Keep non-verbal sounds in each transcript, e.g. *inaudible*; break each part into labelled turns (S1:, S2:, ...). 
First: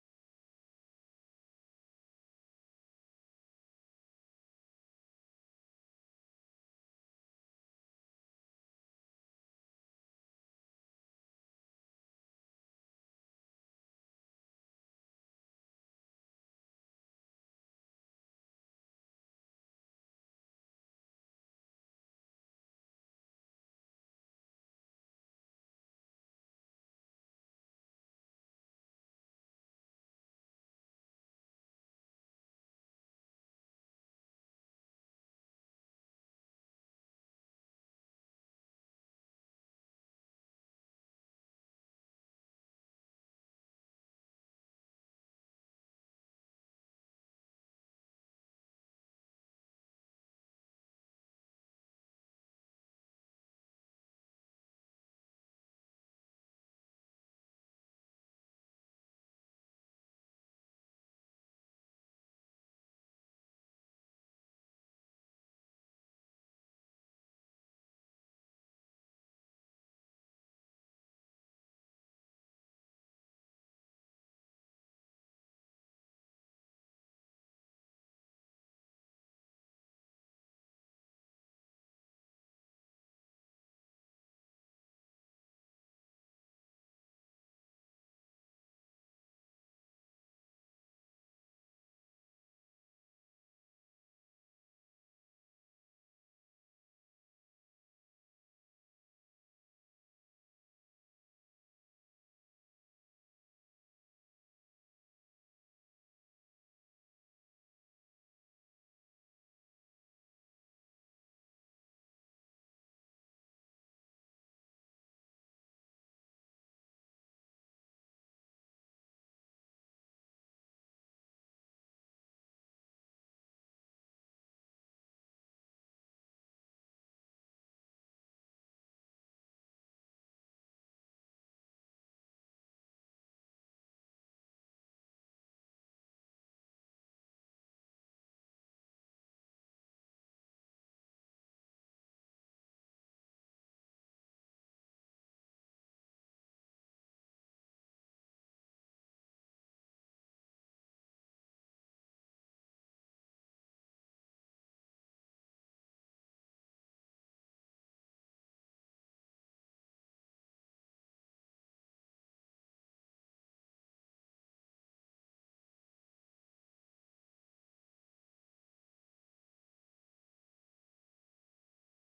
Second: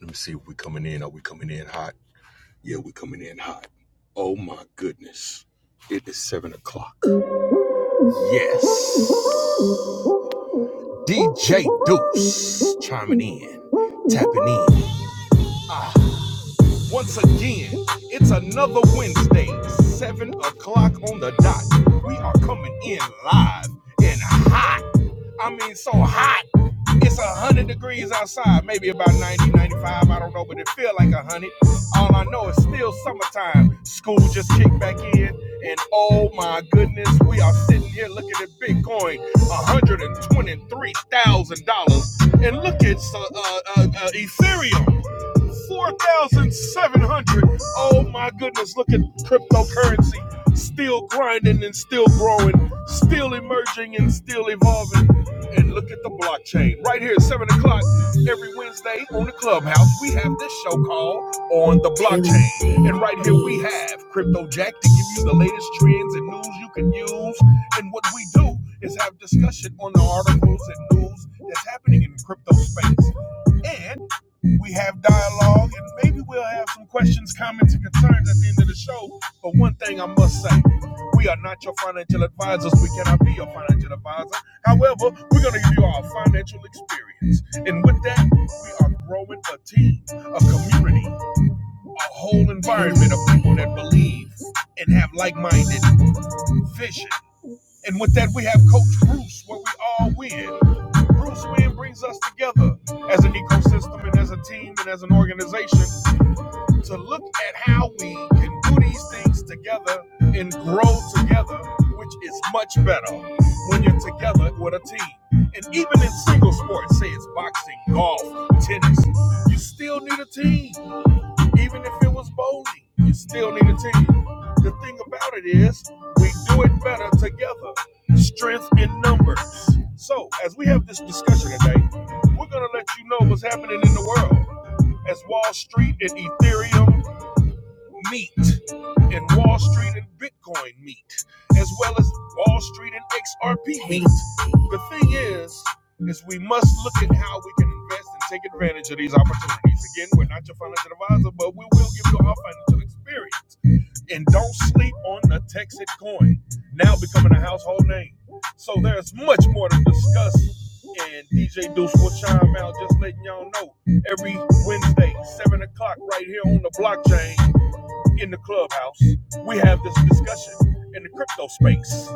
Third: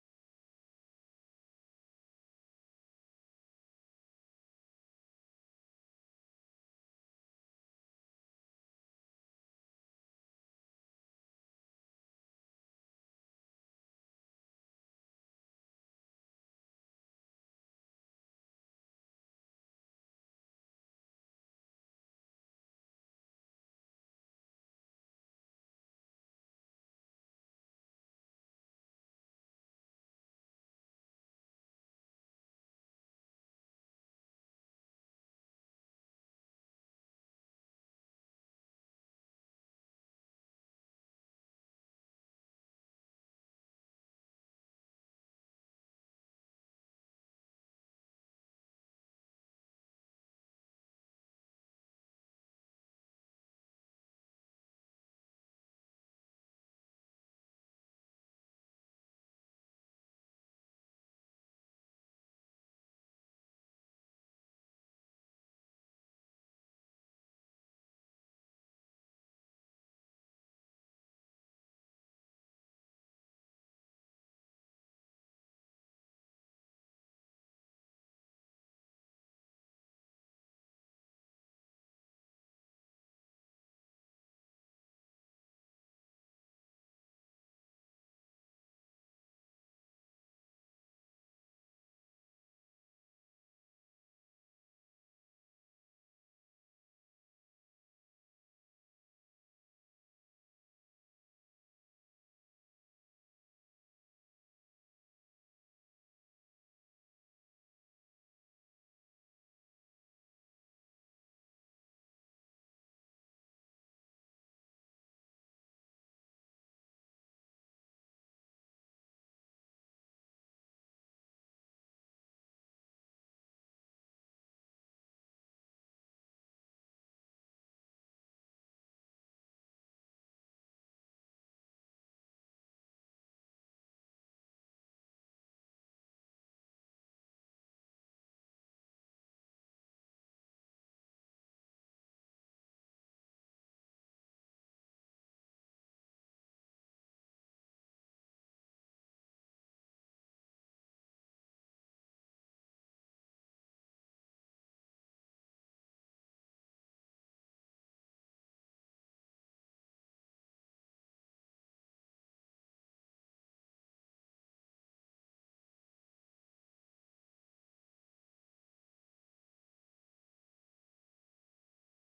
S1: Let me see if we coming in. Are we coming in hot? Yeah, we coming in hot. Oh my goodness. It is seven o'clock. Yes. DJ Deuce chiming in, tapping in. Ah, once again, it's another Wednesday, seven o'clock on the dot. We are coming in live and hot. I mean, so hot. It's a 100 degrees outside, maybe about 90, 95. I don't know, but it feel like a 100. All I know is still summertime. School just kicked back in, and oh my goodness, we are sitting here looking at Bitcoin, $123,000. And look at uh, uh, uh, uh, Ethereum. 4,700. Oh my goodness, look at cryptocurrency still grinding and still growing, still emerging and still evolving and look at the blockchain. Right here at 7 o'clock every Wednesday on the Clubhouse, we have this show called On the Blockchain. And right here we have Crypto Jack to give you the latest trends and news you can use. And what we do is have discussion on the articles and news that's happening in the crypto space. And we have dialogue and maybe we'll have some questions, comments, and concerns at the end of the show. But one thing I must say, we are not your financial advisors. We cannot be your financial advisor. However, we're going to give you our financial experience. And with that, we are growing a team, a community, a whole environment of people that believe and have like minded vision. And with that, we have Coach Bruce, where we all win. Bruce Win brings us together as an ecosystem and as a team and as an organization to look at how we can do these things together and grow together, which is much better when you're together with a team. And even in single sports, say it's boxing, golf, tennis, you still need a team. Even if it was bowling, you still need a team. The thing about it is, we do it better together. Strength in numbers. So, as we have this discussion today, we're going to let you know what's happening in the world as Wall Street and Ethereum meet and Wall Street and Bitcoin meet, as well as Wall Street and XRP meet. The thing is, is we must look at how we can invest and take advantage of these opportunities. Again, we're not your financial advisor, but we will give you our financial experience. And don't sleep on the Texas coin, now becoming a household name. So there's much more to discuss. And DJ Deuce will chime out, just letting y'all know every Wednesday, 7 o'clock, right here on the blockchain in the clubhouse, we have this discussion in the crypto space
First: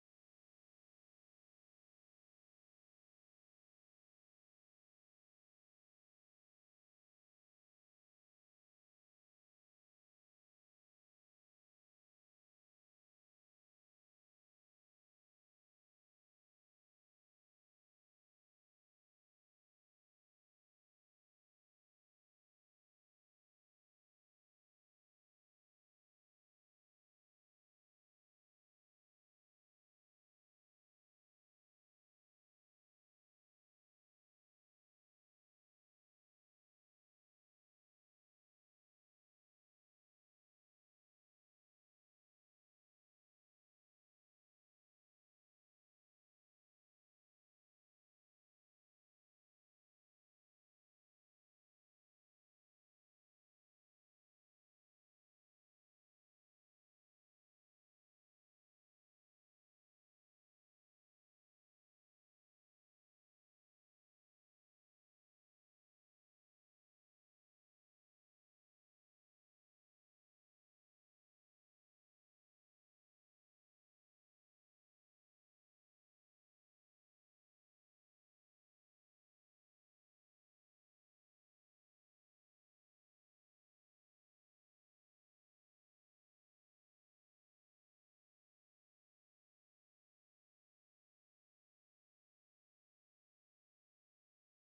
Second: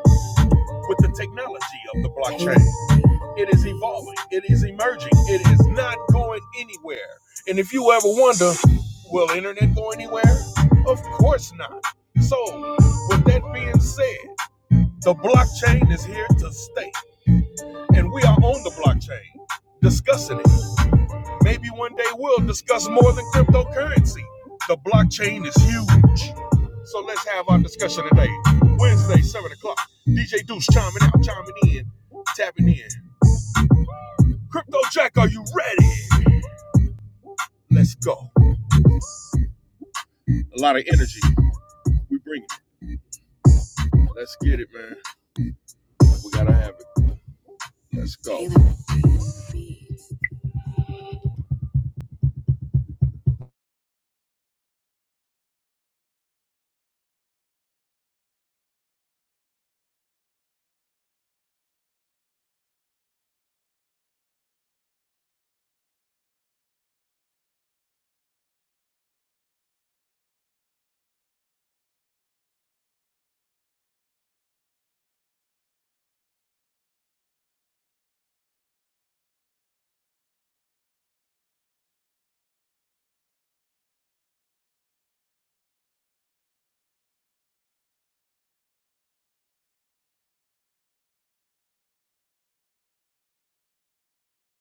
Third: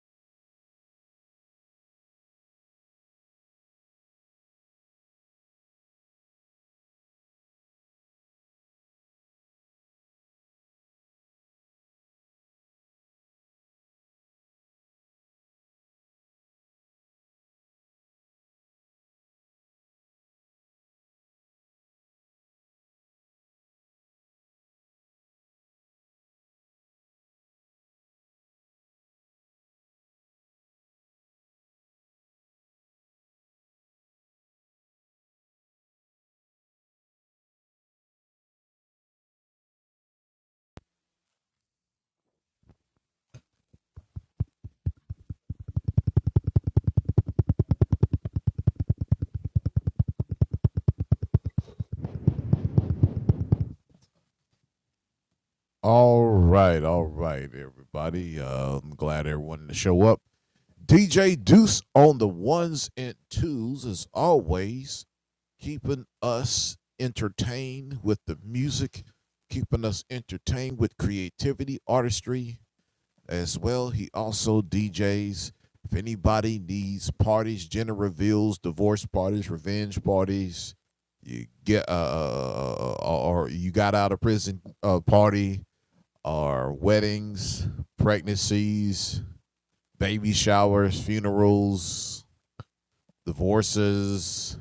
S1: with the technology of the blockchain. It is evolving, it is emerging, it is not going anywhere. And if you ever wonder, will internet go anywhere? Of course not. So, with that being said, the blockchain is here to stay, and we are on the blockchain discussing it Maybe one day we'll discuss more than cryptocurrency. The blockchain is huge. So let's have our discussion today. Wednesday, 7 o'clock. DJ Deuce chiming out, chiming in, tapping in. Crypto Jack, are you ready? Let's go. A lot of energy. We bring it. Let's get it, man. We gotta have it. Let's go.
S2: All right, all right, everybody. Uh, I'm glad everyone to show up. DJ Deuce on the ones and twos as always, keeping us entertained with the music, keeping us entertained with creativity, artistry as well. He also DJs. If anybody needs parties, gender reveals, divorce parties, revenge parties, you get uh, or or you got out of prison uh, party are weddings, pregnancies, baby showers, funerals, divorces,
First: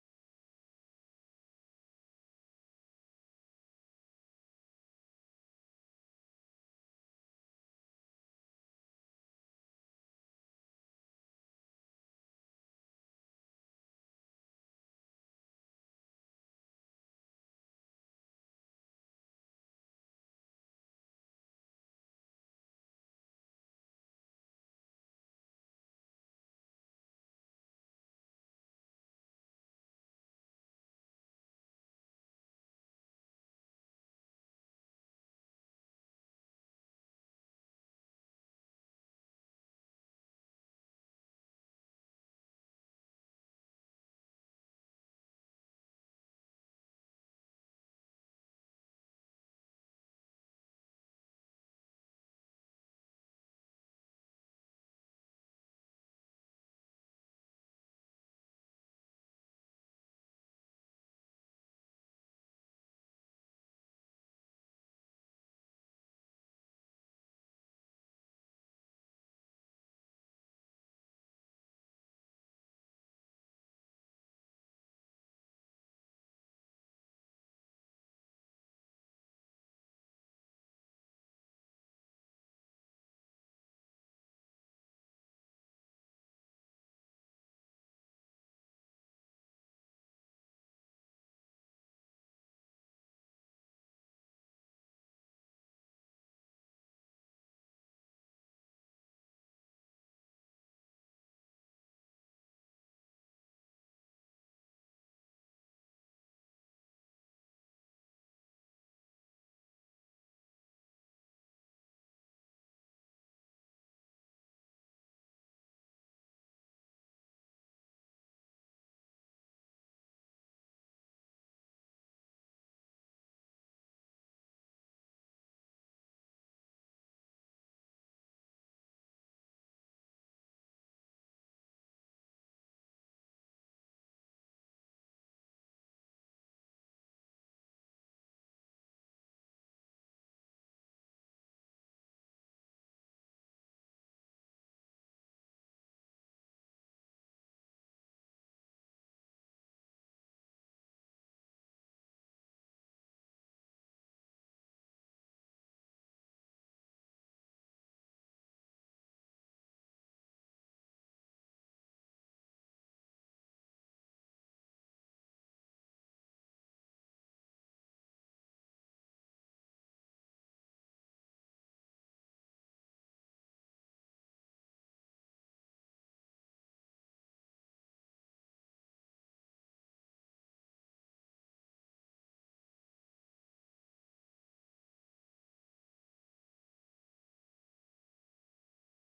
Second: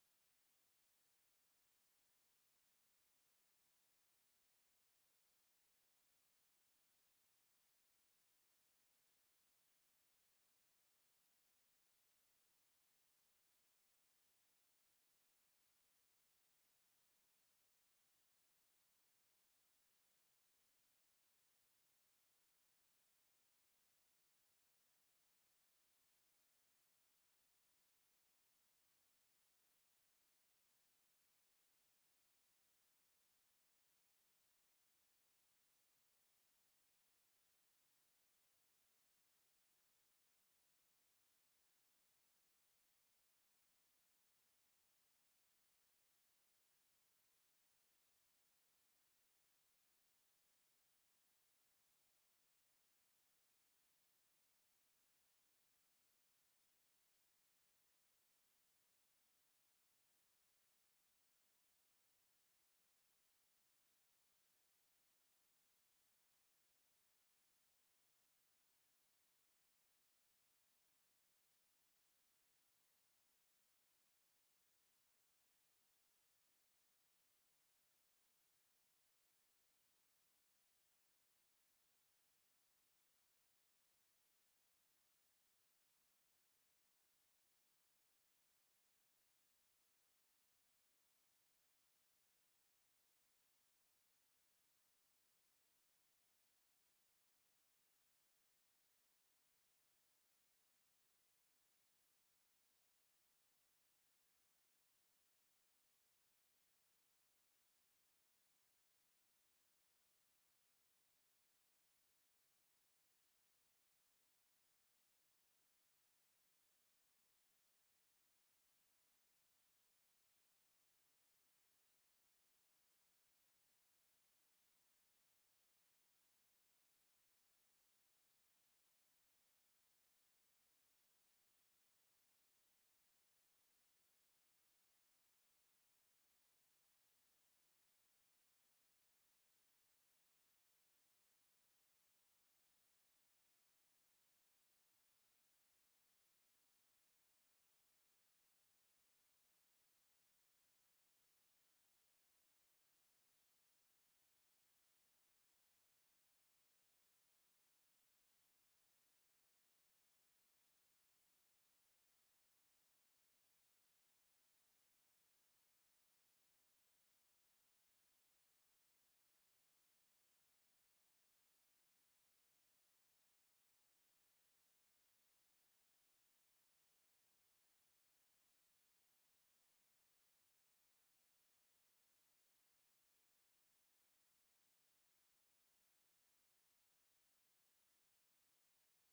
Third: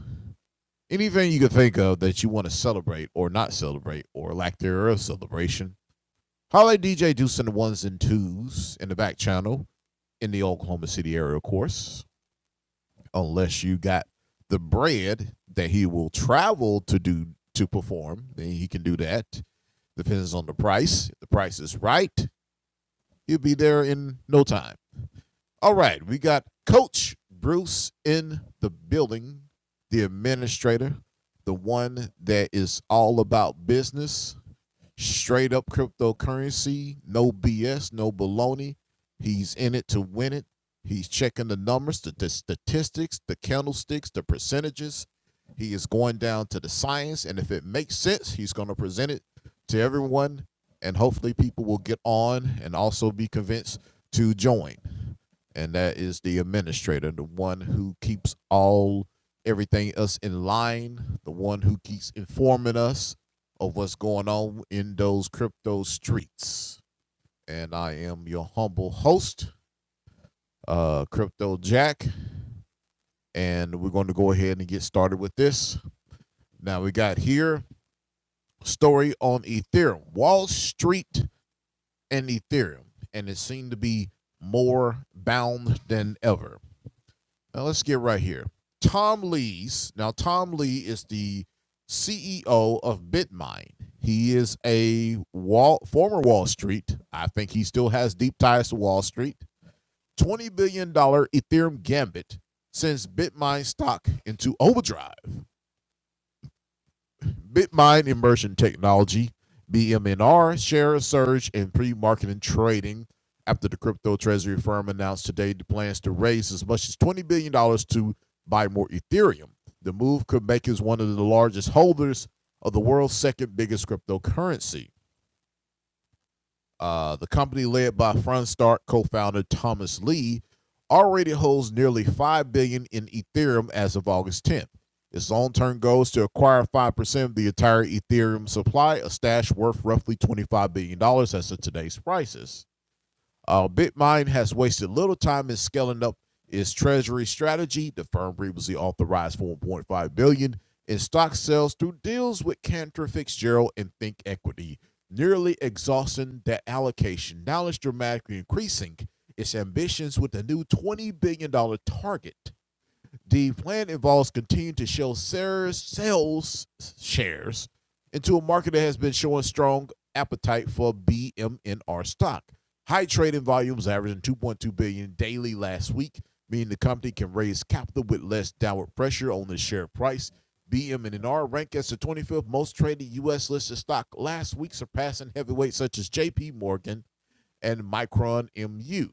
S2: anything you could think of that you want to celebrate or not celebrate or lack thereof celebration. Holla at DJ Deuce and the ones and twos in the back channel in the Oklahoma City area, of course, unless you got the bread that he will travel to do to perform, then he can do that. Depends on the price. If the price is right, he'll be there in no time. All right, we got Coach Bruce in the building, the administrator, the one that is all about business, straight up cryptocurrency, no BS, no baloney. He's in it to win it. He's checking the numbers, the, the statistics, the candlesticks, the percentages. He is going down to the science, and if it makes sense, he's going to present it to everyone, and hopefully, people will get on and also be convinced to join and that is the administrator, the one who keeps all everything else in line, the one who keeps informing us of what's going on in those crypto streets. And I am your humble host, uh, Crypto Jack, and we're going to go ahead and get started with this. Now we got here story on Ethereum, Wall Street, and Ethereum, and it seemed to be more bound than ever. Now let's get right here. Tom Lees. Now Tom Lee is the CEO of Bitmine. He is a wall, former Wall Street. I think he still has deep ties to Wall Street. $20 billion dollars Ethereum gambit sends Bitmine stock into overdrive. BitMine Immersion Technology, BMNR, share surge in pre marketing trading after the crypto treasury firm announced today the plans to raise as much as $20 billion dollars to buy more Ethereum. The move could make it one of the largest holders of the world's second biggest cryptocurrency. Uh, the company led by Frontstart co-founder Thomas Lee already holds nearly 5 billion dollars in Ethereum as of August 10th. Its long-term goal is to acquire 5% of the entire Ethereum supply, a stash worth roughly $25 billion dollars as of today's prices. Uh, BitMine has wasted little time in scaling up its treasury strategy. The firm previously authorized 1.5 billion dollars in stock sales through deals with Cantor Fitzgerald and Think Equity, nearly exhausting that allocation. Now it's dramatically increasing its ambitions with a new $20 billion dollars target the plan involves continuing to show shares, sales shares into a market that has been showing strong appetite for BMNR stock. High trading volumes averaging 2.2 billion dollars daily last week, meaning the company can raise capital with less downward pressure on the share price. BMNR ranked as the 25th most traded U.S. listed stock last week, surpassing heavyweights such as J.P. Morgan and Micron MU.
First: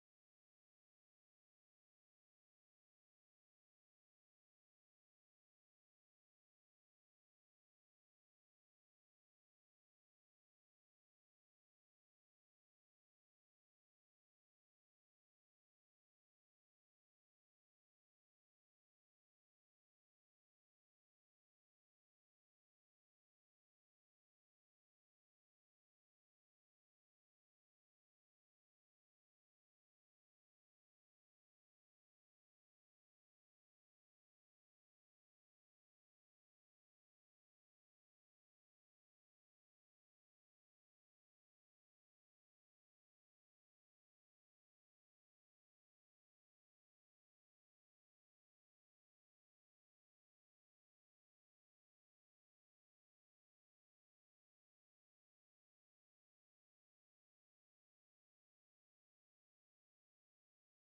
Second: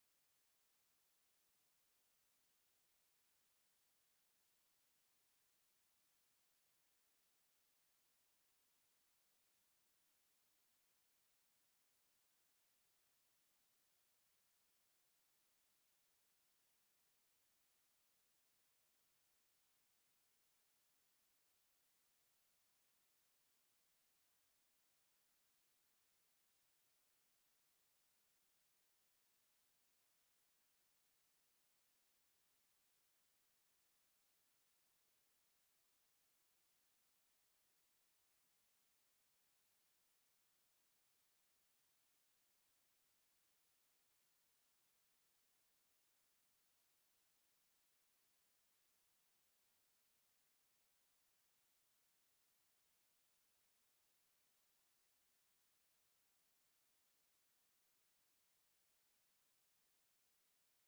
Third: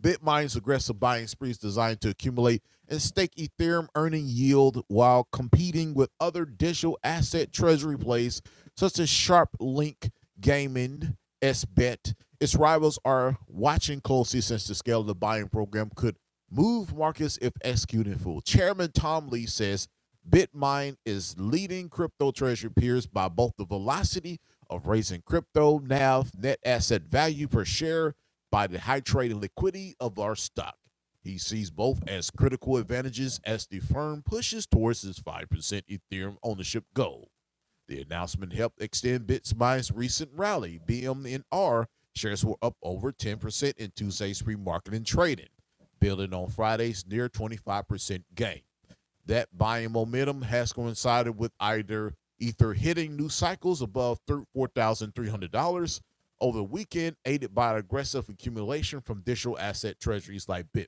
S2: BitMine's aggressive buying spree is designed to accumulate and stake Ethereum earning yield while competing with other digital asset treasury plays such as SharpLink Gaming, SBET. Its rivals are watching closely since the scale of the buying program could move markets if executed in full. Chairman Tom Lee says BitMine is leading crypto treasury peers by both the velocity of raising crypto NAV net asset value per share by the high trading liquidity of our stock. He sees both as critical advantages as the firm pushes towards its 5% Ethereum ownership goal. The announcement helped extend BitSmine's recent rally. BMNR shares were up over 10% in Tuesday's pre market and trading, building on Friday's near 25% gain. That buying momentum has coincided with either Ether hitting new cycles above $4,300 over the weekend, aided by aggressive accumulation from digital asset treasuries like Bitmine.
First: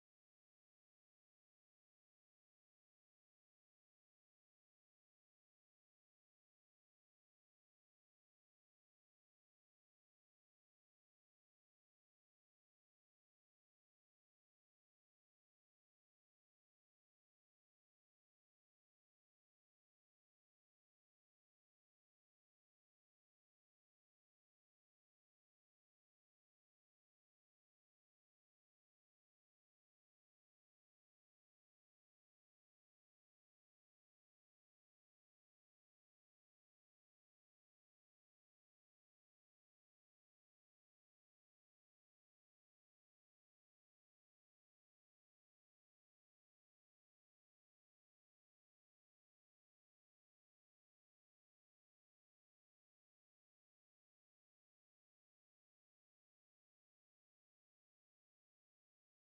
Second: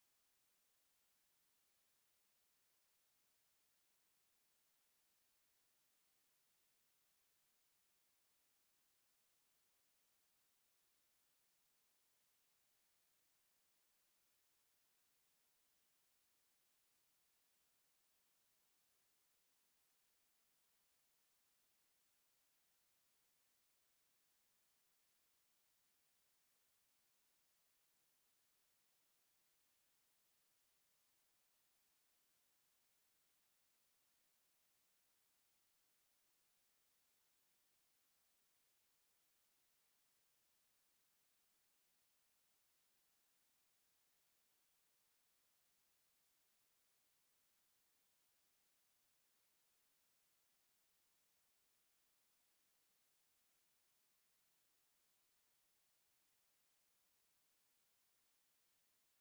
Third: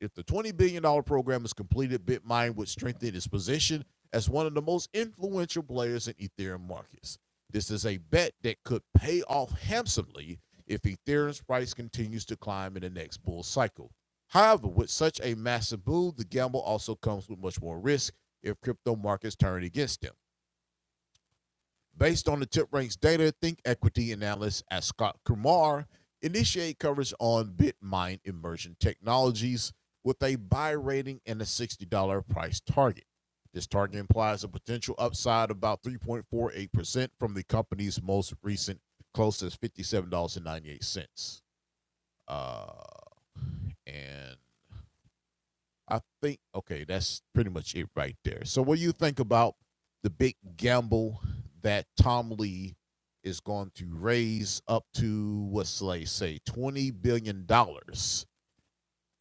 S2: If the $20 billion dollars program is completed, Bitmine would strengthen its position as one of the most influential players in Ethereum markets. This is a bet that could pay off handsomely if Ethereum's price continues to climb in the next bull cycle. However, with such a massive boom, the gamble also comes with much more risk if crypto markets turn against them. Based on the TipRanks data, Think Equity analyst at Scott Kumar initiate coverage on BitMine Immersion Technologies with a buy rating and a $60 price target. This target implies a potential upside about 3.48% from the company's most recent close as $57.98. Uh, and I think okay, that's pretty much it right there. So what do you think about the big gamble that Tom Lee is going to raise up to what's like say twenty billion dollars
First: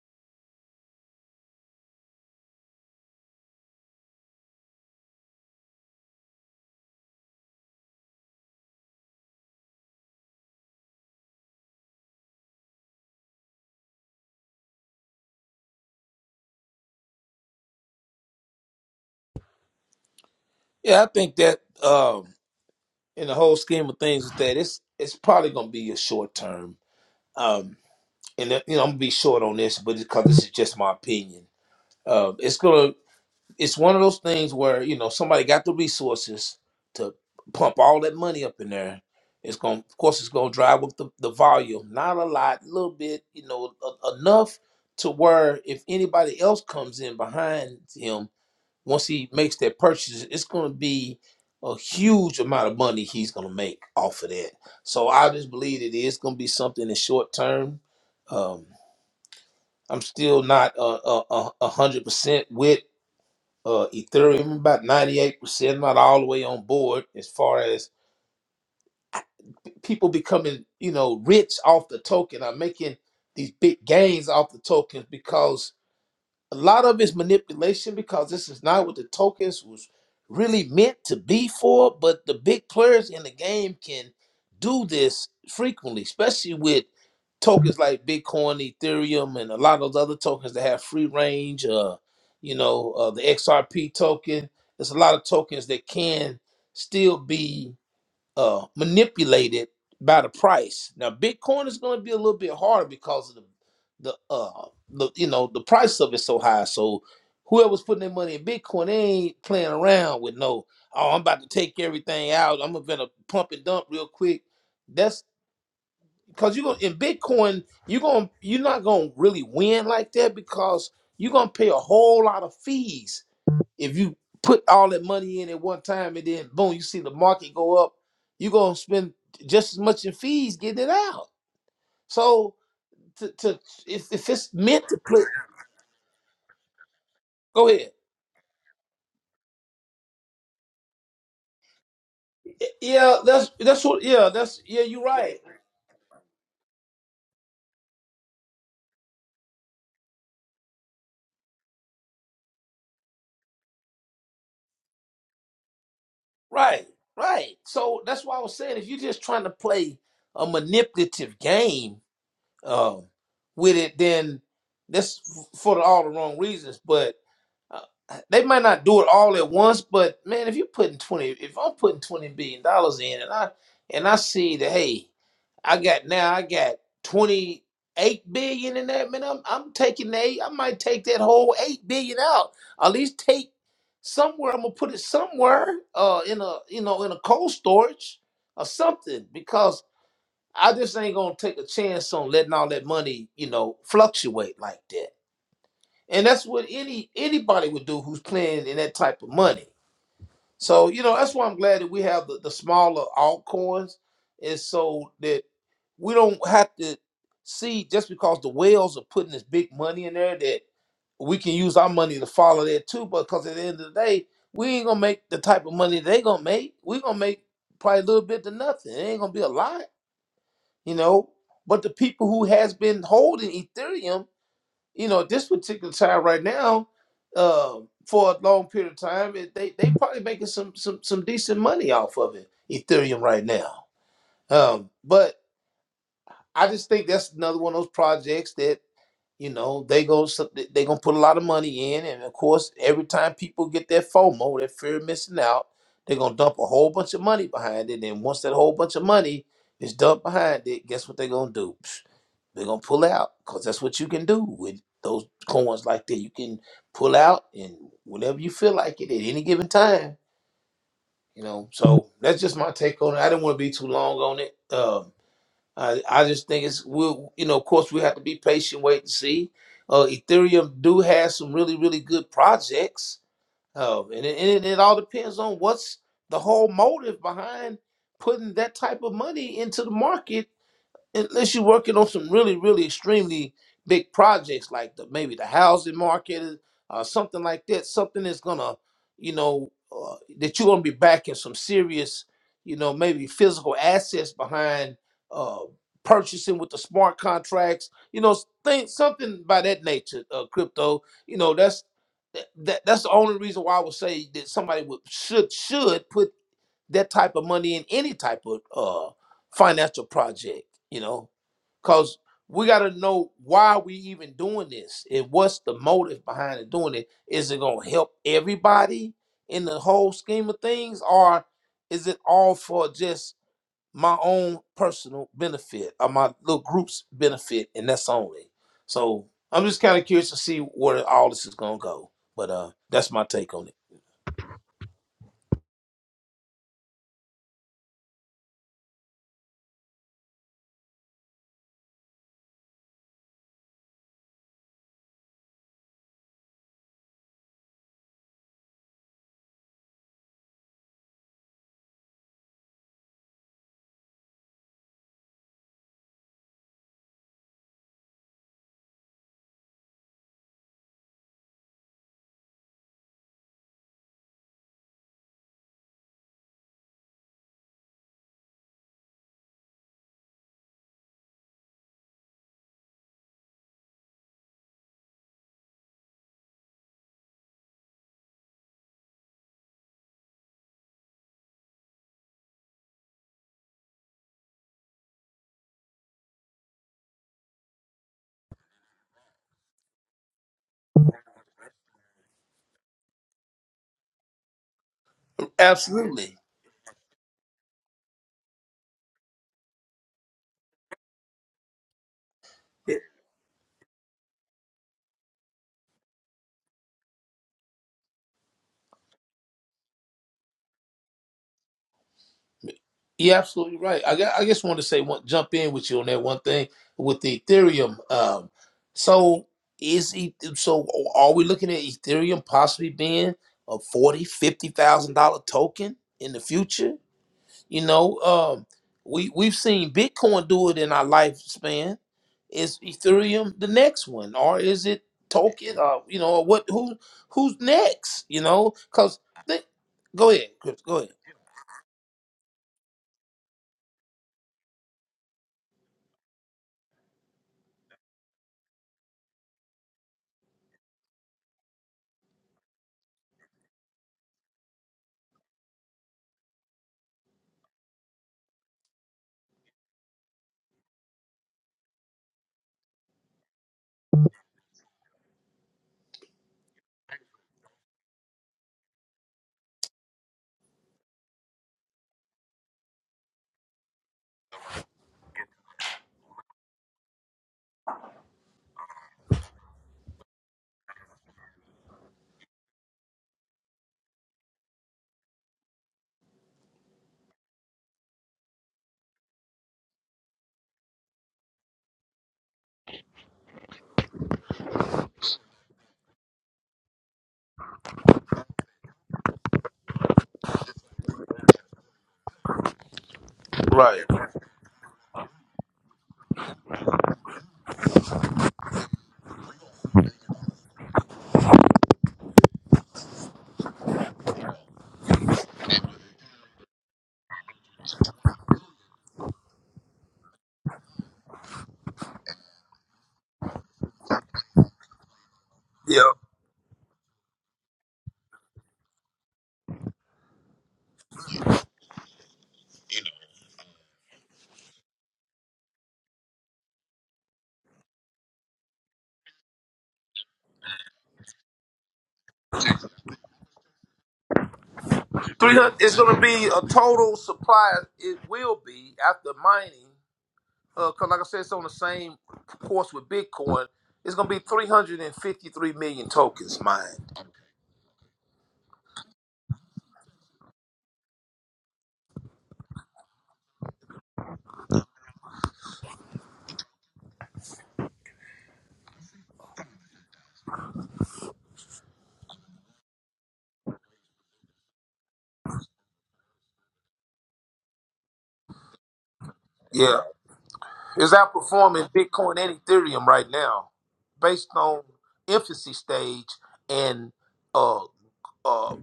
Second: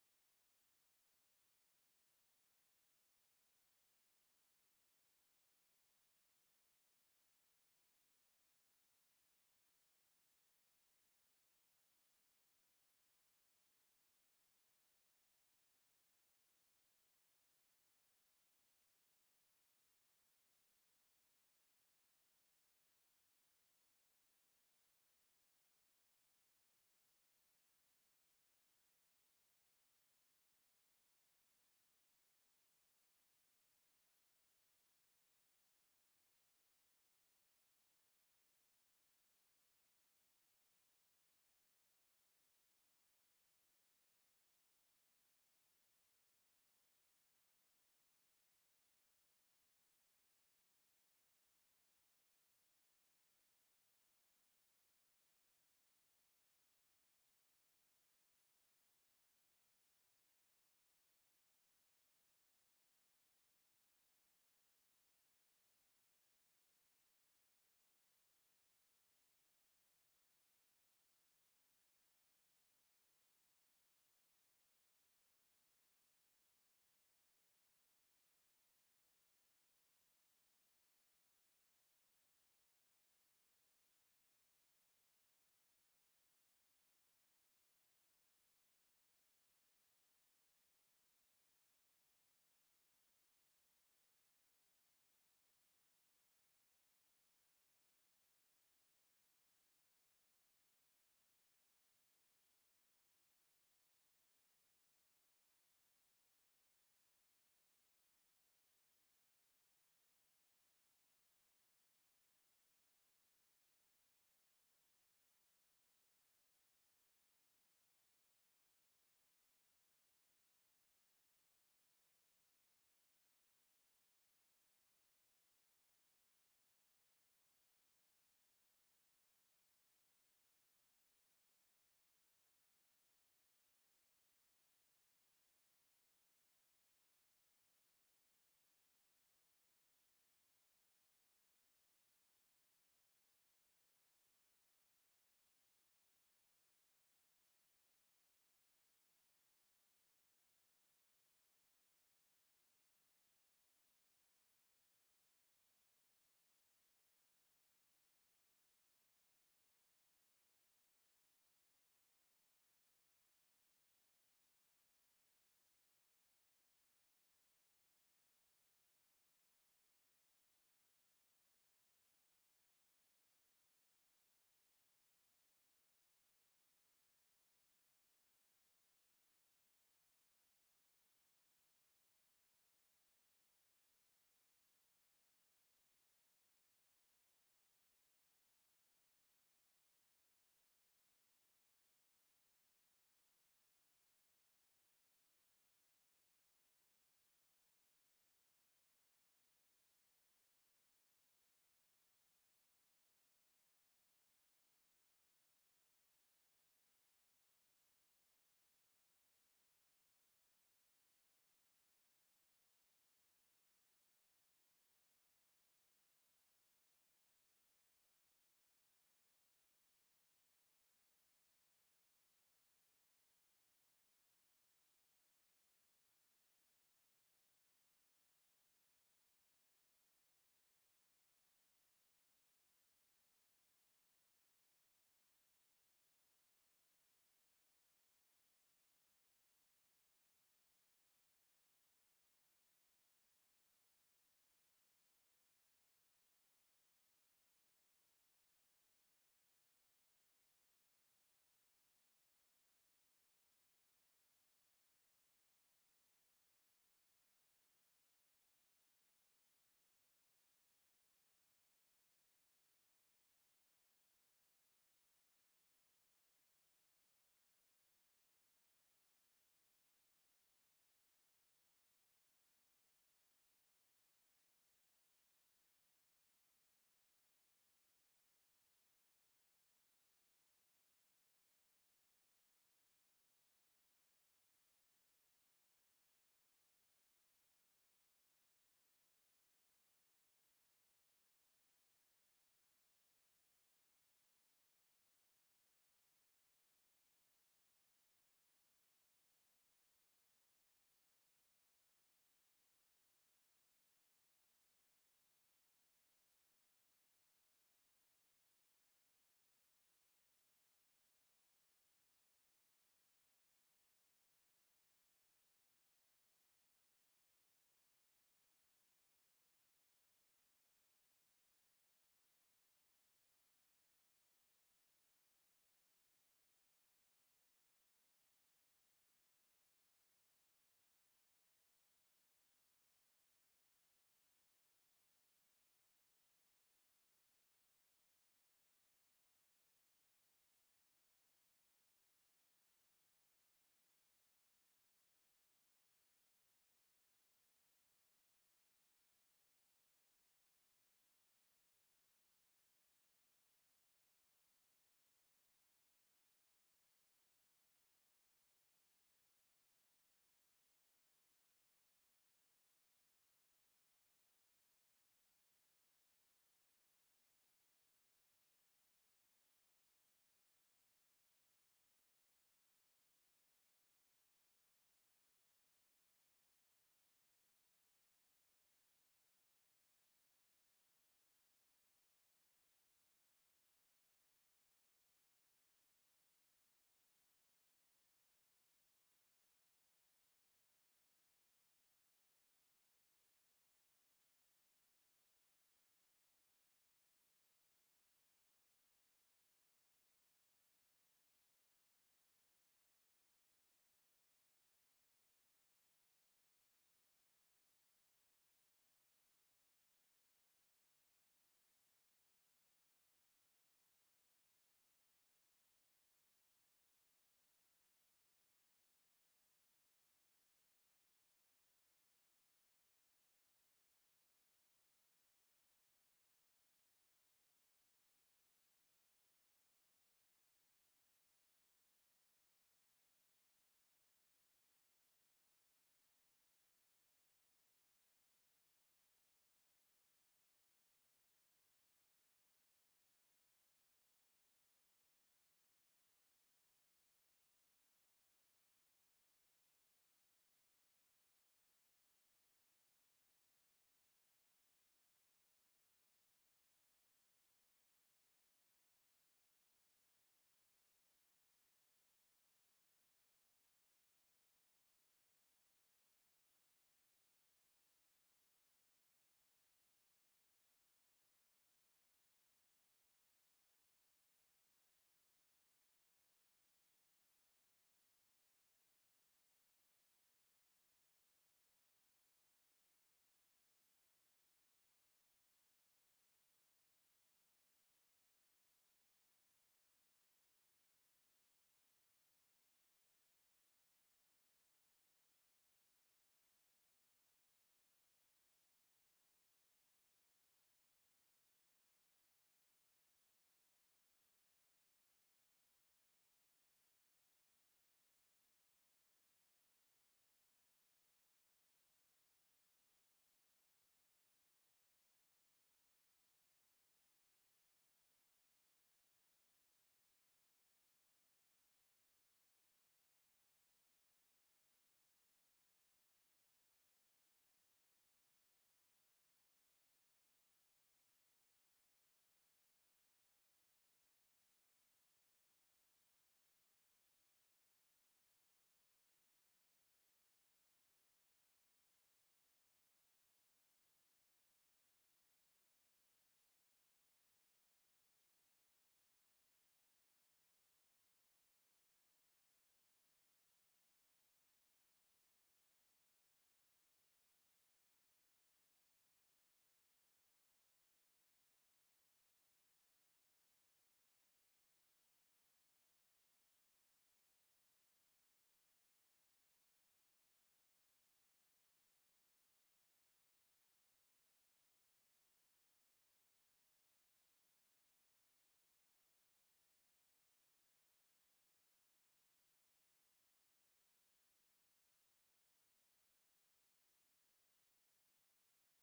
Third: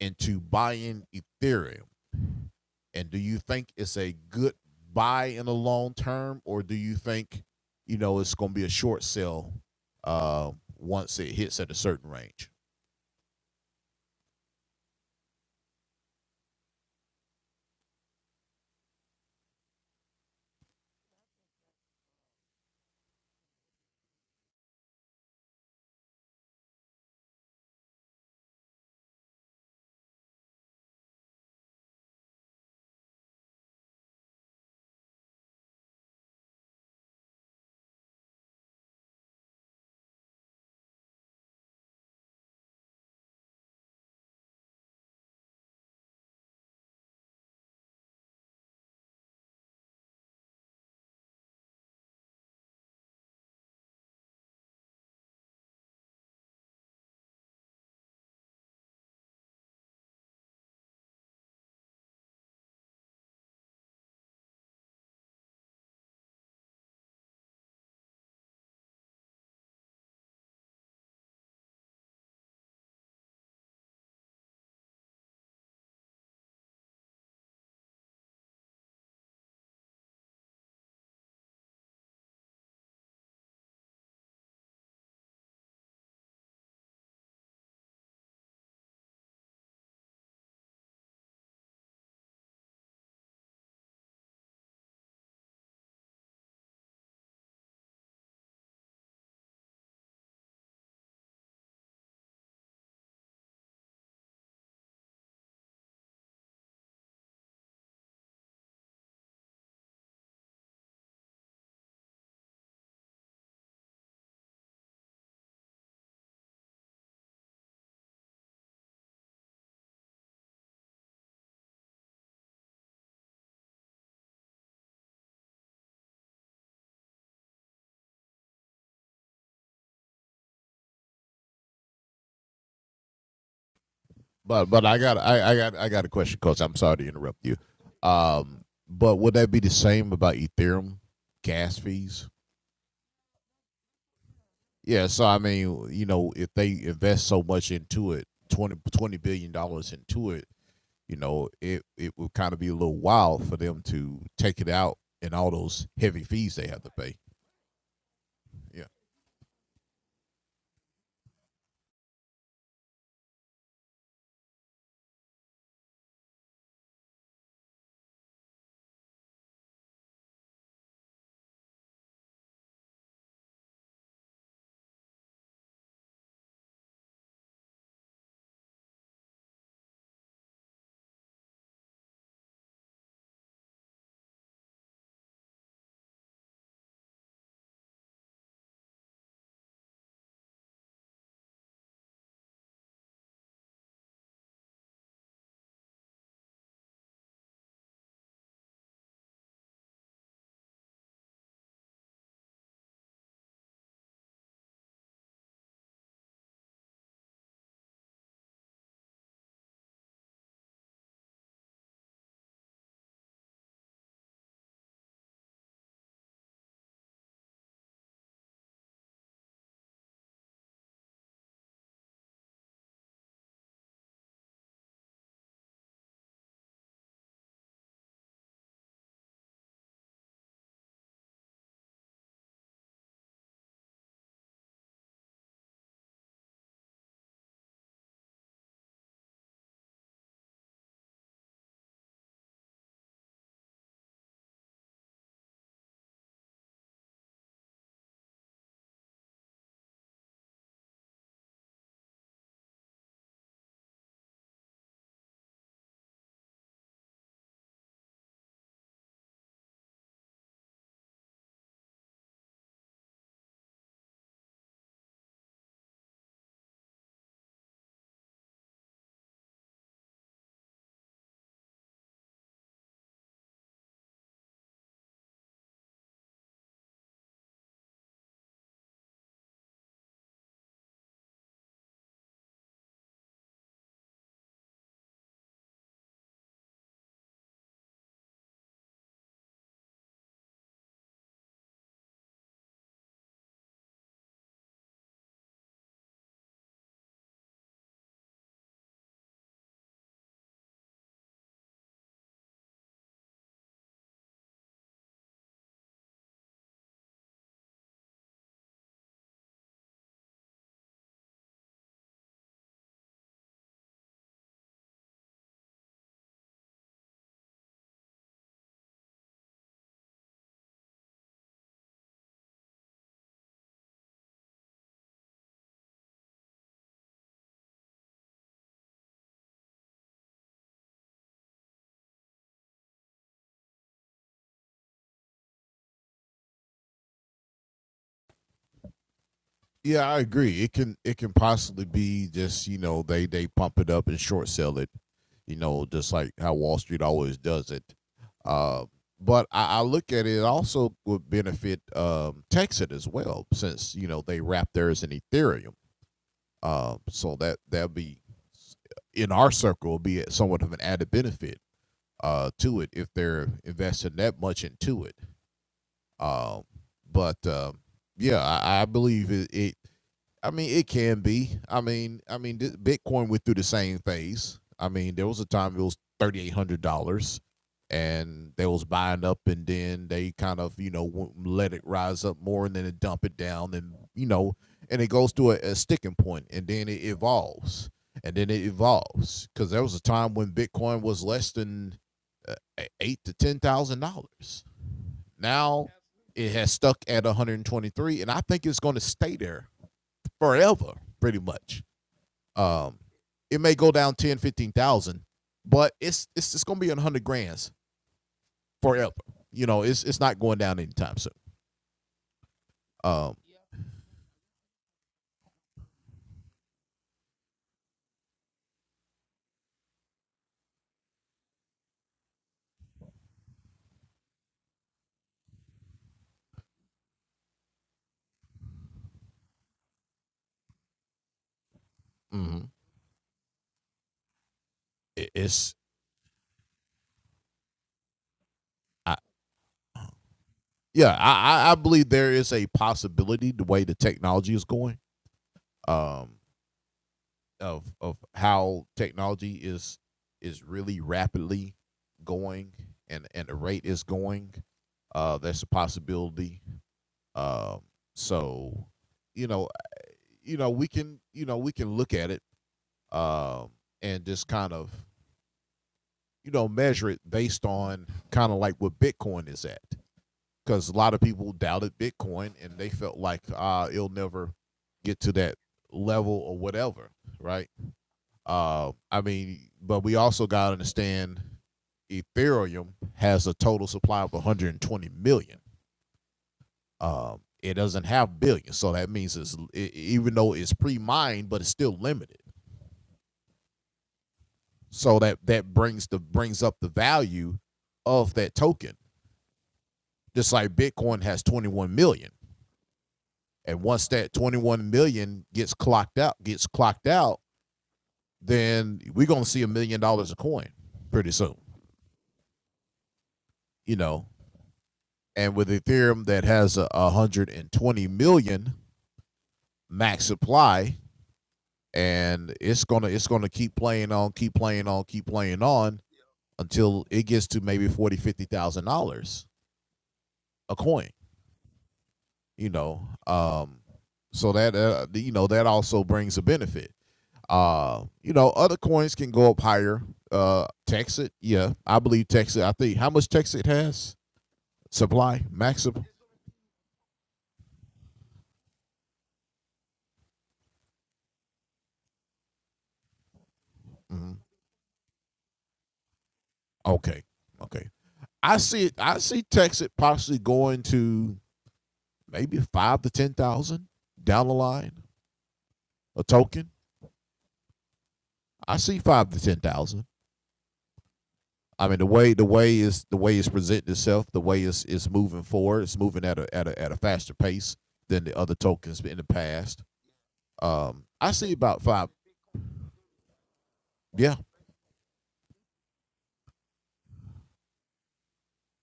S2: into buying Ethereum? And do you think it's a good buy in the long term, or do you think you know it's going to be a short sell uh, once it hits at a certain range?
S3: Yeah, I think that um, in the whole scheme of things, is that it's it's probably going to be a short term. Um, and uh, you know, I'm gonna be short on this, but because this is just my opinion, um, it's gonna it's one of those things where you know somebody got the resources to pump all that money up in there. It's gonna, of course, it's gonna drive up the, the volume. Not a lot, a little bit, you know, e- enough to where if anybody else comes in behind him once he makes that purchase, it's going to be a huge amount of money he's going to make off of that. So I just believe that it's going to be something in the short term. Um, I'm still not uh, uh, uh, a hundred percent with uh, Ethereum, about ninety eight percent, not all the way on board as far as people becoming you know rich off the token. I'm making these big gains off the tokens because a lot of it's manipulation because this is not what the tokens was really meant to be for. But the big players in the game can do this frequently, especially with tokens like Bitcoin, Ethereum, and a lot of those other tokens that have free range. Uh, you know, uh, the XRP token. There's a lot of tokens that can still be uh, manipulated by the price. Now, Bitcoin is going to be a little bit harder because of the the uh the you know the price of it so high. So whoever's putting their money in Bitcoin, they ain't playing around with no. Oh, I'm about to take everything out. I'm gonna pump and dump real quick. That's because you're gonna in Bitcoin. You're gonna you're not gonna really win like that because you're gonna pay a whole lot of fees if you put all that money in at one time and then boom, you see the market go up, you're gonna spend just as much in fees getting it out. So to, to if, if it's
S2: But but
S3: meant
S2: I
S3: to
S2: got
S3: play,
S2: I, I got I got a question, Coach. I'm sorry to interrupt you.
S3: go ahead.
S2: Um, but would that be the same about Ethereum gas fees?
S3: Yeah, that's that's what. Yeah, that's yeah. You're
S2: Yeah. So I
S3: right.
S2: mean, you know, if they invest so much into it, 20, 20 billion dollars into it, you know, it it would kind of be a little wild for them to take it out and all those heavy fees they have
S3: Right.
S2: to pay.
S3: Right. So that's why I was saying
S2: Yeah.
S3: if you're just trying to play a manipulative game um, with it, then that's f- for all the wrong reasons. But Uh, they might not do it all at once, but man, if you're putting twenty, if I'm putting twenty billion dollars in, and I and I see that, hey, I got now I got twenty eight billion in that, man, I'm I'm taking the eight. I might take that whole eight billion out. At least take somewhere. I'm gonna put it somewhere, uh, in a you know in a cold storage or something, because I just ain't gonna take a chance on letting all that money, you know, fluctuate like that and that's what any anybody would do who's playing in that type of money. So you know that's why I'm glad that we have the, the smaller altcoins, and so that we don't have to see just because the whales are putting this big money in there that we can use our money to follow that too. Because at the end of the day, we ain't gonna make the type of money they gonna make. We gonna make probably a little bit to nothing. It ain't gonna be a lot, you know. But the people who has been holding Ethereum you know, at this particular time right now, uh, for a long period of time, it, they they probably making some some some decent money off of it, Ethereum right now. Um, but I just think that's another one of those projects that you know, they go so- they gonna put a lot of money in, and of course, every time people get their FOMO, their fear of missing out, they're gonna dump a whole bunch of money behind it. And once that whole bunch of money is dumped behind it, guess what they're gonna do? Psh, They're gonna pull out, cause that's what you can do with those coins like that. You can pull out and whenever you feel like it at any given time. You know, so that's just my take on it. I didn't want to be too long on it. Um, I, I just think it's we you know of course we have to be patient, wait and see. Uh, Ethereum do have some really really good projects, uh, and, it, and it it all depends on what's the whole motive behind putting that type of money into the market unless you're working on some really, really extremely big projects like the maybe the housing market or something like that, something that's gonna, you know, uh, that you're gonna be backing some serious, you know, maybe physical assets behind uh, purchasing with the smart contracts, you know, think something by that nature. Uh, crypto, you know, that's that, that that's the only reason why I would say that somebody would should should put that type of money in any type of uh, financial project, you know Cause we gotta know why we even doing this and what's the motive behind it doing it. Is it gonna help everybody in the whole scheme of things, or is it all for just my own personal benefit or my little group's benefit, and that's only. So I'm just kind of curious to see where all this is gonna go. But uh that's my take on it.
S2: Yeah, I agree. It can it can possibly be just you know they they pump it up and short sell it, you know, just like how Wall Street always does it. Uh, but I, I look at it it also would benefit um, Texas as well, since you know they wrap theirs in Ethereum. Um, so that that'll be in our circle be somewhat of an added benefit uh, to it if they're investing that much into it. Um, but um, yeah, I, I believe it, it. I mean, it can be. I mean, I mean, th- Bitcoin went through the same phase. I mean, there was a time it was thirty eight hundred dollars, and they was buying up, and then they kind of you know would let it rise up more, and then it dump it down, and you know, and it goes to a, a sticking point, and then it evolves, and then it evolves because there was a time when Bitcoin was less than uh, e- eight to ten thousand dollars. Now
S3: Absolutely.
S2: it has stuck at one hundred and twenty three, and I think it's going to stay there forever, pretty much. Um, it may go down 10, 15,000, but it's it's it's gonna be in hundred grands forever. You know, it's it's not going down anytime soon.
S3: You're
S2: Um,
S3: absolutely right. I, gu- I just want to say one, jump in with you on that one thing with the Ethereum. Um, so is E- so are we looking at Ethereum possibly being a forty, fifty thousand dollar token in the future? You know, um, we we've seen Bitcoin do it in our lifespan.
S2: mhm.
S3: Is Ethereum the next one, or is it
S2: It- it's
S3: token? Uh, you know, or what? Who who's next? You know,
S2: I,
S3: because go ahead, Chris, go ahead.
S2: yeah, I I- I believe there is a possibility the way the technology is going, um, of of how technology is is really rapidly going and and the rate is going. Uh, that's a possibility. Um, uh, so you know, you know, we can, you know, we can look at it um, and just kind of, you know, measure it based on kind of like what Bitcoin is at. Because a lot of people doubted Bitcoin and they felt like uh, it'll never get to that level or whatever, right? Uh, I mean, but we also got to understand Ethereum has a total supply of 120 million. Um, it doesn't have billions, so that means it's it, even though it's pre-mined, but it's still limited. So that that brings the brings up the value of that token. Just like Bitcoin has 21 million. And once
S3: Right.
S2: that 21 million gets clocked out, gets clocked out, then we're gonna see a million dollars a coin pretty soon. You know, and with Ethereum that has a, a hundred and twenty million max supply, and it's gonna it's gonna keep playing on, keep playing on, keep playing on until it gets to maybe forty, fifty thousand dollars a coin you know um so that uh, you know that also brings a benefit uh you know other coins can go up higher uh texit yeah i believe texit i think how much texit has supply
S3: 300 it's
S2: maximum
S3: going to be a total supply it will be after mining because like i said it's on the same course with bitcoin it's going to
S2: Mhm.
S3: be 353 million tokens mined
S2: okay okay i see it i see texit possibly going to maybe five to ten thousand down the line a token i see five to ten thousand I mean the way the way is the way it's presenting itself, the way it's it's moving forward, it's moving at a at a at a faster pace than the other tokens in the past.
S3: yeah
S2: Um,
S3: it's
S2: I see about
S3: outperforming
S2: five.
S3: bitcoin and ethereum right now
S2: Yeah,
S3: based on infancy stage and uh uh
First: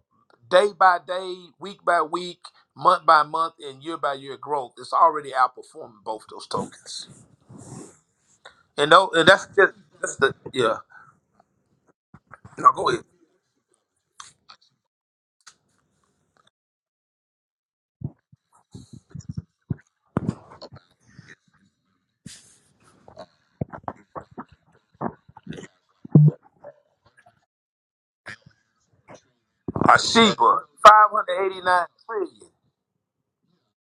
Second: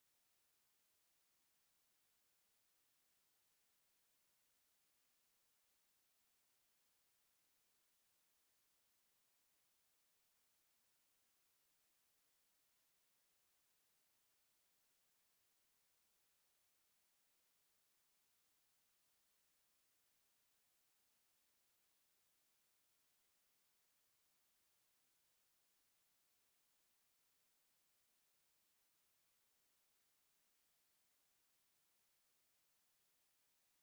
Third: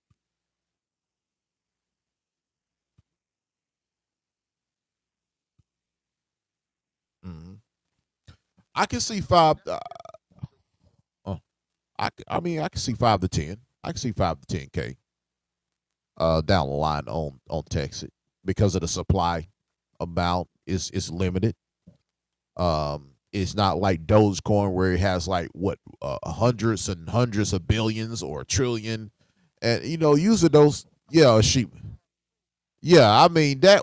S3: day by day week by week month by month and year by year growth it's already outperforming both those tokens
S2: mhm. I
S3: and,
S2: can
S3: no,
S2: see
S3: and that's
S2: five.
S3: just
S2: Uh,
S3: that's the yeah
S2: uh, I c- I mean I
S3: no,
S2: can
S3: go
S2: see
S3: ahead
S2: five to ten. I can see five to ten k uh down the line on on Texas because of the supply amount is is limited Um, it's not like Dogecoin where it has like what uh, hundreds and hundreds of billions or a trillion, and you know using
S3: Sheba,
S2: those yeah sheep
S3: 589 trillion.
S2: yeah I mean that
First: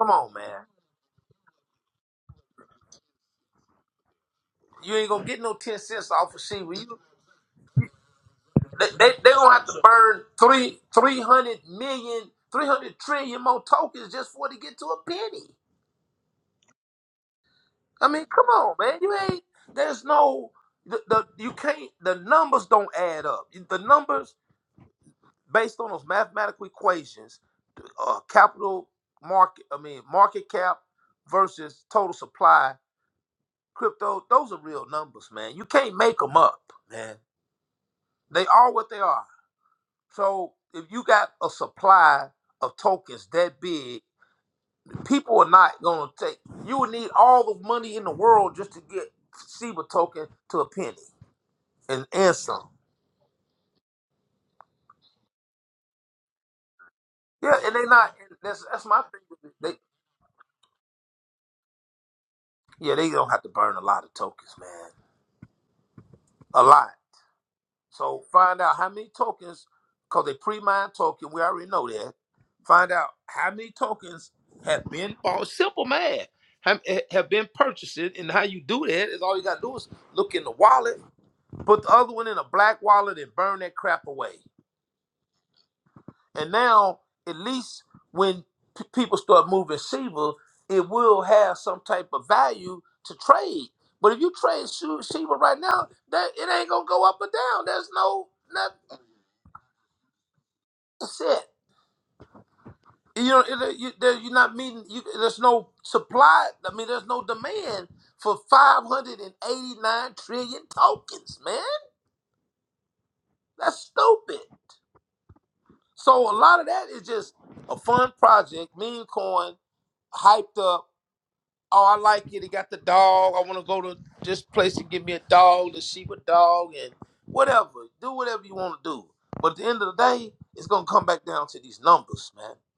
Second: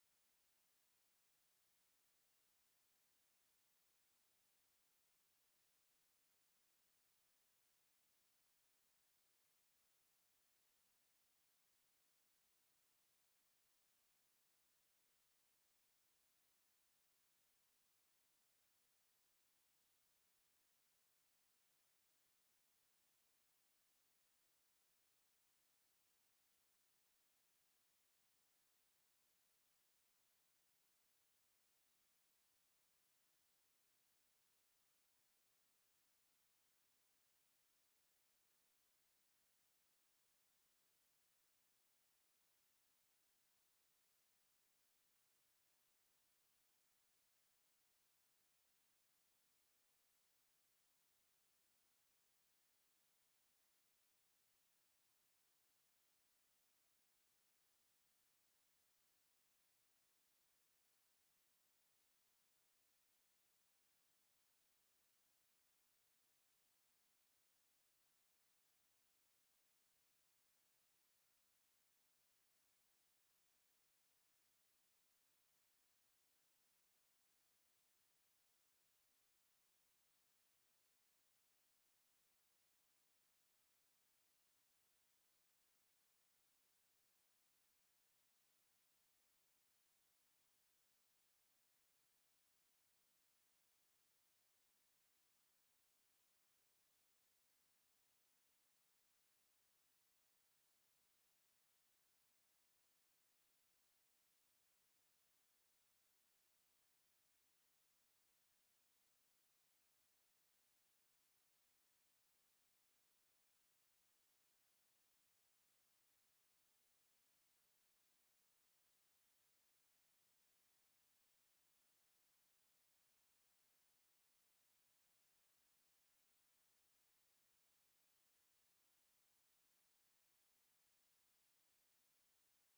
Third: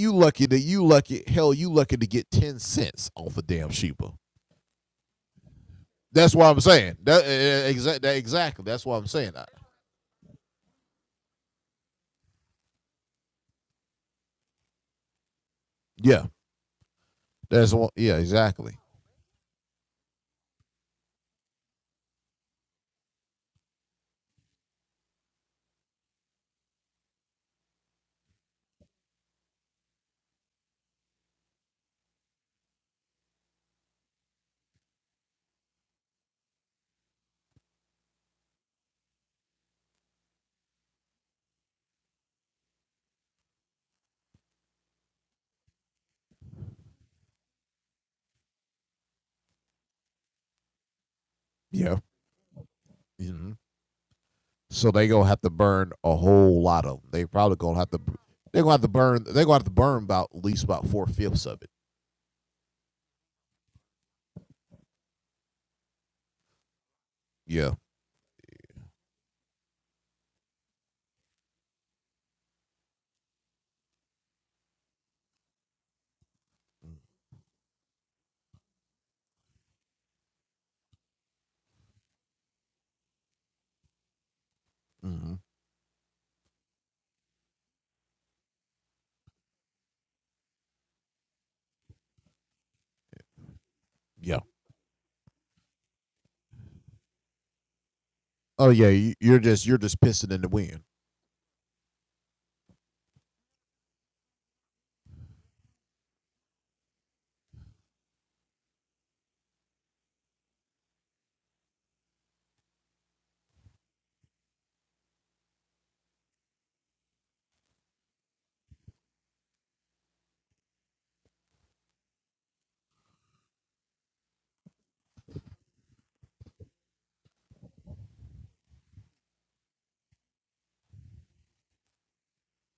S3: Come on,
S2: lucky that
S3: man.
S2: you lucky hell you lucky to get ten cents off a damn sheepa.
S3: You ain't gonna get no 10 cents
S2: That's
S3: off of
S2: what I'm
S3: Sheba.
S2: saying.
S3: You,
S2: That, exactly. That, exactly. That's
S3: they,
S2: what I'm
S3: they, they
S2: saying. I-
S3: gonna have to burn three, three hundred million, three hundred trillion more tokens just for it to get to a penny.
S2: yeah. That's one.
S3: I
S2: Yeah.
S3: mean, come
S2: Exactly.
S3: on, man. You ain't, there's no, the, the you can't, the numbers don't add up. The numbers based on those mathematical equations, uh, capital market, I mean, market cap versus total supply Crypto, those are real numbers, man. You can't make them up, man. They are what they are. So if you got a supply of tokens that big, people are not gonna take. You would need all the money in the world just to get SIBA token to a penny
S2: Yeah.
S3: and and some.
S2: hmm So they gonna have to burn a whole lot of them. They probably
S3: Yeah, and
S2: gonna
S3: they
S2: have to.
S3: not. and
S2: They're
S3: That's
S2: gonna have
S3: that's
S2: to
S3: my thing.
S2: burn. They're gonna have to
S3: They
S2: burn about at least about four fifths of it.
S3: yeah, they don't have to burn a lot of tokens, man. A lot.
S2: Yeah.
S3: So find out how many tokens, because they pre-mined token, we already know that. Find out how many tokens have been bought. Simple math. Have eh, have been purchased, and how you do that is all you gotta do is look in the wallet, put the other one in a black wallet, and burn that crap away.
S2: Mm-hmm.
S3: And now, at least when p- people start moving Shiba, it will have some type of value to trade. But if you
S2: Yeah.
S3: trade Shi- Shiba right now, that it ain't gonna go up or down. There's no
S2: Oh yeah,
S3: nothing
S2: you- are just you're just pissing in the wind.
S3: set. You know, it, you, there, you're not meeting. You, there's no supply. I mean, there's no demand for 589 trillion tokens, man. That's stupid. So a lot of that is just a fun project. Meme coin hyped up. Oh, I like it. It got the dog. I want to go to this place and get me a dog, the sheep a dog, and whatever. Do whatever you want to do. But at the end of the day, it's gonna come back down to these numbers, man.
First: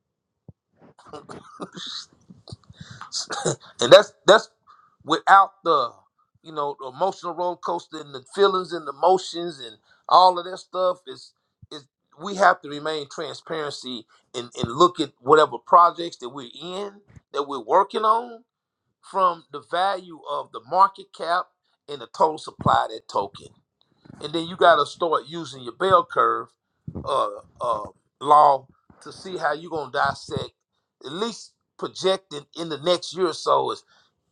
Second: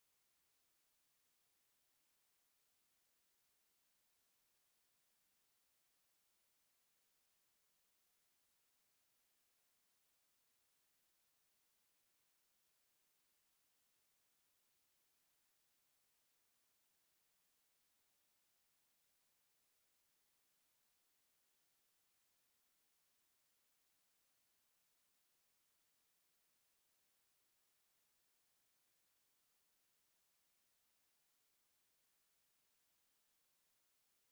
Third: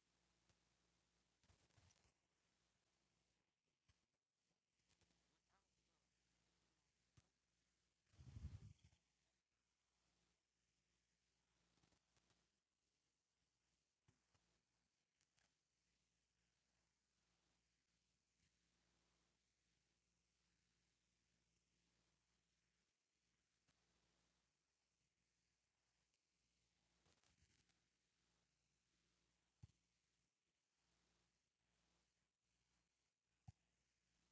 S3: *laughs* *laughs* and that's that's without the you know the emotional roller coaster and the feelings and the emotions and all of that stuff is is we have to remain transparency and and look at whatever projects that we're in that we're working on from the value of the market cap and the total supply of that token and then you got to start using your bell curve uh, uh, law to see how you're gonna dissect at least projecting in the next year or so is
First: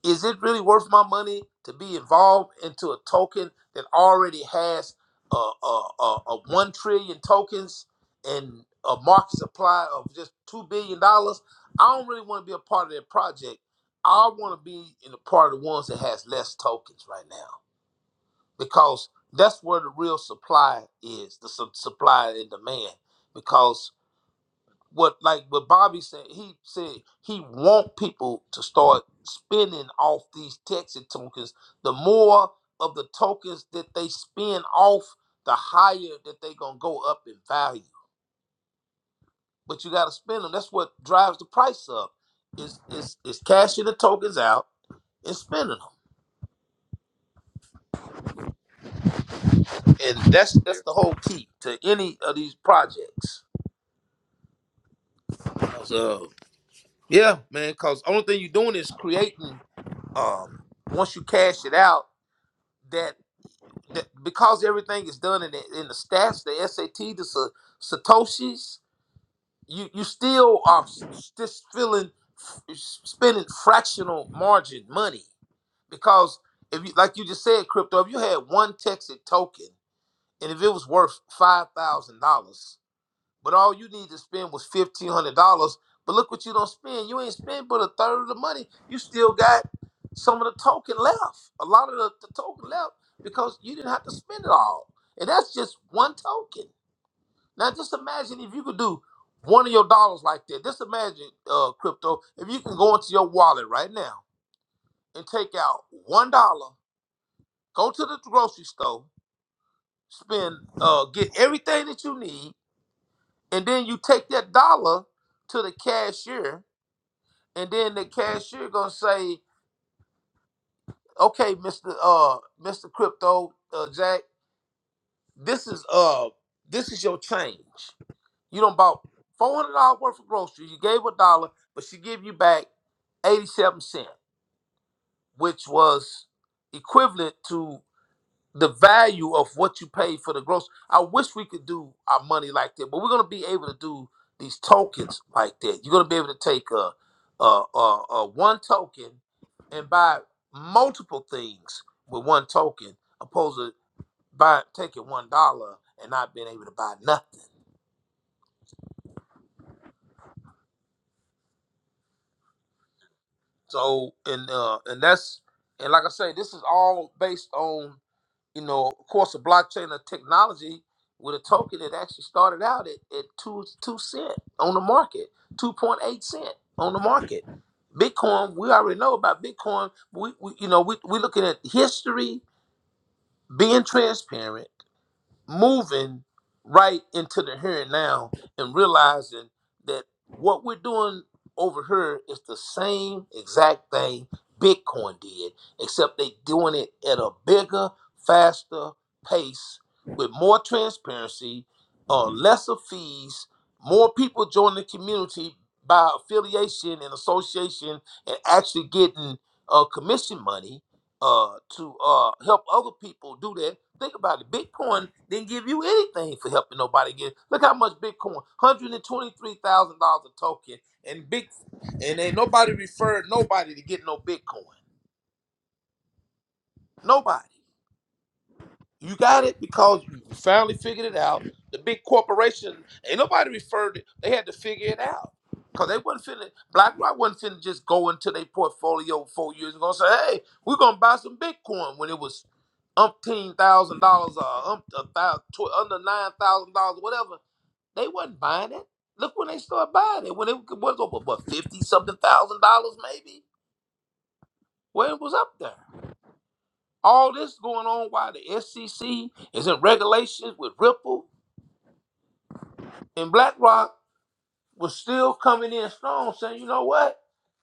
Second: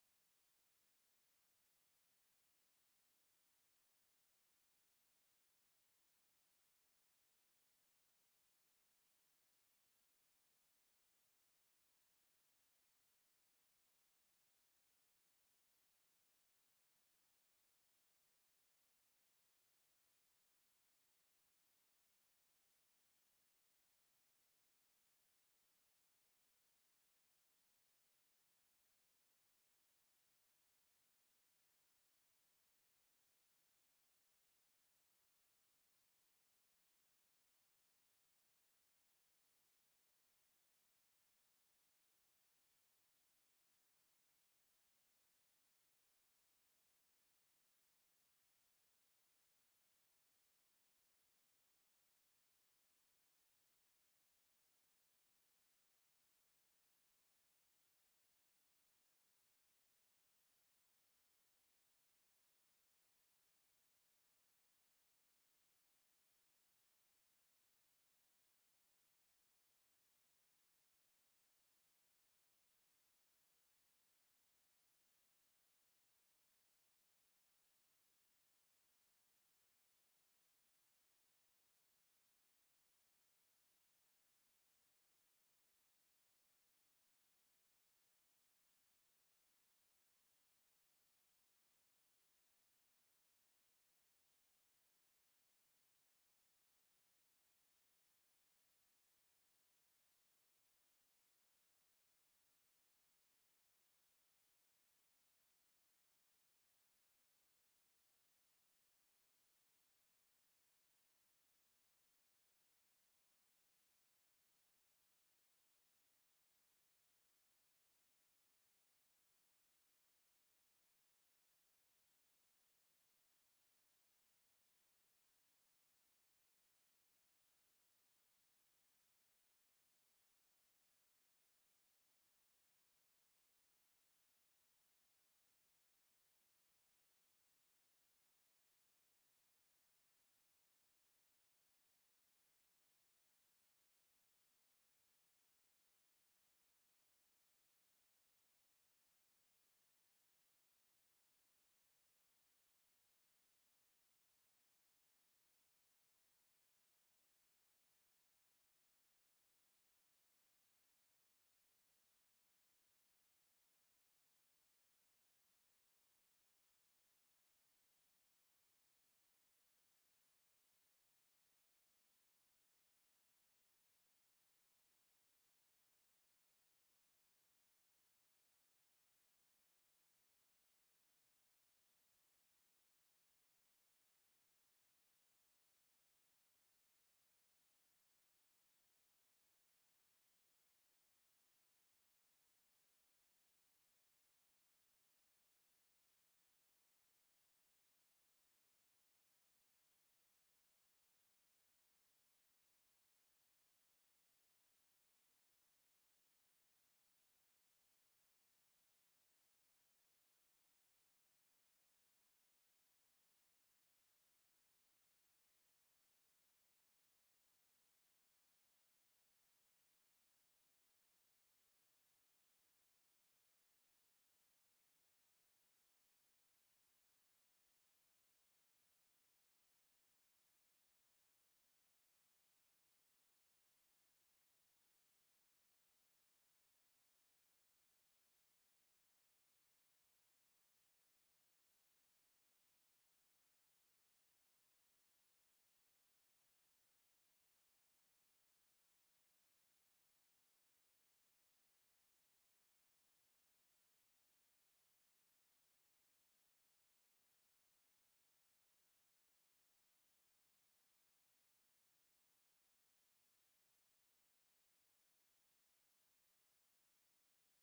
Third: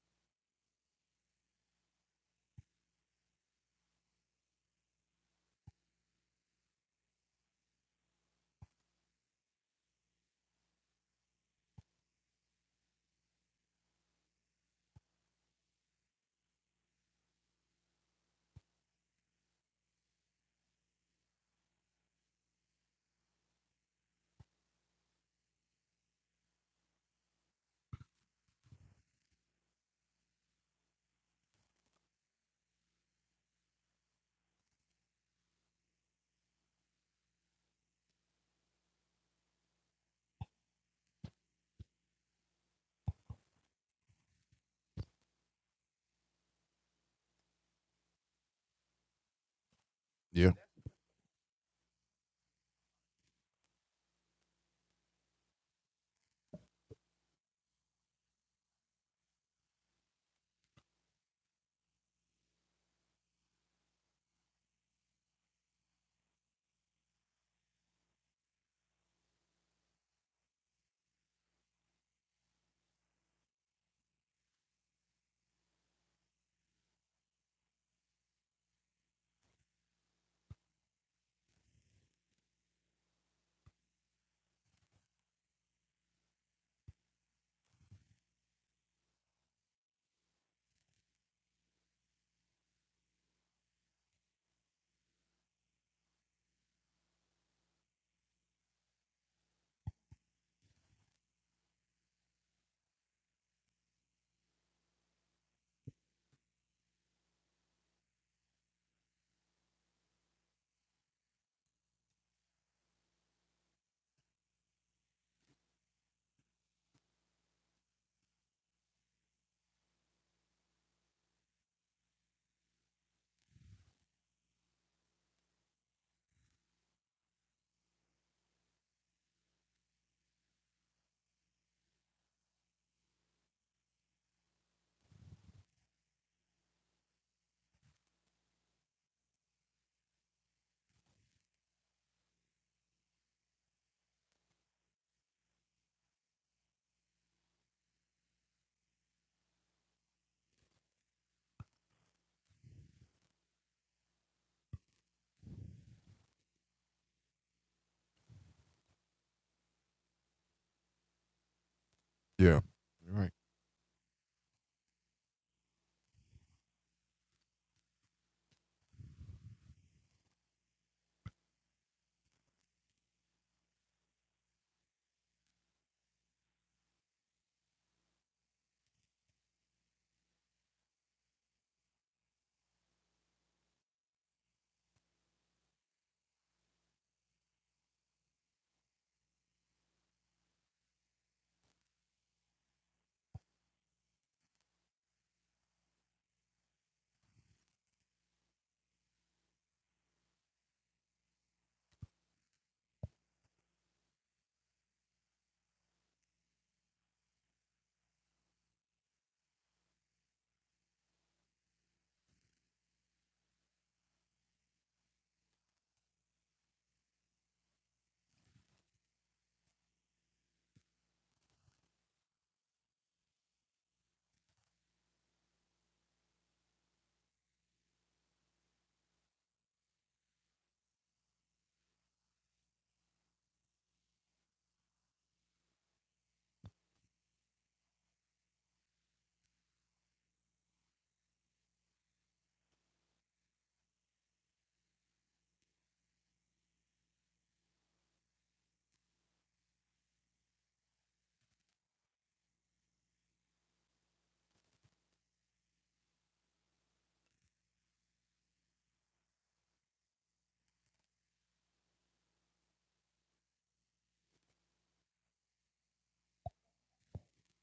S3: is it really worth my money to be involved into a token that already has a uh, uh, uh, uh, one trillion tokens and a market supply of just two billion dollars i don't really want to be a part of that project i want to be in the part of the ones that has less tokens right now because that's where the real supply is the su- supply and demand because what like what bobby said he said he want people to start spending off these texas tokens the more of the tokens that they spend off the higher that they gonna go up in value but you gotta spend them that's what drives the price up is is is cashing the tokens out and spending them and
S2: Yeah.
S3: that's that's the whole key to any of these projects Yeah, man, because only thing you're doing is creating. Um, once you cash it out, that, that because everything is done in the, in the stats, the SAT, the sa- satoshis, you you still are s- just feeling spending fractional margin money because if you like you just said crypto, if you had one Texas token and if it was worth five thousand dollars. But all you need to spend was fifteen hundred dollars. But look what you don't spend. You ain't spend but a third of the money. You still got some of the token left. A lot of the, the token left because you didn't have to spend it all. And that's just one token. Now just imagine if you could do one of your dollars like that. Just imagine, uh, crypto, if you can go into your wallet right now and take out one dollar, go to the grocery store, spend, uh, get everything that you need, and then you take that dollar to the cashier, and then the cashier gonna say, "Okay, Mister uh Mister Crypto uh, Jack, this is uh this is your change. You don't bought four hundred dollars worth of groceries. You gave a dollar, but she give you back eighty seven cent, which was equivalent to." the value of what you pay for the gross. I wish we could do our money like that, but we're gonna be able to do these tokens like that. You're gonna be able to take a a, a, a one token and buy multiple things with one token, opposed to buy taking one dollar and not being able to buy nothing.
S2: yeah. Right.
S3: So and uh and that's and like I say, this is all based on you know, of course, the blockchain of technology with a token, it actually started out at, at two two cent on the market, two point eight cent on the market. Bitcoin, we already know about Bitcoin. We, we you know, we we looking at history being transparent moving right into the here and now and realizing that what we're doing over here is the same exact thing Bitcoin did, except they doing it at a bigger, faster pace with more transparency, uh, lesser fees, more people join the community by affiliation and association and actually getting uh, commission money uh, to uh, help other people do that. Think about it. Bitcoin didn't give you anything for helping nobody get. Look how much Bitcoin, hundred and twenty-three thousand dollars a token, and big, and ain't nobody referred nobody to get no Bitcoin. Nobody. You got it because you finally figured it out. The big corporation ain't nobody referred it. They had to figure it out because they wasn't finna. BlackRock wasn't finna just go into their portfolio four years ago and say, "Hey, we're gonna buy some Bitcoin" when it was umpteen thousand dollars or um, a thou- tw- under nine thousand dollars, whatever. They wasn't buying it. Look when they started buying it when it was over what fifty something thousand dollars maybe. Well, it was up there. All this going on while the SEC is in regulations with Ripple and BlackRock was still coming in strong, saying, you know what?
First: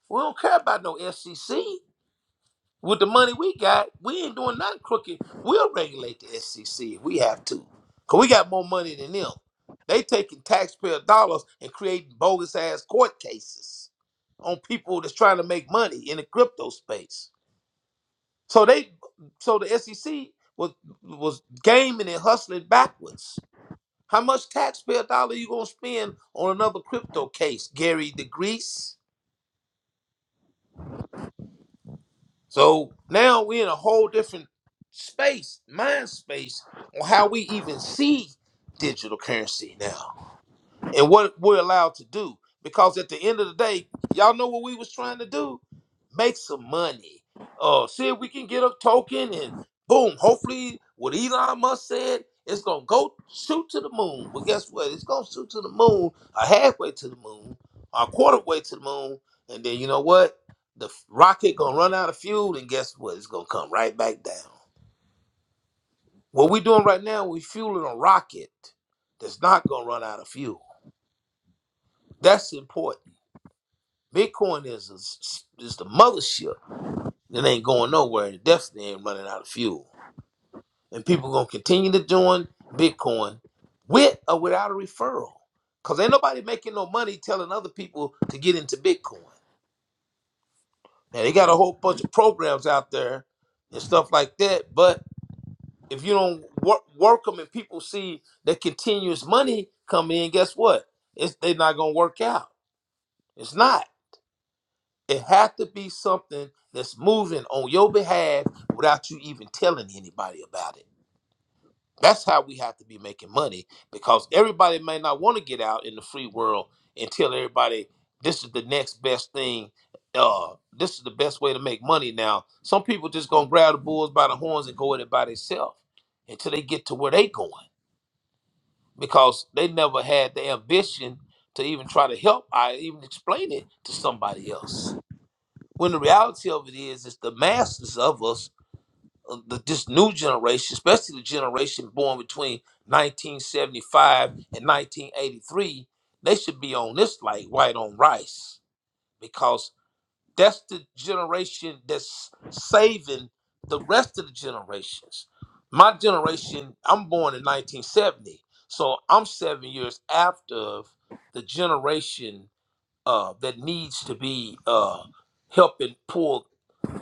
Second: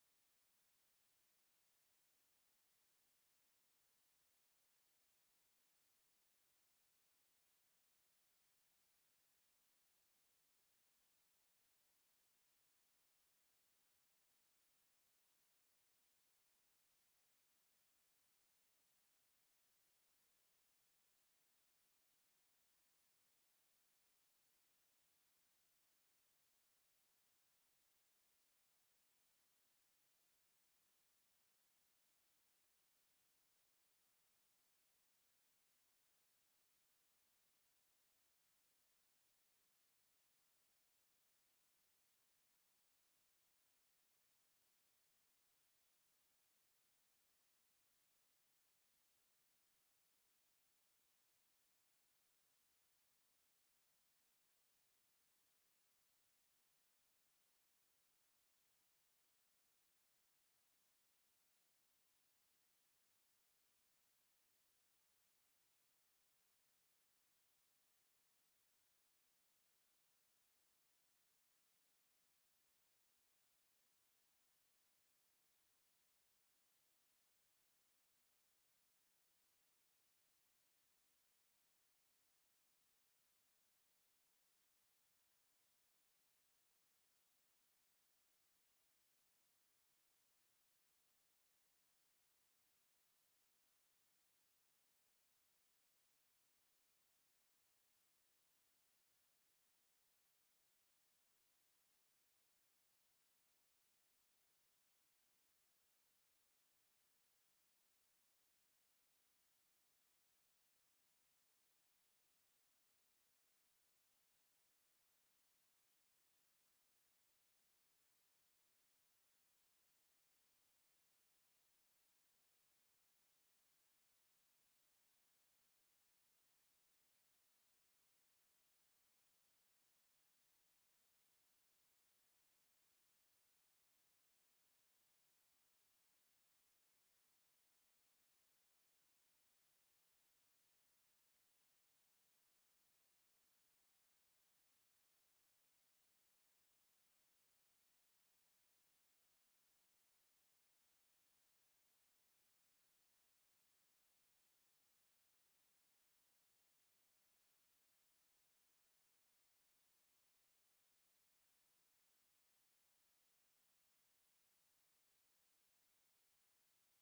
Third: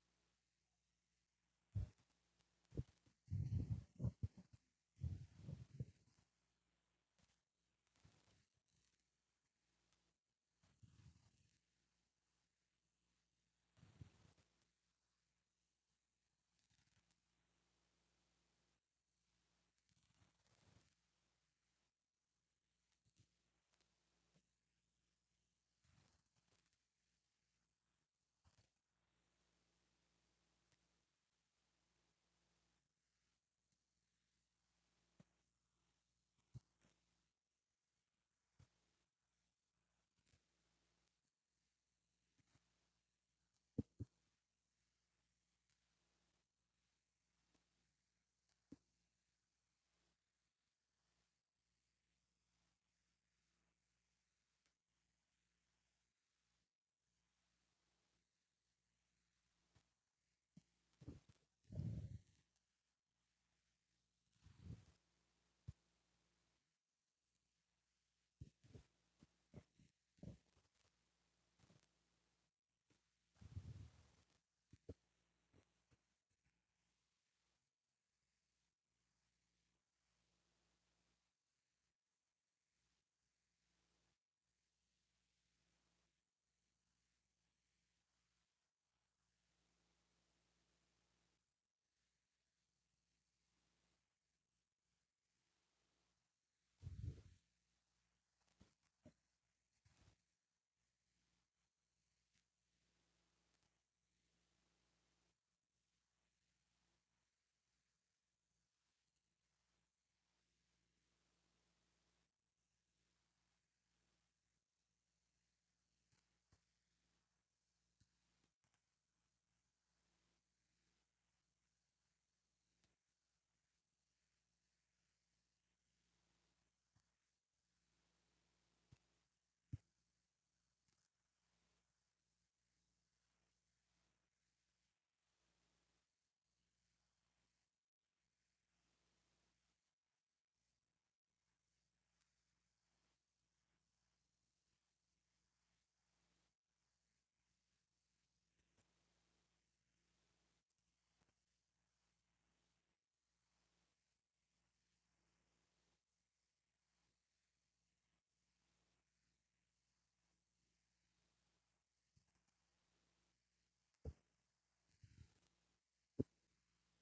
S3: We don't care about no SEC. With the money we got, we ain't doing nothing crooked. We'll regulate the SEC if we have to. Cause we got more money than them. They taking taxpayer dollars and creating bogus ass court cases on people that's trying to make money in the crypto space. So they, so the SEC was was gaming and hustling backwards. How much taxpayer dollar you gonna spend on another crypto case, Gary DeGrease? So now we're in a whole different space, mind space, on how we even see digital currency now. and what we're allowed to do. Because at the end of the day, y'all know what we was trying to do? Make some money. Uh, see if we can get a token and boom, hopefully what Elon Musk said, it's gonna go shoot to the moon. Well, guess what? It's gonna shoot to the moon, a halfway to the moon, a quarter way to the moon, and then you know what? The f- rocket gonna run out of fuel, and guess what? It's gonna come right back down. What we're doing right now, we're fueling a rocket that's not gonna run out of fuel. That's important. Bitcoin is is, is the mothership. It ain't going nowhere. and It definitely ain't running out of fuel. And people gonna continue to join Bitcoin with or without a referral. Cause ain't nobody making no money telling other people to get into Bitcoin. Now they got a whole bunch of programs out there and stuff like that. But if you don't work, work them and people see that continuous money coming, in, guess what? It's they're not gonna work out. It's not. It had to be something that's moving on your behalf without you even telling anybody about it. That's how we have to be making money because everybody may not want to get out in the free world and tell everybody this is the next best thing. Uh, this is the best way to make money now. Some people just gonna grab the bulls by the horns and go at it by themselves until they get to where they going because they never had the ambition to even try to help I even explain it to somebody else when the reality of it is, is the masses of us, uh, the, this new generation, especially the generation born between 1975 and 1983, they should be on this like white on rice because that's the generation that's saving the rest of the generations. My generation, I'm born in 1970, so I'm seven years after the generation uh, that needs to be uh, helping pull,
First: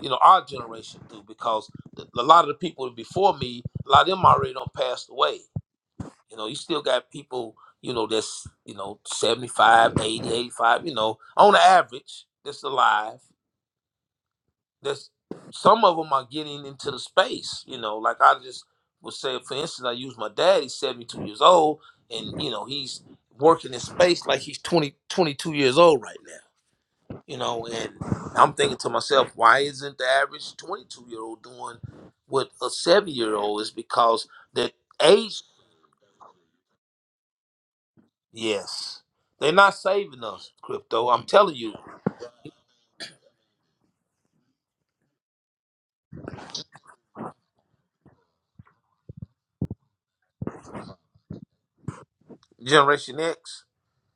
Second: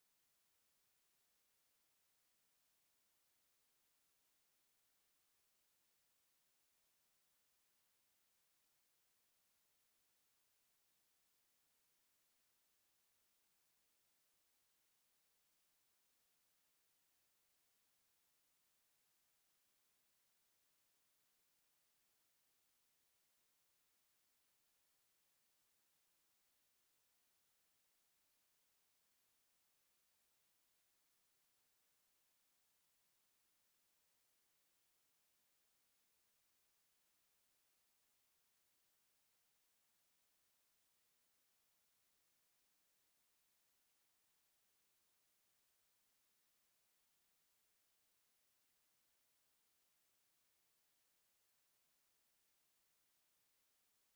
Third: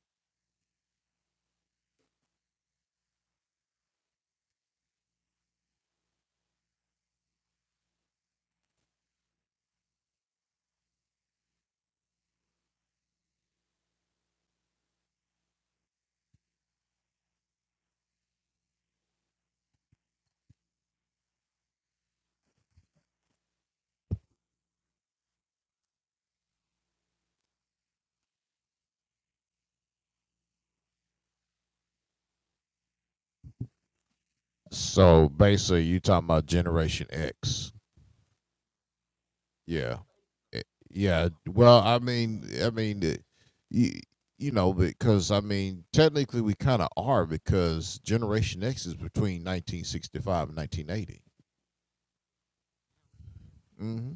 S3: you know, our generation through because th- a lot of the people before me, a lot of them already don't passed away. You know, you still got people, you know, that's, you know, 75, 80, 85. you know, on average, that's alive. That's some of them are getting into the space, you know, like I just would say, for instance, I use my dad, he's 72 years old and, you know, he's working in space like he's 20 22 years old right now you know, and I'm thinking to myself, why isn't the average 22 year old doing what a seven year old is? Because that
S2: So
S3: age,
S2: basically, you talking about Generation X?
S3: yes, they're not
S2: Yeah,
S3: saving us,
S2: Eh,
S3: crypto. I'm
S2: yeah.
S3: telling you,
S2: Well, I mean, I mean, eh, you, you know, because I mean, technically, we kind of are because Generation X is between 1965 and 1980.
S3: Generation X.
S2: Mm-hmm.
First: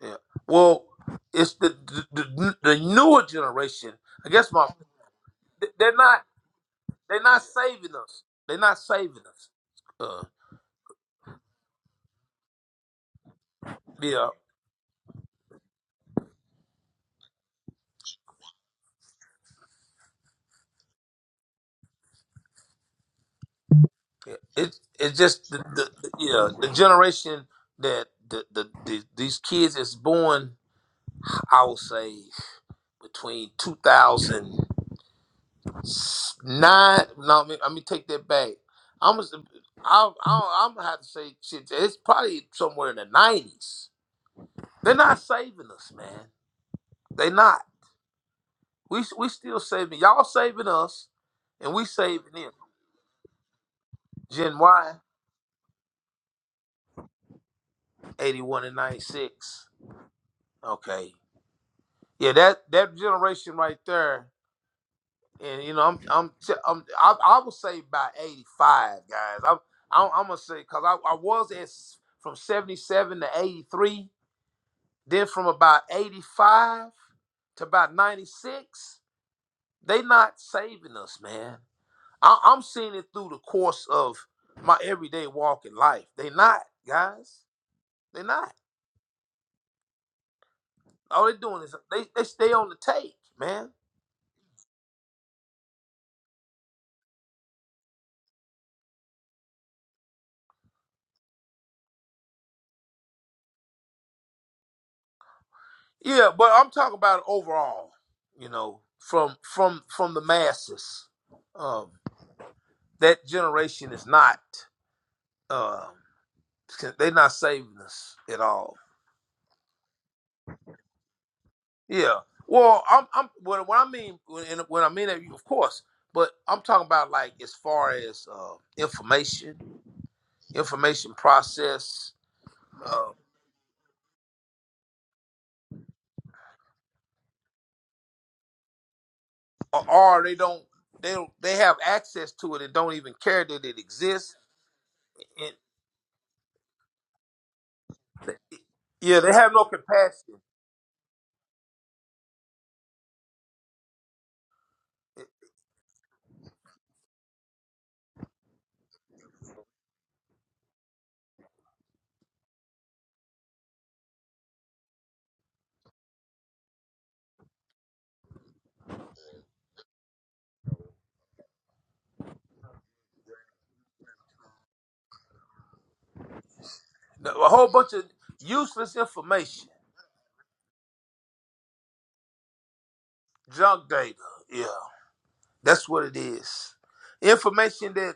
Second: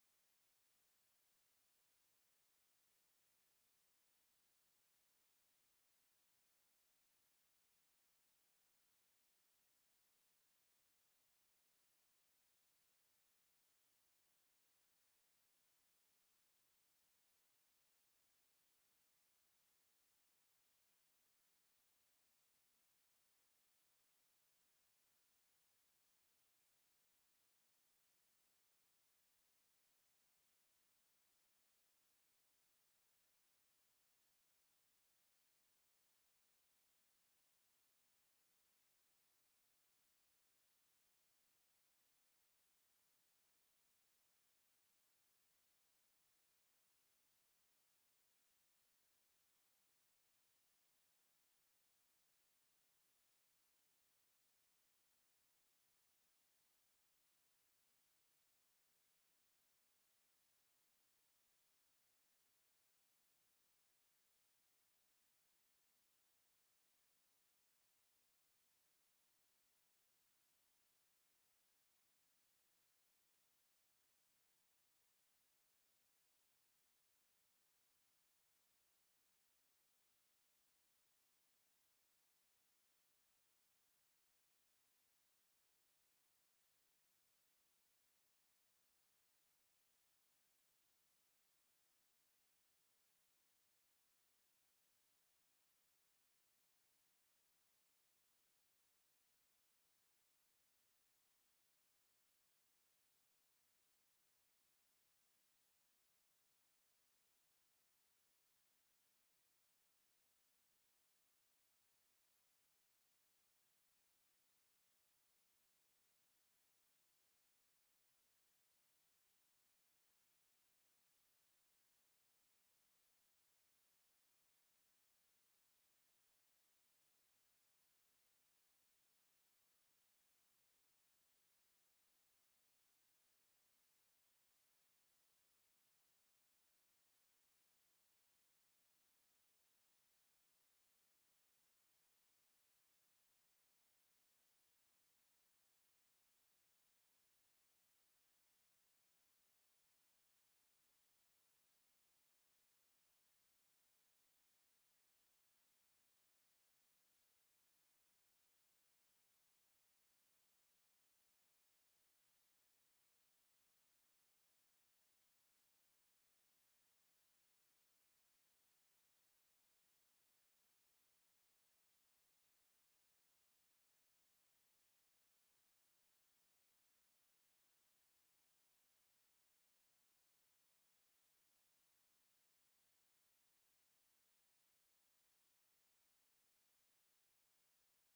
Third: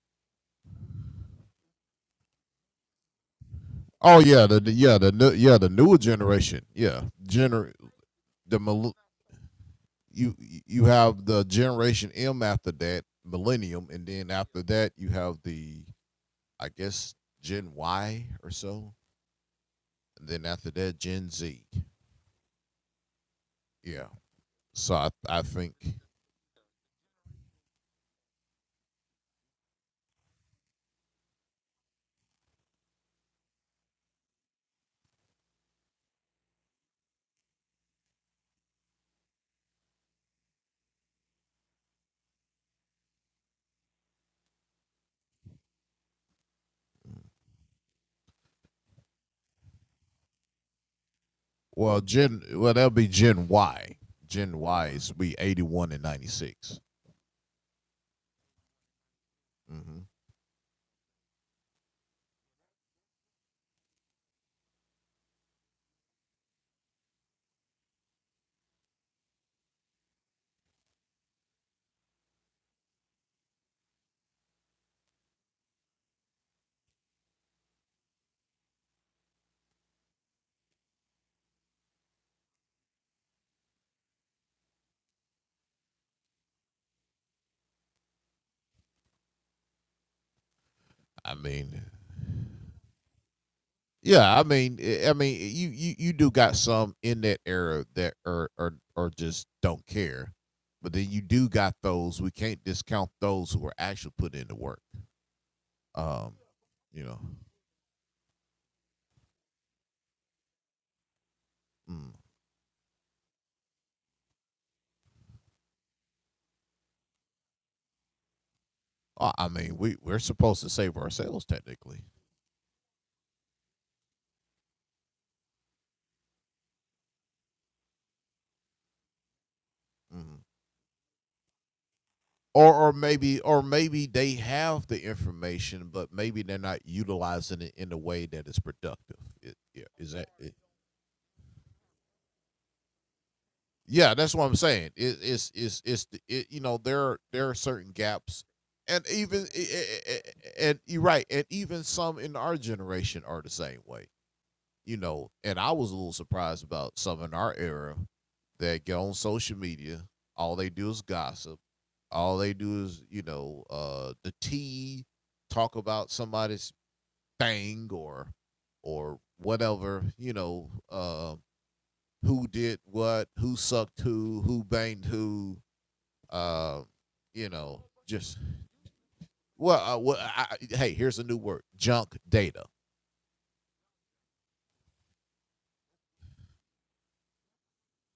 S3: Yeah. Well, it's the the, the, the newer generation.
S2: Oh
S3: I
S2: yeah,
S3: guess
S2: the,
S3: my
S2: the yeah the new- yeah the
S3: they're
S2: newer
S3: not
S2: generation. Yeah,
S3: they're not
S2: gener
S3: saving us. They're
S2: the
S3: not
S2: mil-
S3: saving us. Uh,
S2: you you have the generation M after that, millennium, and
S3: yeah.
S2: then after that you have the I guess Gen Y or so, and then after that Gen Z. Yeah.
S3: Yeah, It
S2: So I
S3: it's
S2: I
S3: just the,
S2: think
S3: the, the yeah the generation that the, the, the these kids is born I would say between 2009. No, I mean, I mean take that back. I'm just, I, I, I'm gonna have to say shit. It's probably somewhere in the 90s. They're not saving us, man. They not. We we still saving y'all saving us, and we
S2: well
S3: saving
S2: Gen
S3: them.
S2: well that'll be Gen Y. Gen
S3: Gen
S2: Y
S3: Y,
S2: is be eighty one and ninety six.
S3: 81 and 96.
S2: Mm-hmm.
S3: Okay, yeah, that that generation right there. and you know I'm I'm t- I'm I, I would say by 85 guys. I'm I'm, I'm gonna say because I, I was at s- from 77 to 83, then from about 85 to about 96. They not saving us, man. I, I'm seeing it through the course of my everyday walk in life. They not guys. They not. All
S2: I
S3: they doing is
S2: mean
S3: they they stay on the take, man.
S2: Yeah, I mean, eh, I mean, you you you do got some in that era that are are are just don't care, but then you do got those. We can't discount those who are actually putting in the work.
S3: Yeah,
S2: Um,
S3: but I'm talking
S2: you know,
S3: about overall, you know, from from from the masses. Um,
S2: mm.
S3: that generation is not um they're not saving us at all.
S2: I I mean, we we're supposed to save ourselves technically,
S3: Yeah. Well, I'm I'm what, what I mean when and when I mean that of course, but I'm talking about like as far as uh, information,
S2: Mhm.
S3: information process,
S2: or or
S3: uh,
S2: maybe or maybe they have the information, but maybe they're not utilizing it in a way that is productive. It, yeah,
S3: or,
S2: is
S3: or
S2: that?
S3: they don't they don't they have access to it and don't even care that it
S2: Yeah, that's
S3: exists.
S2: what I'm saying. It, it's
S3: And,
S2: it's it's the- it, you know there are, there are certain gaps, and
S3: yeah, they
S2: even
S3: have no
S2: i- i- i-
S3: compassion.
S2: and you're right, and even some in our generation are the same way. You know, and I was a little surprised about some in our era that get on social media. All they do is gossip. All they do is you know uh the tea, talk about somebody's thing or or whatever. You know, uh, who did what, who sucked who, who banged who. Uh,
S3: A
S2: you
S3: whole
S2: know,
S3: bunch of
S2: just
S3: useless information,
S2: well, uh, well I, hey, here's a new word: junk data.
S3: junk data. Yeah, that's what it is. Information that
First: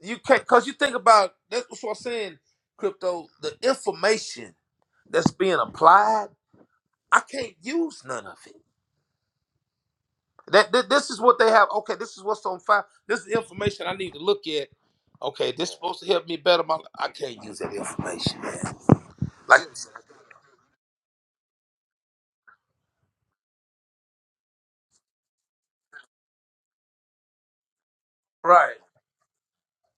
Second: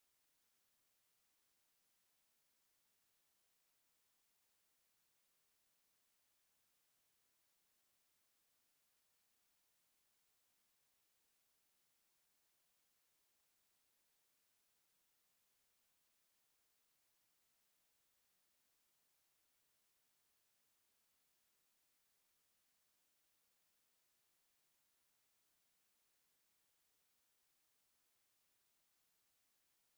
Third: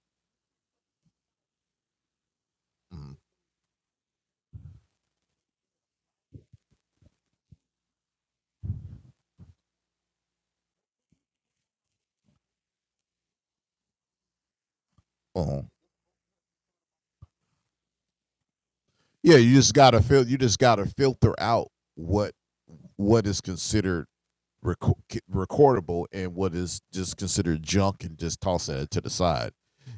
S3: you can't, cause you think about. That's what I'm saying.
S2: Mhm.
S3: Crypto, the information that's being applied, I can't use none of it. That, that this is what they have. Okay, this is what's on file. This is information I need to look at. Okay,
S2: Uh-huh.
S3: this is supposed to help me better my. I can't use that information, man.
S2: Yeah, you
S3: Like,
S2: just gotta fil- you just gotta filter out what what is considered reco- recordable and what is just considered junk and just tossing
S3: right,
S2: it to the side,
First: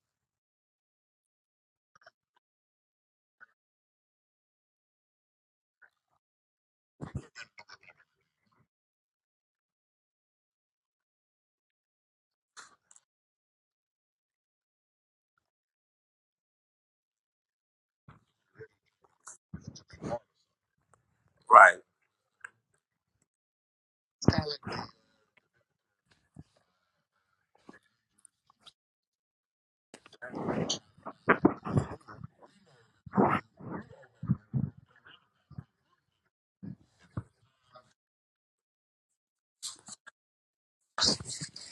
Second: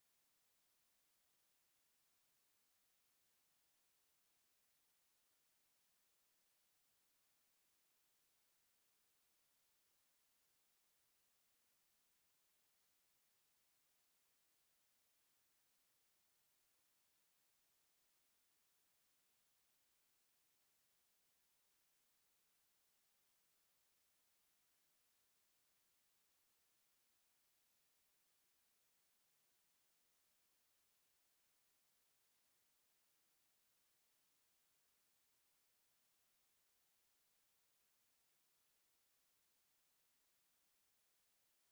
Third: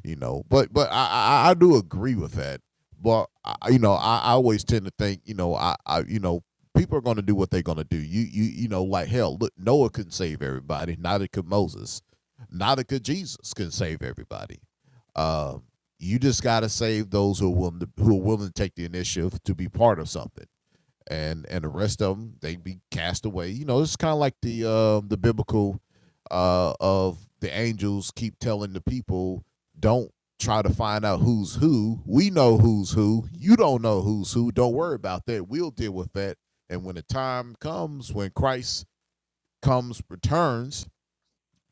S2: you know. But but I I, I do agree with that. But I- you know I, I always tend to think you know I, I you know people are going to do what they're going to do. You you you know like hell look Noah couldn't save everybody. Neither could Moses. Neither could Jesus could save everybody. Um, you just got to save those who are willing to, who are willing to take the initiative to be part of something and and the
S3: right.
S2: rest of them they be cast away. You know, it's kind of like the uh, the biblical uh, of the angels keep telling the people, don't try to find out who's who. We know who's who. You don't know who's who. Don't worry about that. We'll deal with that. And when the time comes, when Christ comes, returns,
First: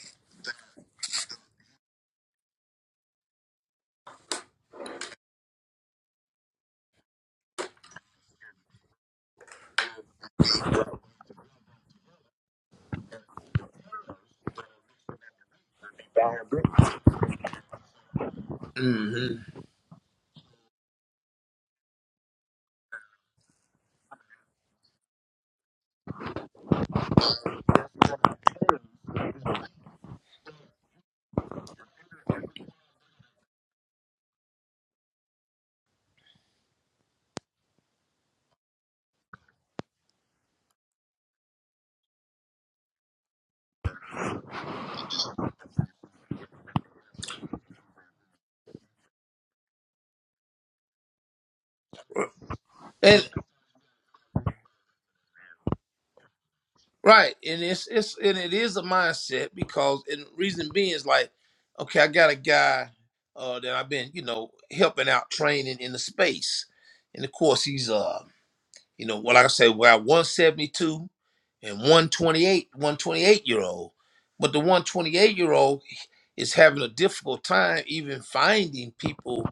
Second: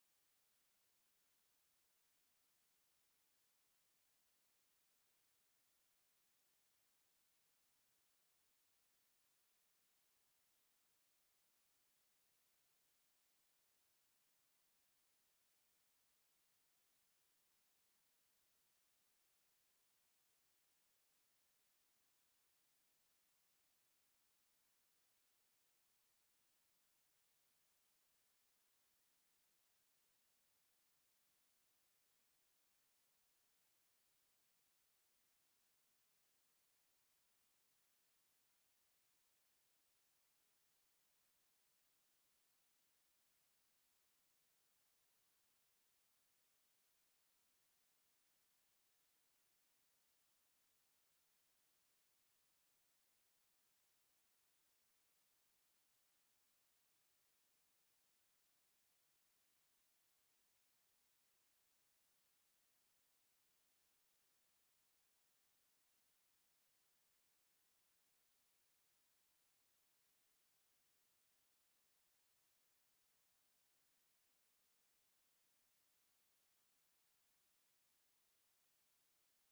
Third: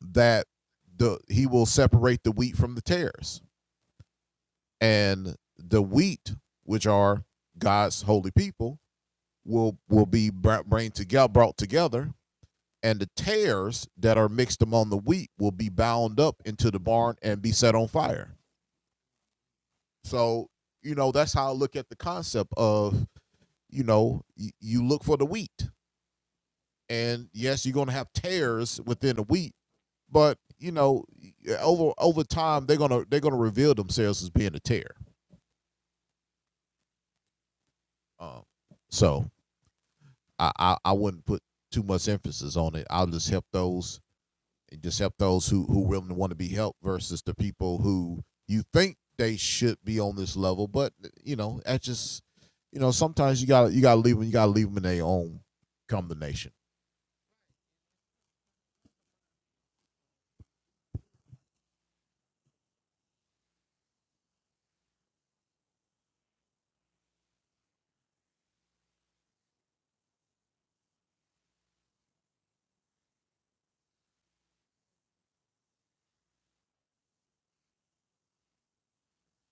S2: that the he will separate the wheat from the tares, and the wheat, which are God's holy people, will will be brought together brought together and the tares that are mixed among the wheat will be bound up into the barn and be set on fire
S3: hmm
S2: so you know that's how i look at the concept of you know y- you look for the wheat and yes you're going to have tares within the wheat but you know over over time they're going to they're going to reveal themselves as being a tear um, so I, I i wouldn't put too much emphasis on it i'll just help those and just help those who who really want to be helped versus the people who you think they should be on this level, but you know that's just you know
S3: and.
S2: sometimes you got to you got to leave them you got to leave them in their own combination.
S3: Right, and it's it's and it is a mindset because and reason being is like, okay, I got a guy uh, that I've been you know helping out training in the space, and of course he's uh you know what like I say well one seventy two and one twenty eight one twenty eight year old, but the one twenty eight year old is having a difficult time even finding people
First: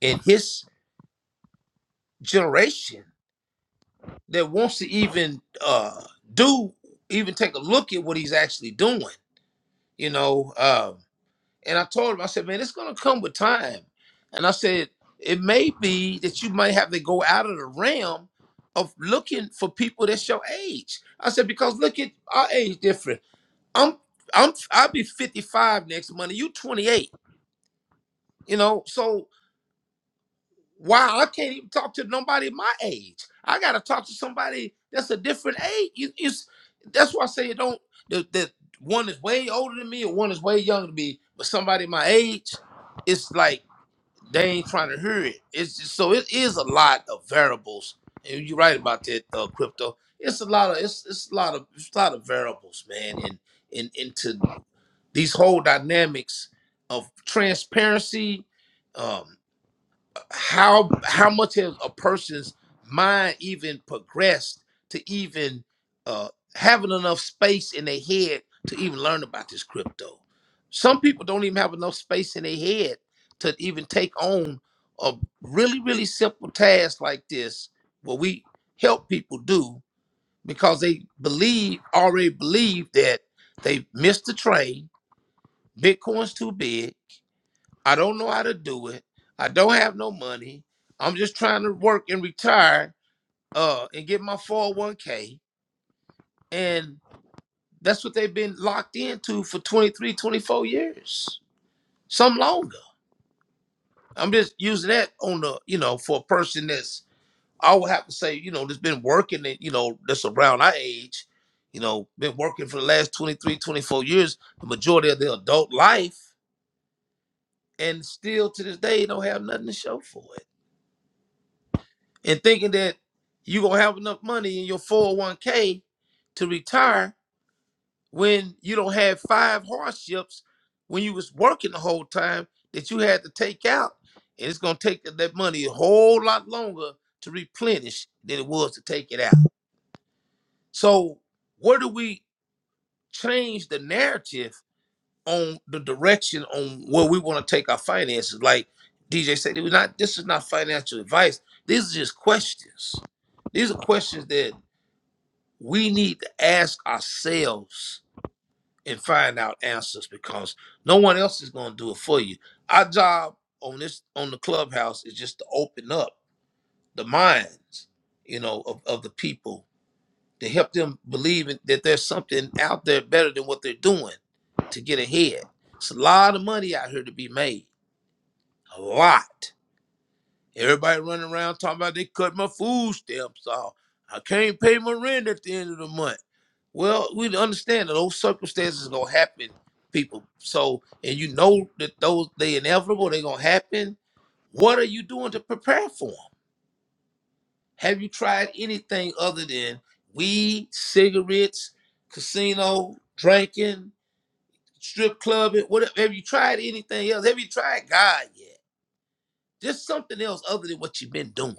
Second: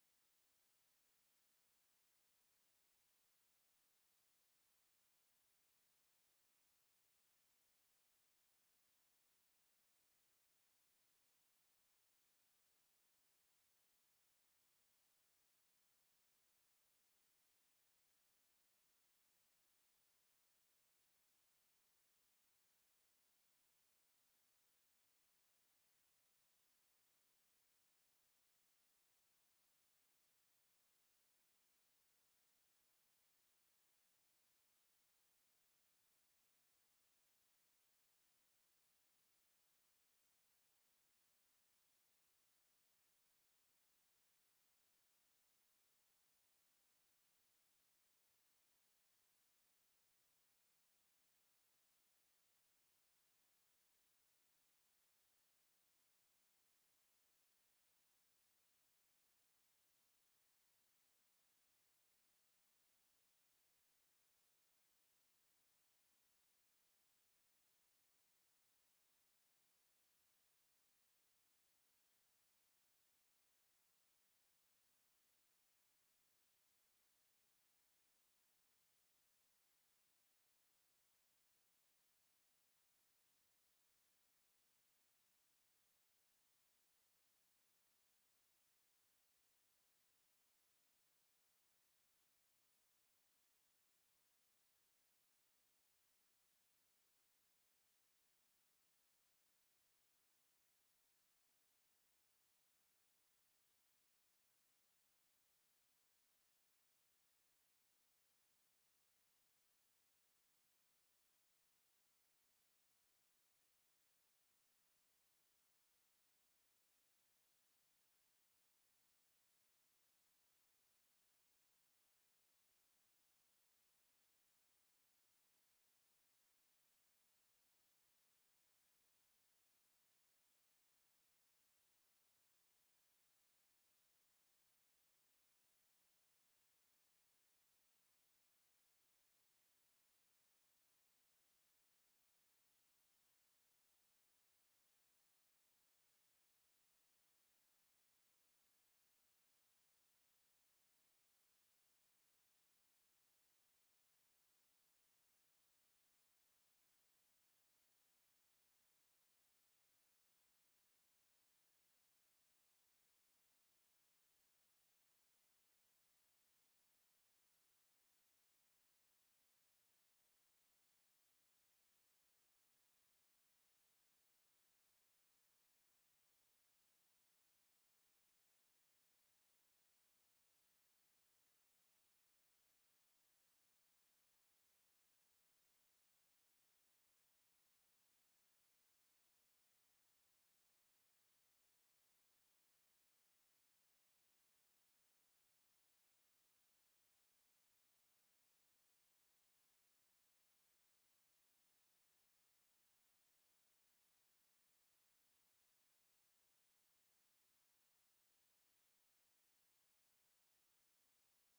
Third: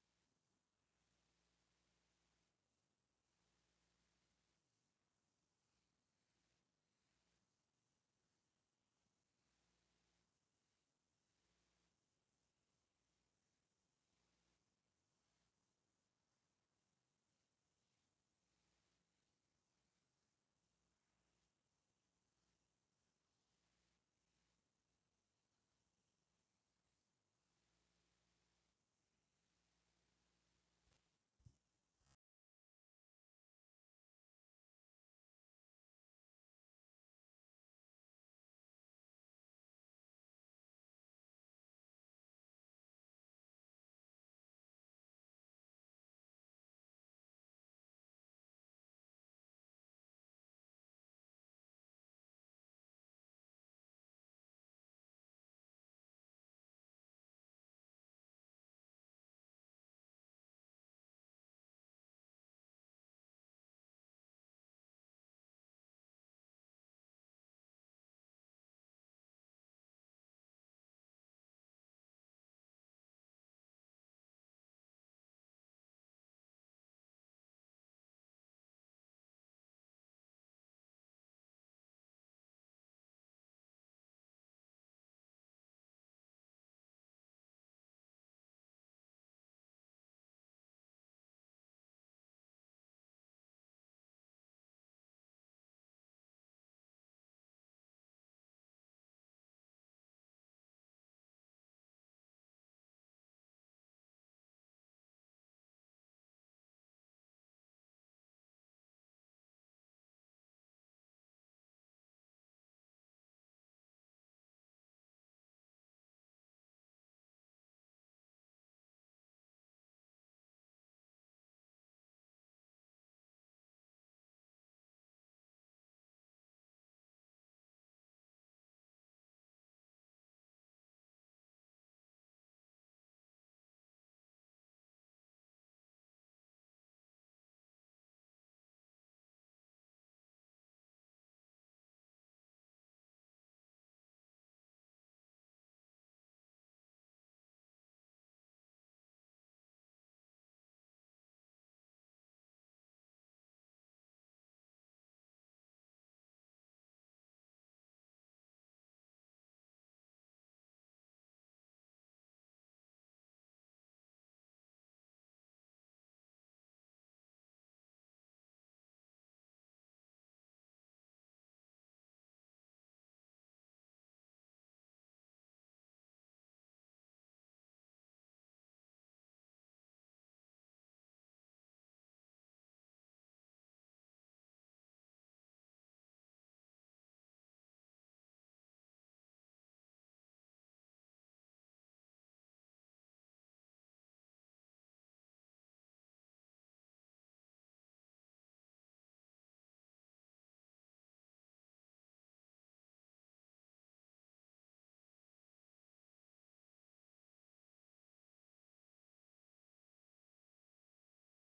S3: in his generation that wants to even uh do even take a look at what he's actually doing you know. Um, and I told him, I said, man, it's gonna come with time. And I said, it may be that you might have to go out of the realm of looking for people that's your age. I said, because look at our age different. I'm I'm I'll be 55 next month. You 28, you know. So wow, I can't even talk to nobody my age. I got to talk to somebody that's a different age. You, you, that's why I say it don't. The, the one is way older than me, and one is way younger than me. But somebody my age, it's like they ain't trying to hear it. It's just, so it is a lot of variables, and you're right about that uh, crypto. It's a lot of it's it's a lot of it's a lot of variables, man, and and into these whole dynamics of transparency. um, how how much has a person's mind even progressed to even uh having enough space in their head to even learn about this crypto some people don't even have enough space in their head to even take on a really really simple task like this what we help people do because they believe already believe that they missed the train bitcoin's too big I don't know how to do it. I don't have no money. I'm just trying to work and retire uh, and get my 401k. And that's what they've been locked into for 23, 24 years, some longer. I'm just using that on the, you know, for a person that's, I would have to say, you know, that's been working and, you know, that's around our age, you know, been working for the last 23, 24 years, the majority of their adult life, and still to this day don't have nothing to show for it. and thinking that you're gonna have enough money in your 401k to retire when you don't have five hardships when you was working the whole time that you had to take out and it's gonna take that that money a whole lot longer to replenish than it was to take it out so where do we change the narrative on the direction on where we want to take our finances like dj said it was not this is not financial advice these are just questions these are questions that we need to ask ourselves and find out answers because no one else is going to do it for you. Our job on this on the clubhouse is just to open up the minds, you know, of, of the people to help them believe in- that there's something out there better than what they're doing to get ahead. It's a lot of money out here to be made. A lot. Everybody running around talking about they cut my food stamps off. I can't pay my rent at the end of the month. Well, we understand that those circumstances gonna happen, people. So, and you know that those they inevitable, they gonna happen. What are you doing to prepare for them? Have you tried anything other than weed, cigarettes, casino, drinking, strip clubbing? Whatever. have you tried anything else? Have you tried God yet? Just something else other than what you've been doing.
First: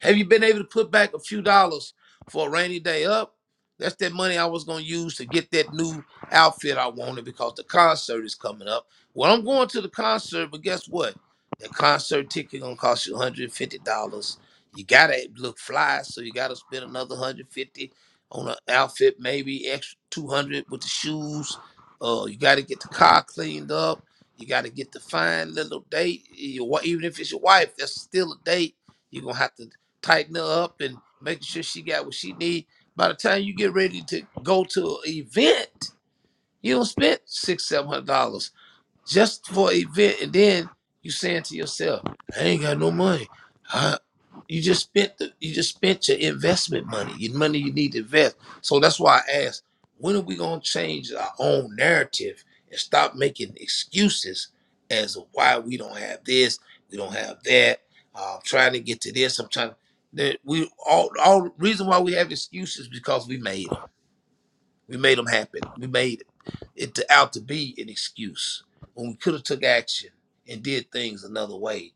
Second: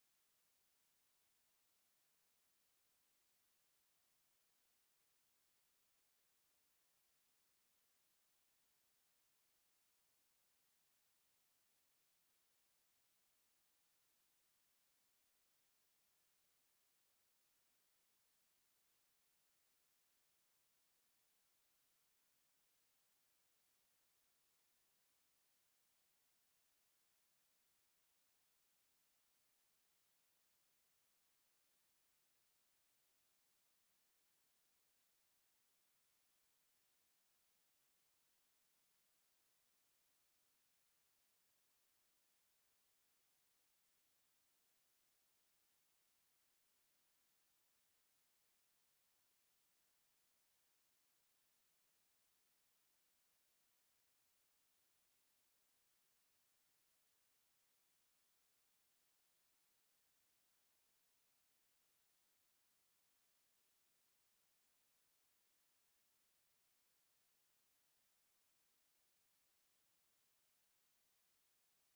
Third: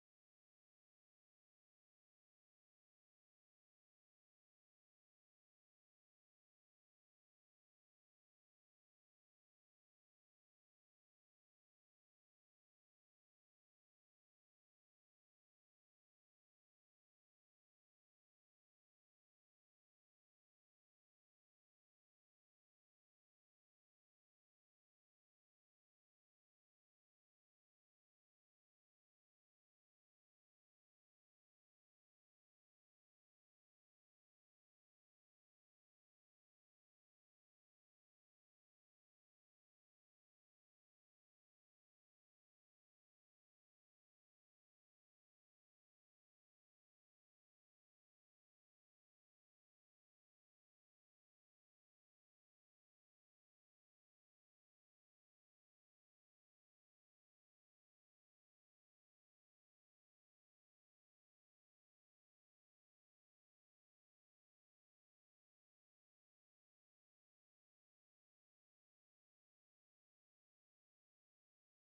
S3: Have you been able to put back a few dollars for a rainy day up? That's that money I was gonna use to get that new outfit I wanted because the concert is coming up. Well, I'm going to the concert, but guess what? The concert ticket gonna cost you $150. You gotta look fly, so you gotta spend another 150 on an outfit, maybe extra 200 with the shoes. Uh, you gotta get the car cleaned up. You gotta get the fine little date. Your, wa- even if it's your wife, that's still a date you're gonna have to tighten her up and making sure she got what she need. By the time you get ready to go to an event, you don't spend six, seven hundred dollars just for an event, and then you saying to yourself, "I ain't got no money." I, you just spent the, you just spent your investment money, your money you need to invest. So that's why I asked, when are we gonna change our own narrative and stop making excuses as to why we don't have this, we don't have that. Uh, I'm trying to get to this. I'm trying. That we all all reason why we have excuses because we made 'em. We made them happen. We made it to, out to be an excuse when we could have took action and did things another way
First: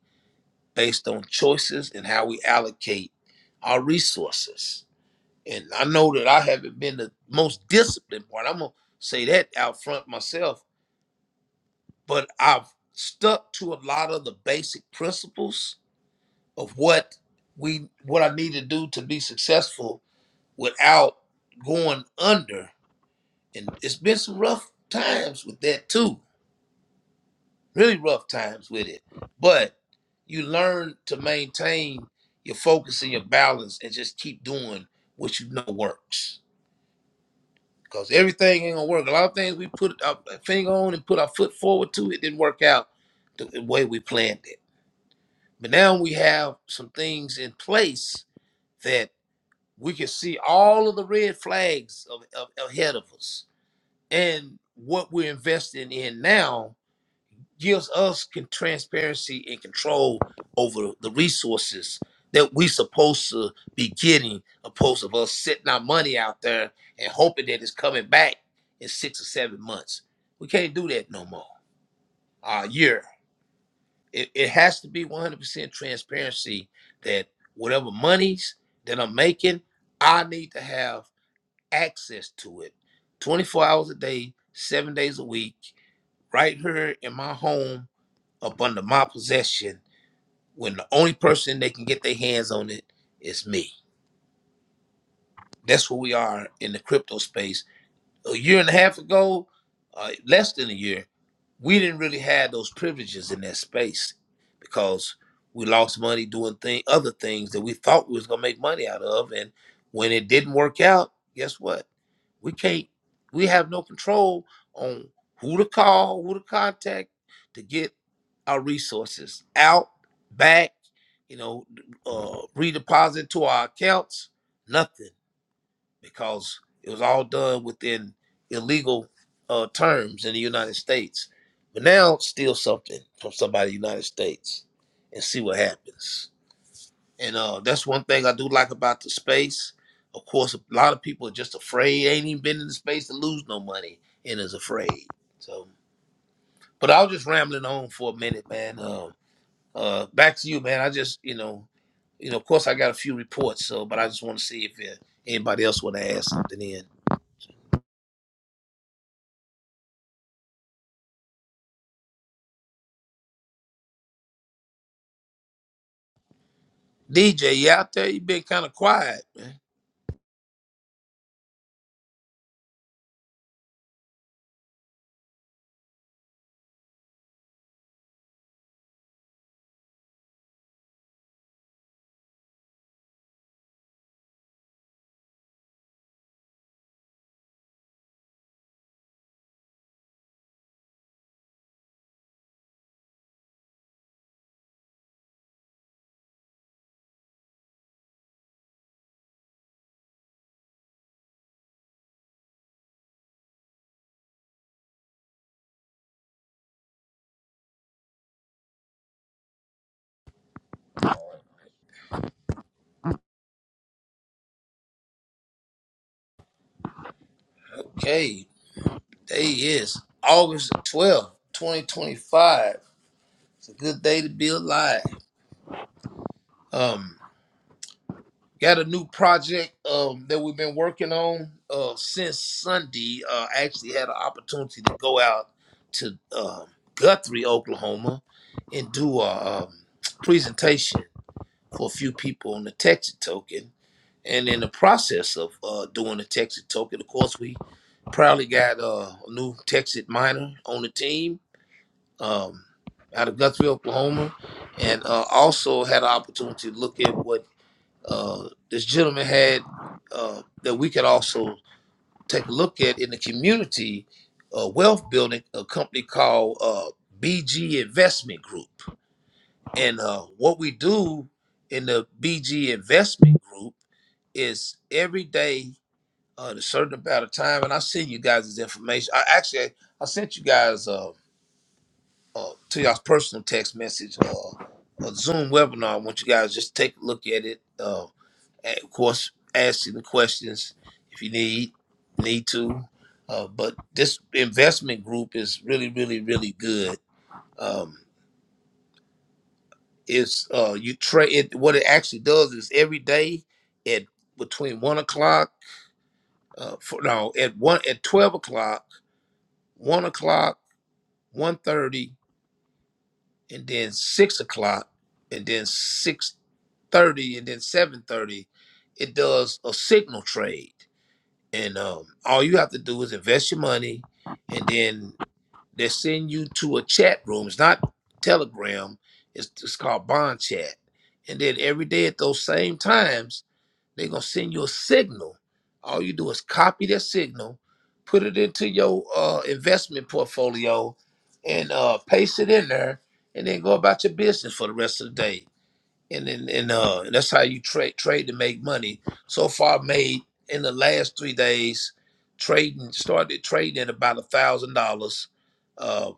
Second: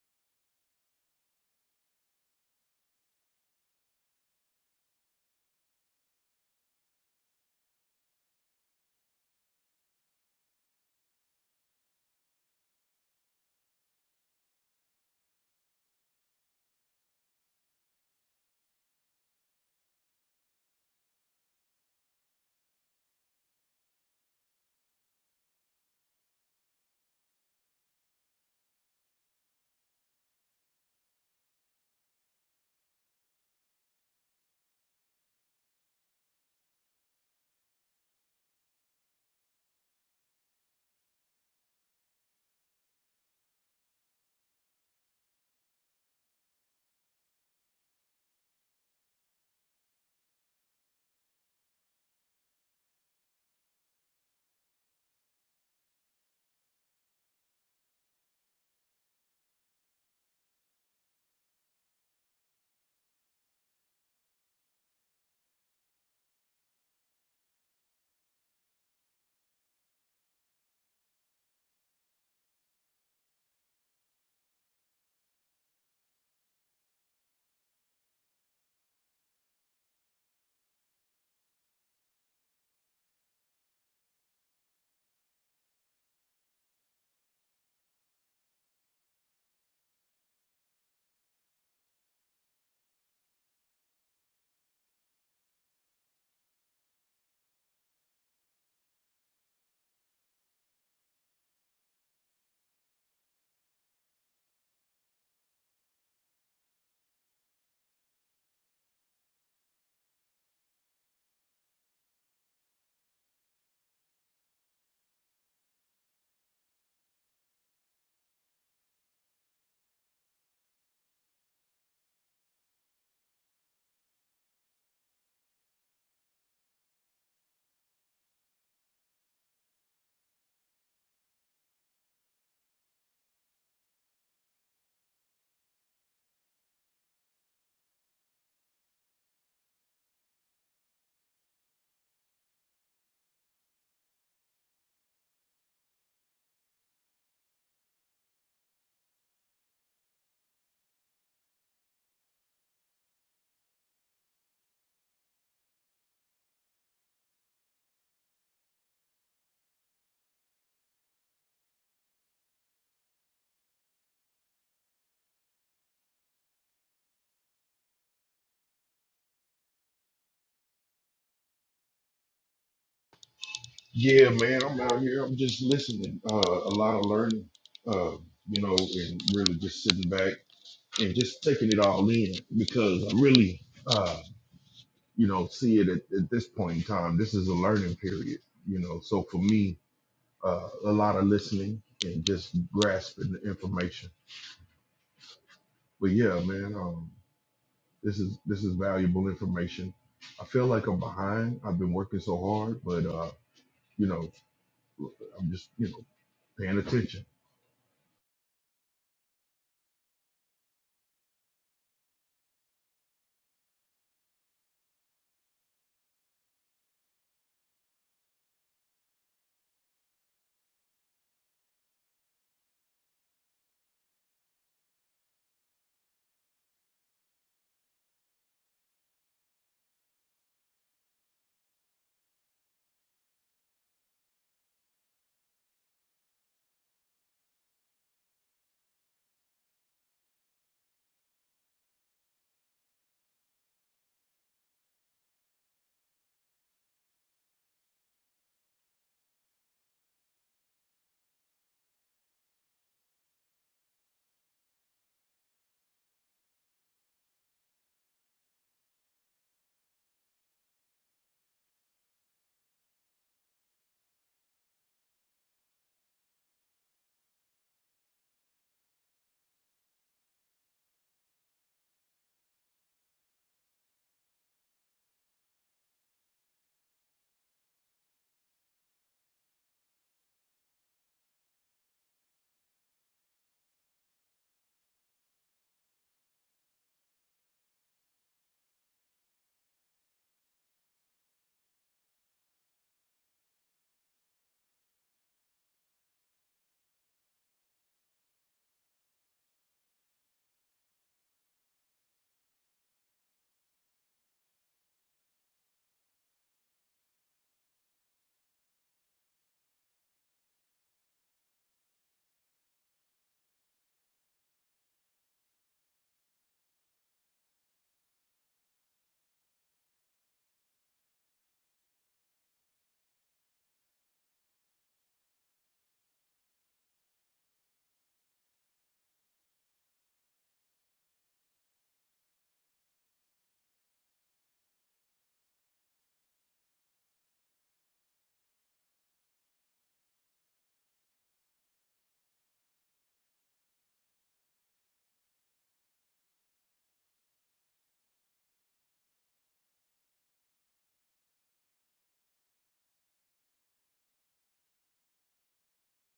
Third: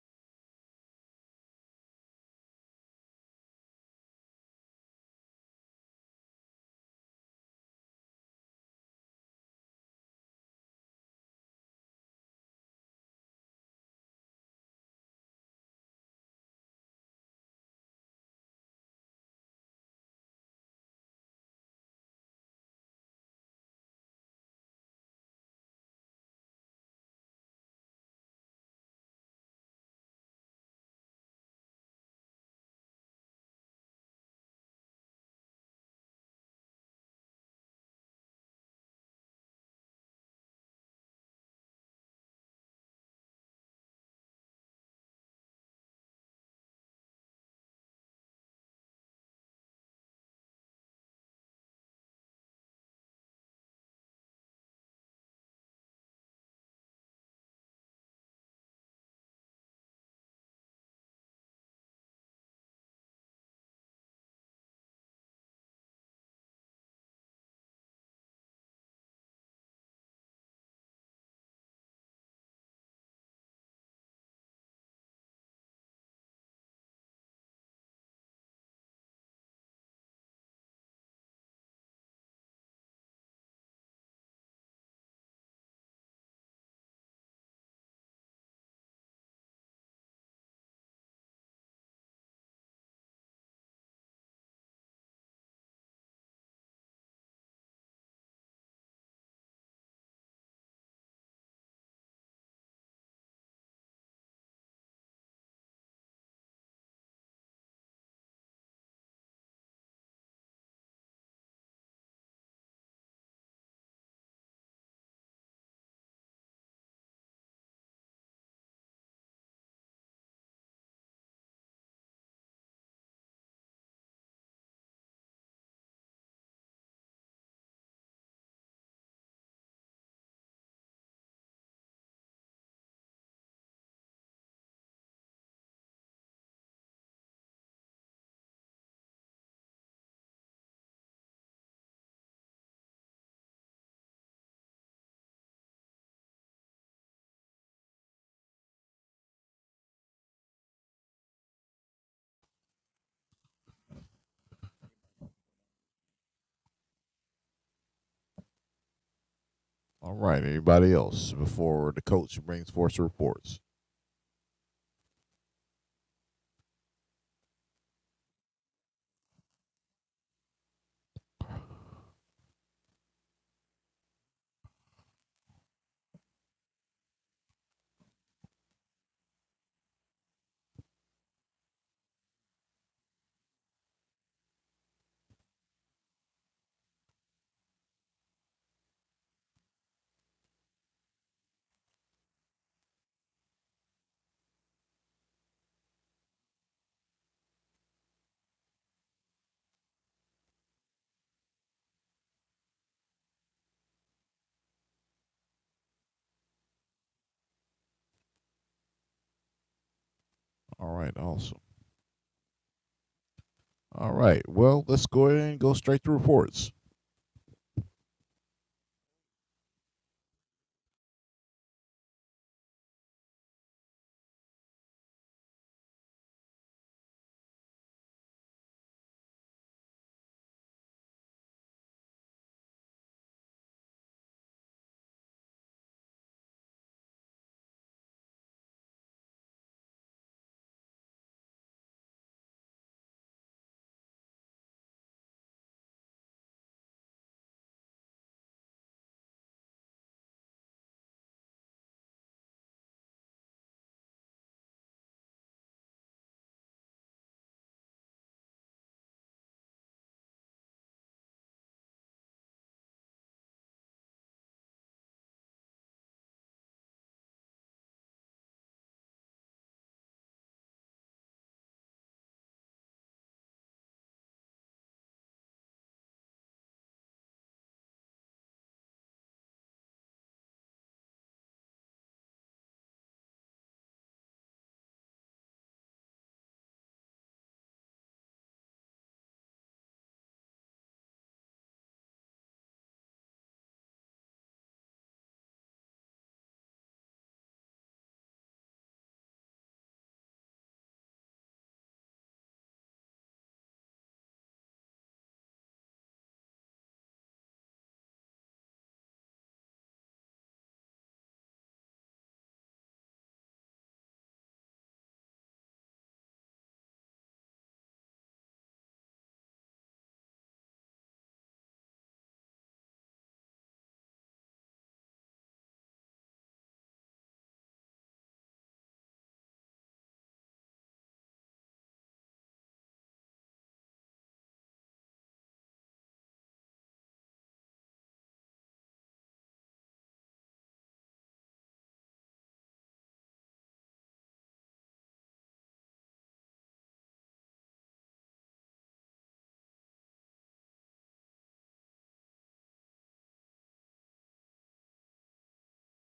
S3: based on choices and how we allocate our resources. And I know that I haven't been the most disciplined part. I'm gonna say that out front myself, but I've stuck to a lot of the basic principles of what we what I need to do to be successful without going under and it's been some rough times with that too really rough times with it but you learn to maintain your focus and your balance and just keep doing what you know works because everything ain't gonna work a lot of things we put our finger on and put our foot forward to it didn't work out the the way we planned it but now we have some things in place that we can see all of the red flags of, of, ahead of us and what we're investing in now gives us con- transparency and control over the resources that we supposed to be getting, opposed of us sitting our money out there and hoping that it's coming back in six or seven months. We can't do that no more. A year. It, it has to be 100% transparency that whatever monies that I'm making, I need to have access to it 24 hours a day, seven days a week, right here in my home up under my possession when the only person they can get their hands on it is me. That's where we are in the crypto space a year and a half ago, uh, less than a year, we didn't really have those privileges in that space because we lost money doing thing, other things that we thought we was gonna make money out of, and when it didn't work out, guess what? We can't. We have no control on who to call, who to contact to get our resources out, back, you know, uh, redeposit to our accounts. Nothing because it was all done within illegal uh, terms in the United States. But now steal something from somebody in the United States and see what happens. And uh, that's one thing I do like about the space. Of course, a lot of people are just afraid. Ain't even been in the space to lose no money and is afraid. So, but I was just rambling on for a minute, man. Uh, uh, back to you, man. I just, you know, you know, of course, I got a few reports. So, but I just want to see if uh, anybody else want to add something in.
S2: All right, anybody else before the coach brings forth the reports?
S3: DJ, you out there? You been kind of quiet, man.
S1: Yeah, I'm just listening, uh, a lot of learning, uh, you know, and really just sitting back and just taking it all in because I'm really. uh, you know, see it at, at this point in time. This is a learning period, you know. So for me, uh, a lot of listening and just grasping the information. But yeah, man, um, this is this is valuable information. I feel like I'm behind. I've been working so hard, but uh, you know, I'm just you know paying attention.
S2: All right, awesome. All right, well, let's go ahead and go straight to reports.
S3: Okay, there he is. August the 12th, 2025. It's a good day to be alive. Um, got a new project um that we've been working on uh since Sunday. Uh actually had an opportunity to go out to um Guthrie, Oklahoma and do a um, presentation for a few people on the Texas token. And in the process of uh, doing the Texas token, of course, we proudly got uh, a new Texas miner on the team um, out of Guthrie, Oklahoma, and uh, also had an opportunity to look at what uh, this gentleman had uh, that we could also take a look at in the community uh, wealth building, a company called uh, BG Investment Group. And uh, what we do in the BG investment group is every day uh, at a certain amount of time, and I send you guys this information. I actually I sent you guys uh, uh, to y'all's personal text message uh, a Zoom webinar. I want you guys just take a look at it. Uh, and of course, asking the questions if you need need to. Uh, but this investment group is really, really, really good. Um, It's uh you trade it. What it actually does is every day at between one o'clock, uh, for, no at one at twelve o'clock, one o'clock, one thirty, and then six o'clock, and then six thirty, and then seven thirty. It does a signal trade, and um, all you have to do is invest your money, and then they send you to a chat room. It's not Telegram. It's, it's called Bond Chat. And then every day at those same times They're gonna send you a signal. All you do is copy their signal, put it into your uh, investment portfolio, and uh, paste it in there, and then go about your business for the rest of the day. And then and uh, that's how you trade trade to make money. So far, I made in the last three days trading started trading at about a thousand dollars. Uh,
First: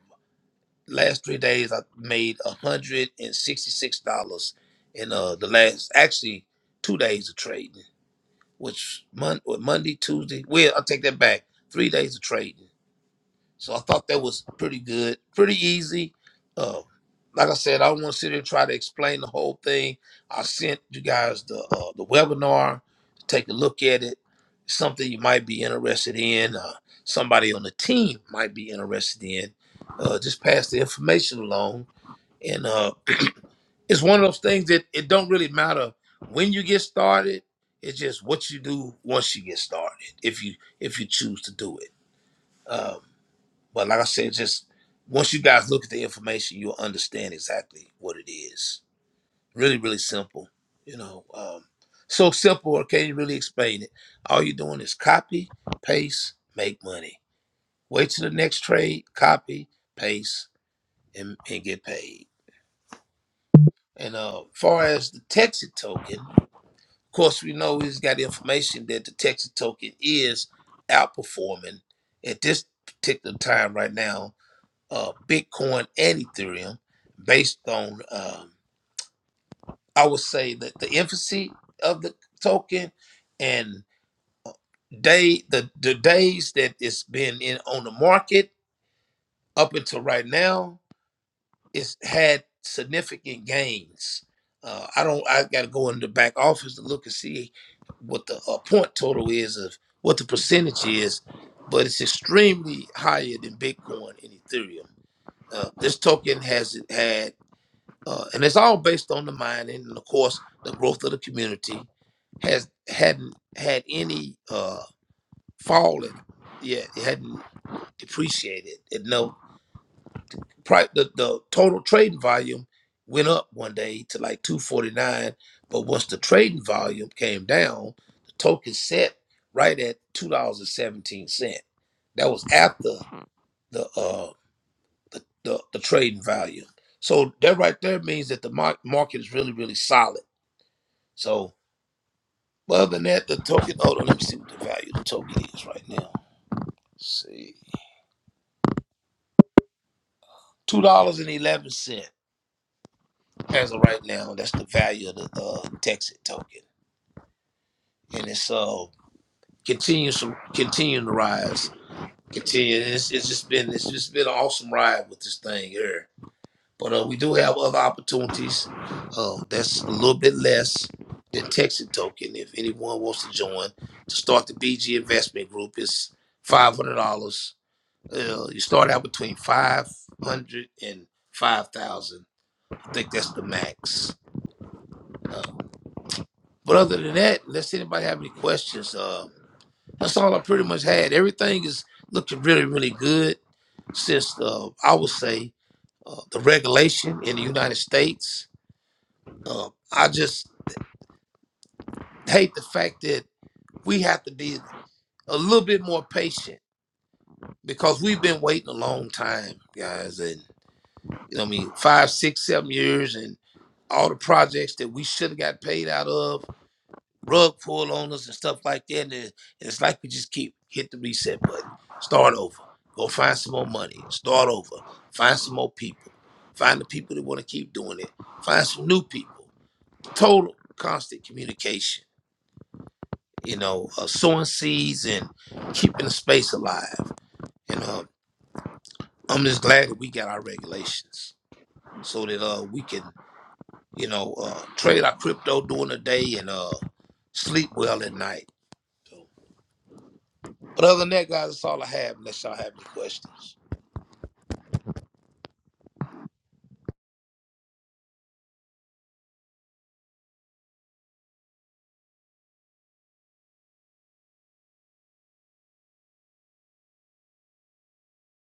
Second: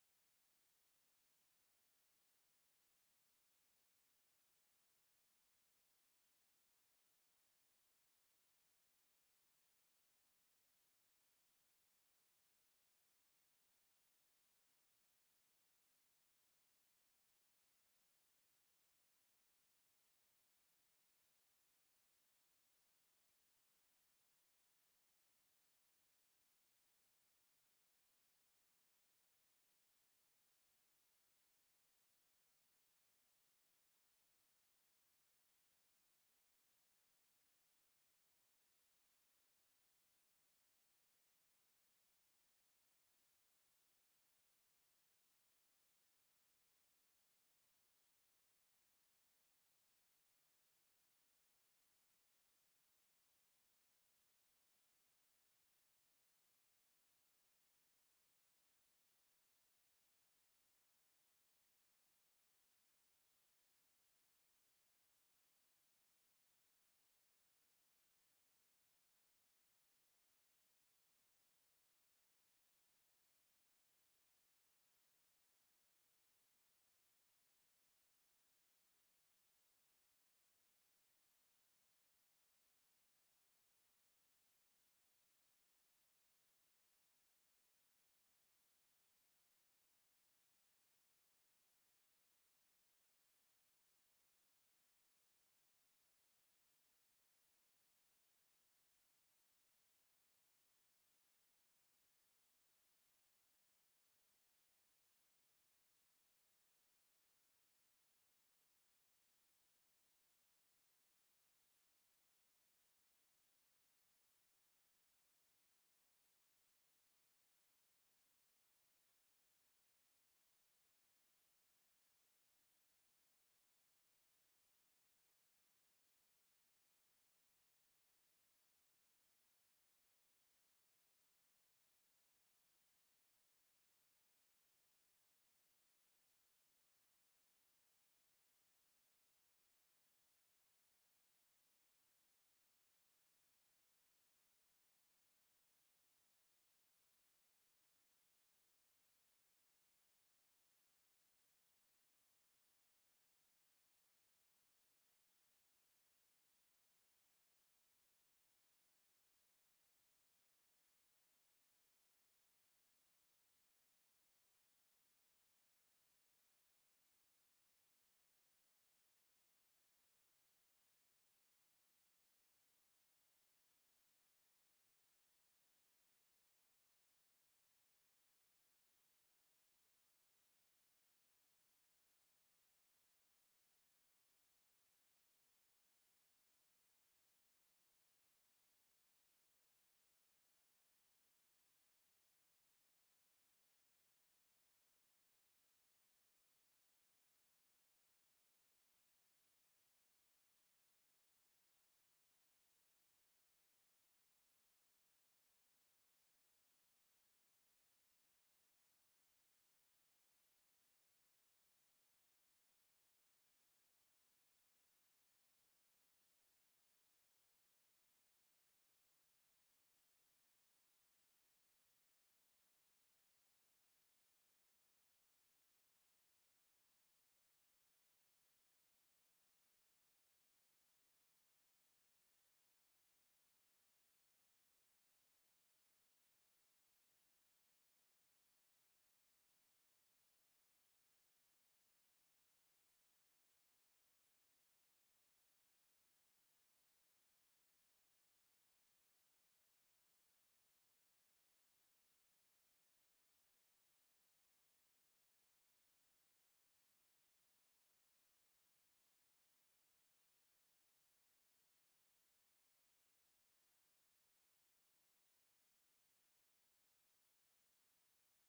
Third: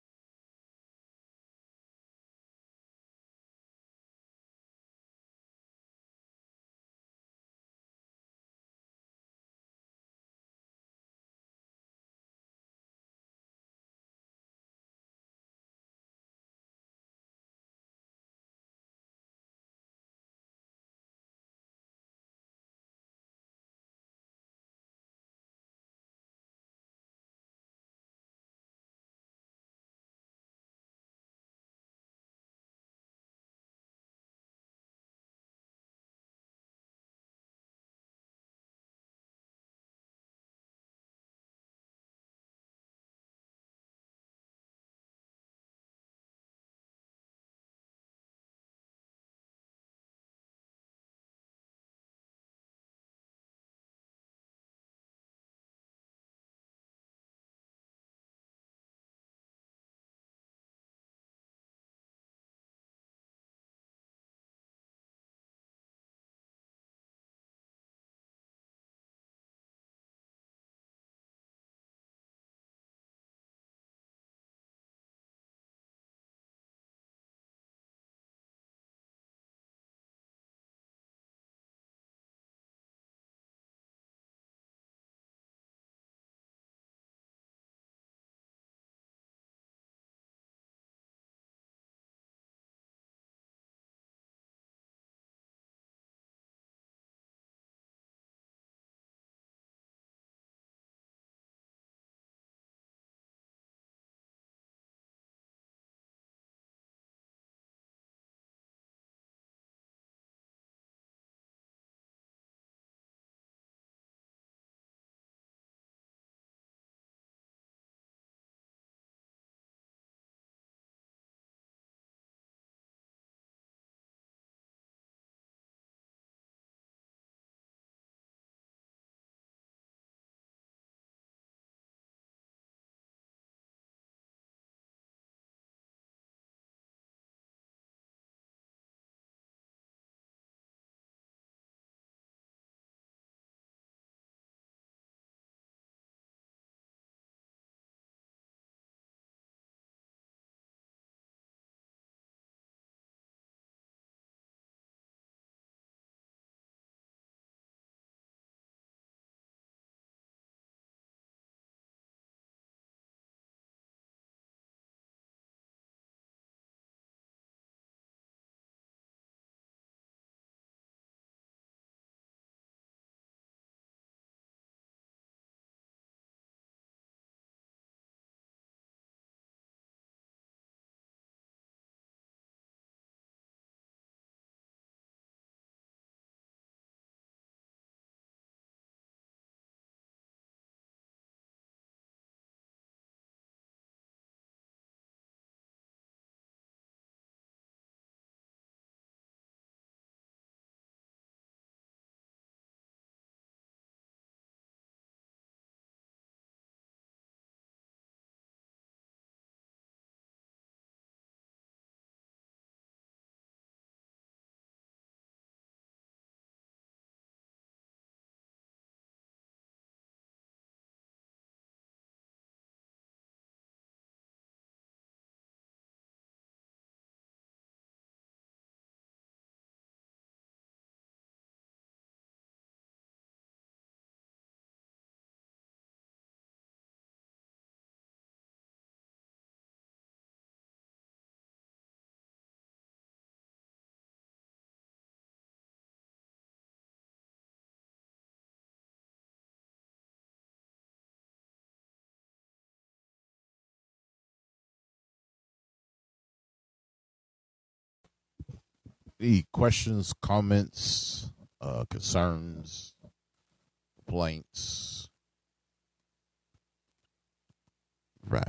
S3: Last three days, I made a hundred and sixty six dollars in uh, the last actually two days of trading which Mon- what, Monday, Tuesday. Well, I'll take that back. Three days of trading. So I thought that was pretty good, pretty easy. Uh, like I said, I don't want to sit here and try to explain the whole thing. I sent you guys the uh, the webinar. to Take a look at it. Something you might be interested in. Uh, somebody on the team might be interested in. Uh, just pass the information along, and uh, it's one of those things that it don't really matter when you get started. It's just what you do once you get started, if you if you choose to do it. Um, but like I said, just once you guys look at the information, you'll understand exactly what it is. Really, really simple. You know, um, so simple. I can't really explain it. All you're doing is copy, paste, make money. Wait till the next trade, copy, paste, and, and get paid. And uh, far as the Texas token. Of course, we know he's got information that the Texas token is outperforming at this particular time right now, uh, Bitcoin and Ethereum, based on um, I would say that the infancy of the token and day the the days that it's been in on the market up until right now. it's had significant gains. Uh, I don't. I got to go in the back office to look and see what the uh, point total is of what the percentage is, but it's extremely higher than Bitcoin and Ethereum. Uh, this token has had, uh, and it's all based on the mining and of course the growth of the community has hadn't had any uh, fall in. Yeah, it hadn't depreciated. at no price the, the total trading volume went up one day to like 249 but once the trading volume came down the token set right at $2.17 that was after the uh the, the, the trading value so that right there means that the mar- market is really really solid so other than that the token hold on let me see what the value of the token is right now Let's see $2.11 as of right now that's the value of the uh, texas token and it's uh continues to continuing to rise. Continue. and It's, it's just been it's just been an awesome ride with this thing here. But uh, we do have other opportunities. Um, that's a little bit less than Texas Token. If anyone wants to join to start the BG Investment Group, it's five hundred dollars. Uh, you start out between five hundred and five thousand. I think that's the max. Uh, but other than that, unless anybody have any questions, uh, That's all I pretty much had. Everything is looking really, really good since uh, I would say uh, the regulation in the United States. Uh, I just hate the fact that we have to be a little bit more patient because we've been waiting a long time, guys. And you know, what I mean, five, six, seven years, and all the projects that we should have got paid out of rug pull on us and stuff like that. And it- it's like we just keep hit the reset button, start over, go find some more money, start over, find some more people, find the people that want to keep doing it, find some new people. Total constant communication, you know, uh, sowing seeds and keeping the space alive. And uh, I'm just glad that we got our regulations so that uh, we can, you know, uh, trade our crypto during the day and uh, sleep well at night. So, But other than that, guys, that's all I have. Unless y'all have any questions.
S2: Any questions, comments, uh, concerns, complaints. Right.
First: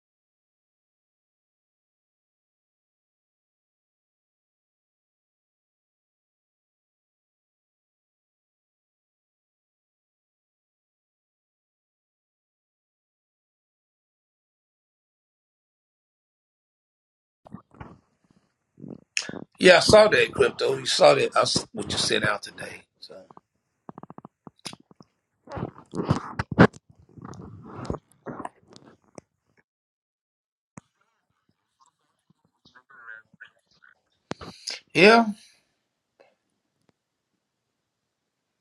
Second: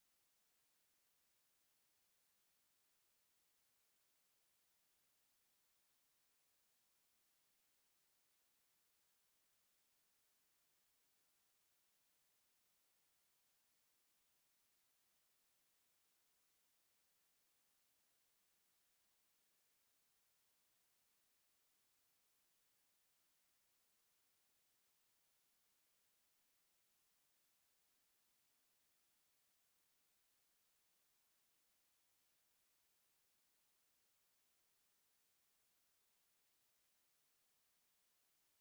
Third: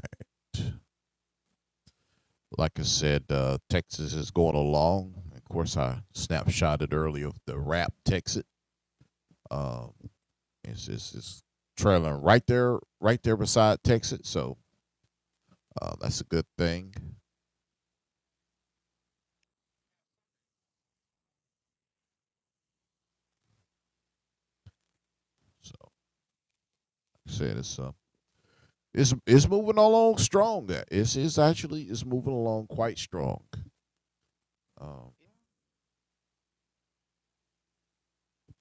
S2: Like I said, uh, Texas is going along. Of course, I snapshotted earlier of the rap Texas. Um, it's, it's, it's trailing right there, right there beside Texas. So uh, that's a good thing.
S3: Yeah, I saw that crypto. You saw that I s what you sent out today. So
S2: So like I said it's uh, it's it's moving along strong. That it's it's actually it's moving along quite strong. Um,
S3: yeah,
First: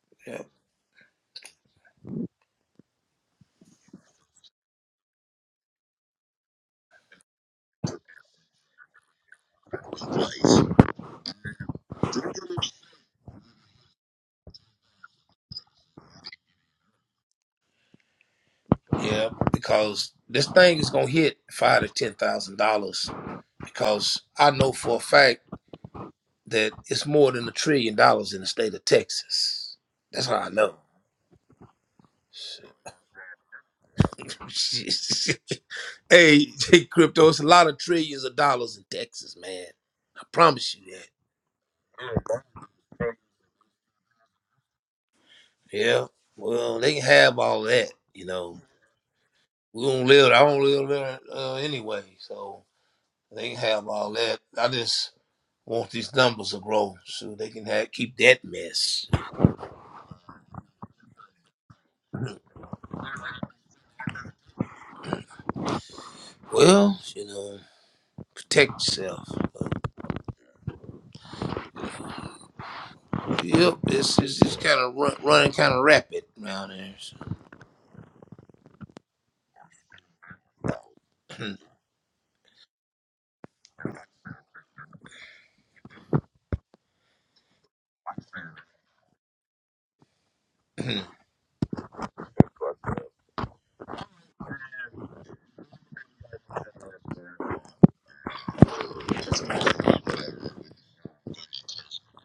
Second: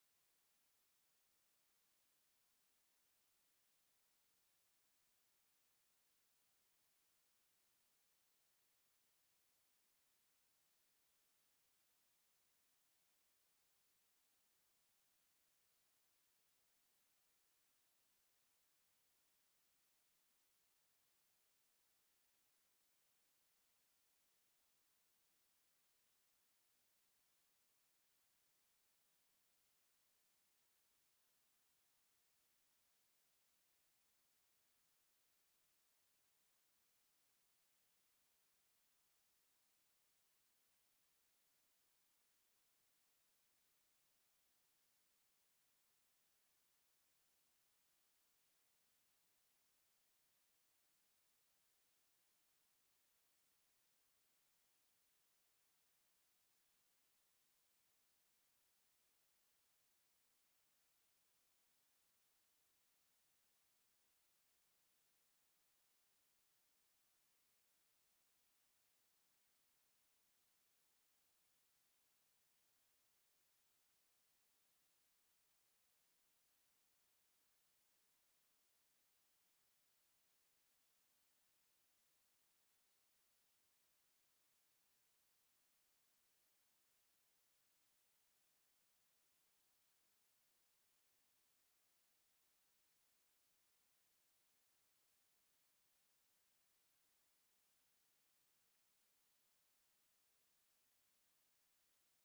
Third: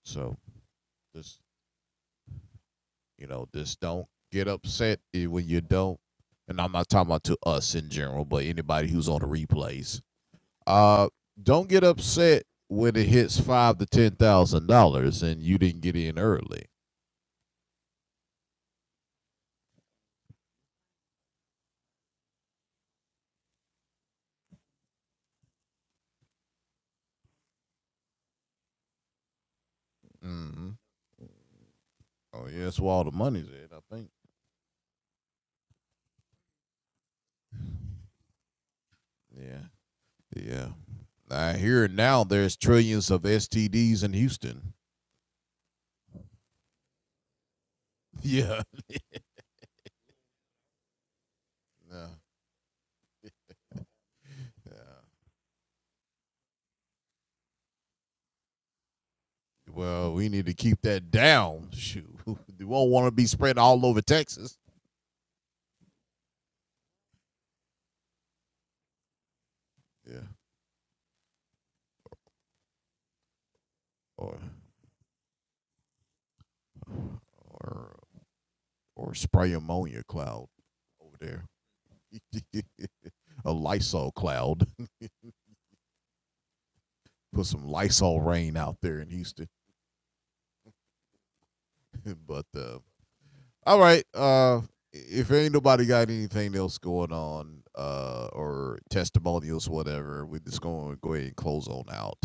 S2: so
S3: yeah,
S2: this You know, just don't get upset when you don't. And I'm not talking about to us in general, but anybody who's on the replays. Uh, don't get upset when it hits five to ten thousand dollars and you didn't get in early.
S3: yeah. Because this thing is gonna hit five to ten thousand dollars. Because I know for a fact that it's more than a trillion dollars in the state of Texas. That's how I
S2: Mm-hmm.
S3: know.
S2: Oh yeah,
S3: Shit.
S2: that's where all the money's at. I think.
S3: *laughs* hey, *laughs* crypto, it's a lot of trillions of dollars in Texas,
S2: Yeah,
S3: man. I
S2: yeah.
S3: promise you that.
S2: I hear now there's trillions of STDs in Houston. *laughs*
S3: Yeah. Well, they can have all that, you know.
S2: Yeah.
S3: we don't live. I don't live there uh, anyway,
S2: Yeah.
S3: so they can have all that. I
S2: yeah.
S3: just want these numbers to grow so they can have, keep that mess.
S2: Well, we need to keep that down. Shoot, *laughs* you won't want to be spread all over Texas.
S3: Well, you know, protect yourself.
S2: Yeah.
S3: Yep, it's, it's
S2: Or
S3: just kind of run, running kind of rapid around here. So.
S2: or or spray ammonia cloud over there. *laughs* a Lysol cloud. *laughs* Put some Lysol rain out there in Houston.
S3: *clears throat*
S2: *laughs* but uh, all right, uh, if ain't nobody got anything else going on uh, or testimonials, whatever, we're just going to go ahead and close on out.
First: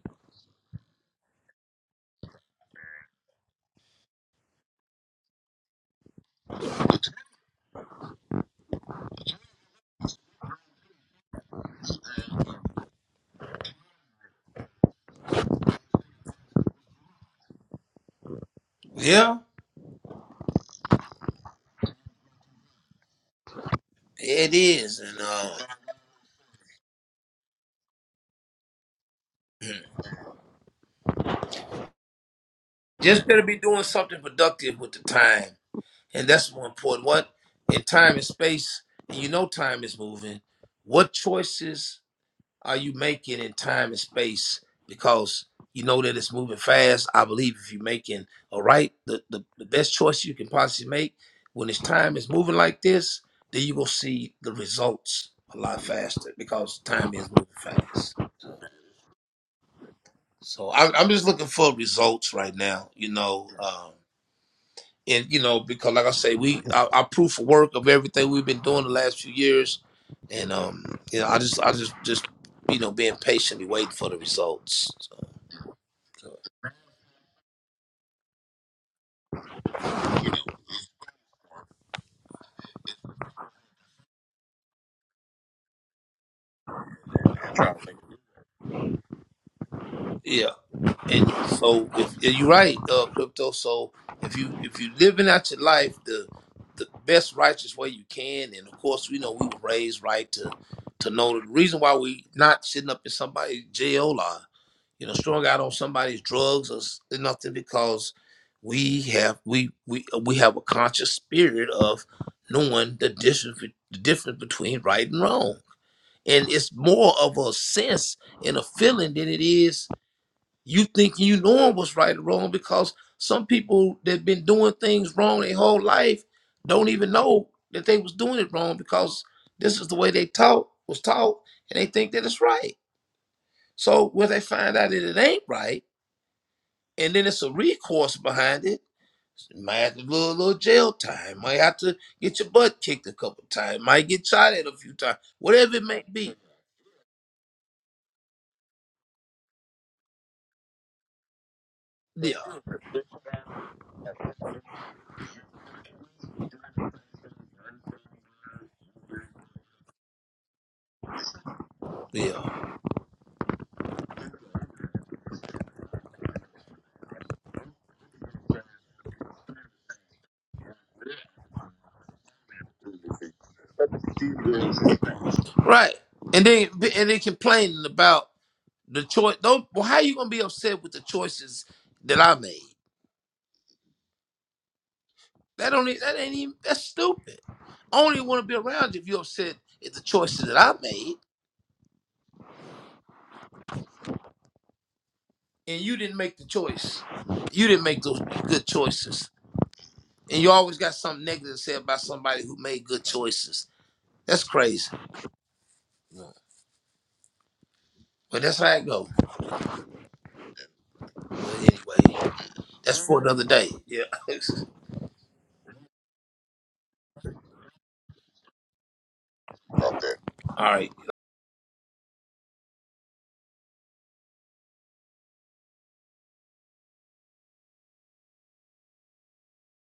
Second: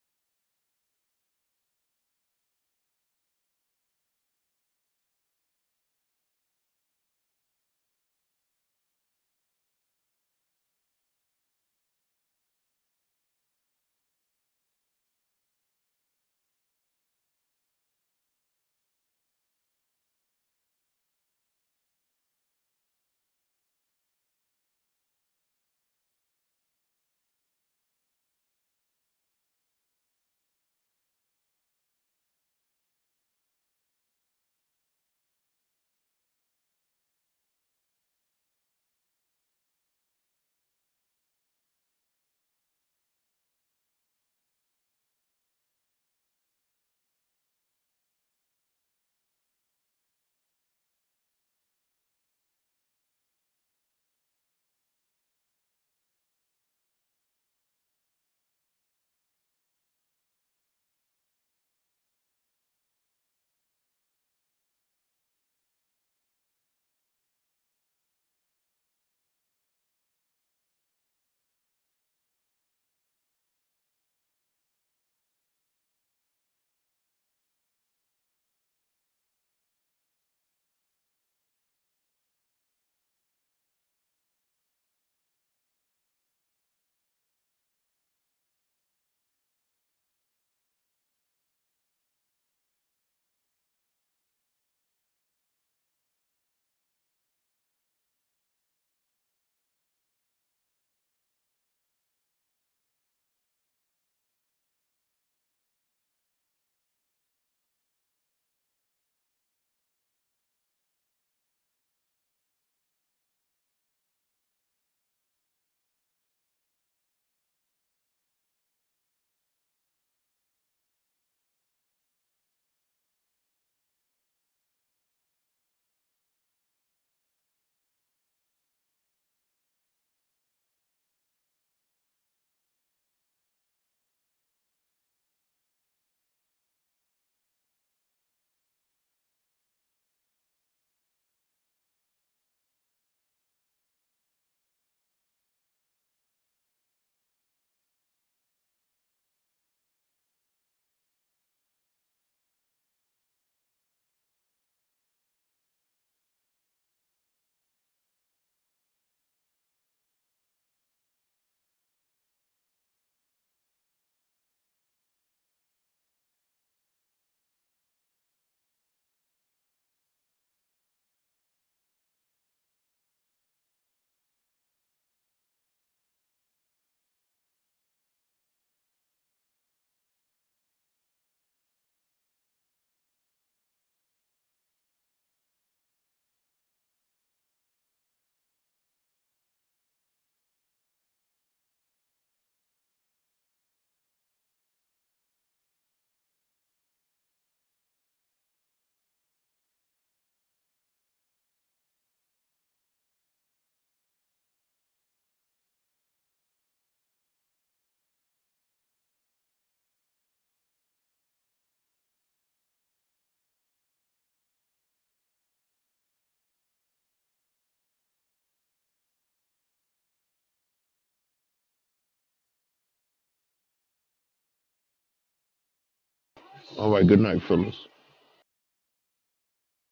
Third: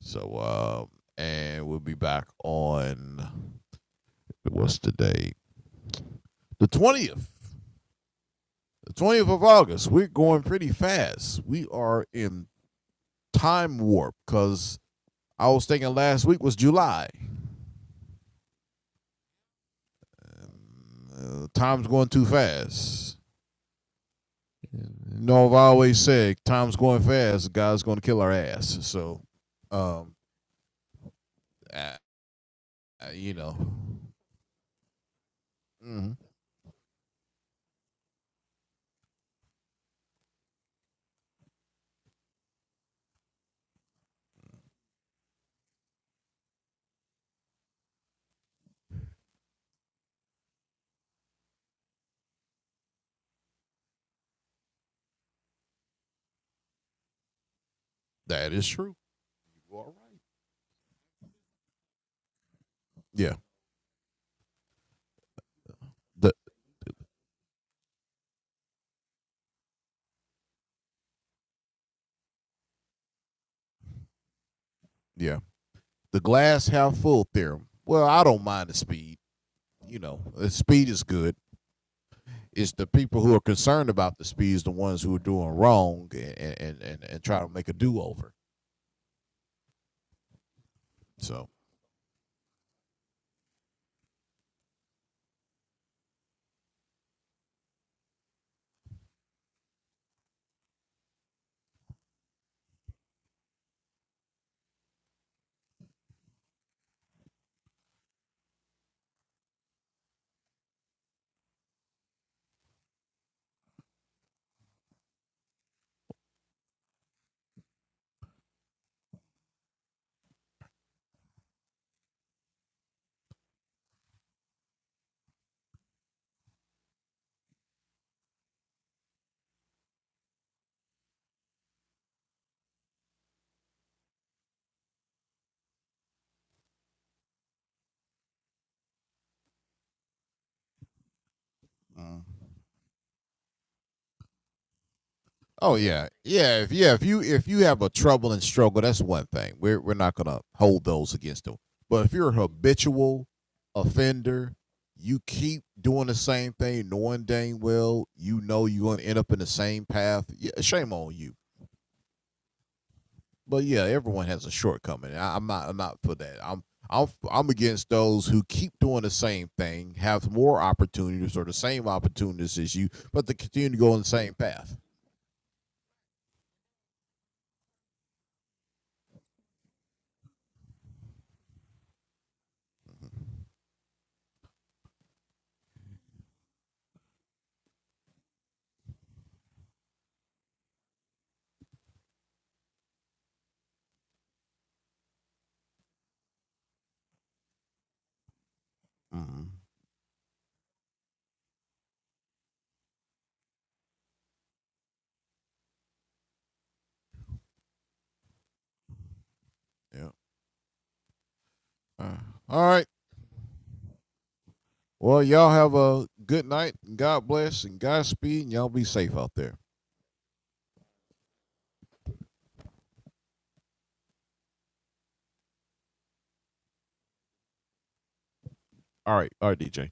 S2: So, um, and we'll be back on what's the date? The twentieth. The twentieth of August. We're going pretty fast. We are in time warp because I was thinking last week was July.
S3: yeah,
S2: Uh, time's going too fast.
S3: it
S2: You
S3: is, and
S2: know, I've
S3: uh,
S2: always said time's going fast. God's going to kill our ass. So,
S3: *clears throat*
S2: um, I, I-
S3: just
S2: you
S3: better
S2: know,
S3: be doing something productive with the time,
S2: mhm,
S3: and that's more important. What in time and space, and you know, time is moving. What choices? Are you making in time and space? Because you know that it's moving fast. I believe if you're making all right, the, the, the best choice you can possibly make when it's time is moving like this, then you will see the results a lot faster because time is moving fast.
S2: that is true. You are right.
S3: So I, I'm just looking for results right now, you
S2: Yeah.
S3: know. Um, and you know, because like I
S2: The
S3: say, we our, our proof of work of everything we've been doing the last few years, and um, you know, I just I just just you know being patiently waiting for the results. so.
S2: yeah the glass half full theorem. Well, I don't mind the speed. You know, the speed is good. It's the people who are concerned about the speed is the ones who are doing wrong and and and, and try to make a do over.
S3: Yeah, and
S2: So
S3: so if and you're right, uh, crypto. So if you if you living out your life the the best righteous way you can, and of course we know we were raised right to to know the reason why we not sitting up in somebody's jail or you know strung out on somebody's drugs or s- nothing because we have we we we have a conscious spirit of knowing the difference be- the difference between right and wrong, and it's more of a sense and a feeling than it is You thinking you knowing what's right or wrong because some people that been doing things wrong their whole life don't even know that they was doing it wrong because this is the way they taught was taught and they think that it's right. So when they find out that it ain't right, and then it's a recourse behind it, might have to do a little, little jail time. Might have to
S2: Mm.
S3: get your butt kicked a couple times. Might get shot at a few times. Whatever
S2: Oh
S3: it may
S2: yeah,
S3: be.
S2: yeah. If yeah, if you if you have a trouble and struggle, that's one thing. We're we're not gonna hold those against them. But if you're a
S3: Yeah,
S2: habitual offender, you keep doing the same thing, knowing dang well you know you're gonna end up in the same path. Yeah, shame on you.
S3: yeah,
S2: But yeah, everyone has a shortcoming. I, I'm not I'm not for that. I'm I'm I'm against those who keep doing the same thing, have more opportunities or the same opportunities as you, but they continue to go on the same path.
S3: right. And then and then complaining about. The choice don't well, how you gonna be upset with the choices that I made? That don't e- that ain't even that's stupid. I only wanna be around you if you're upset at the choices that I made and you didn't make the choice. You didn't make those good choices.
S2: Mm-hmm.
S3: And you always got something negative to say about somebody who made good choices. That's crazy. But that's how it go.
S2: Yeah.
S3: But
S2: Uh,
S3: anyway,
S2: all right.
S3: that's for another day. Yeah. *laughs*
S2: Well, y'all have a good night. God bless and Godspeed. And y'all be safe out there.
S3: All right.
S1: All right, good night, fellas.
S2: All right. All right, DJ.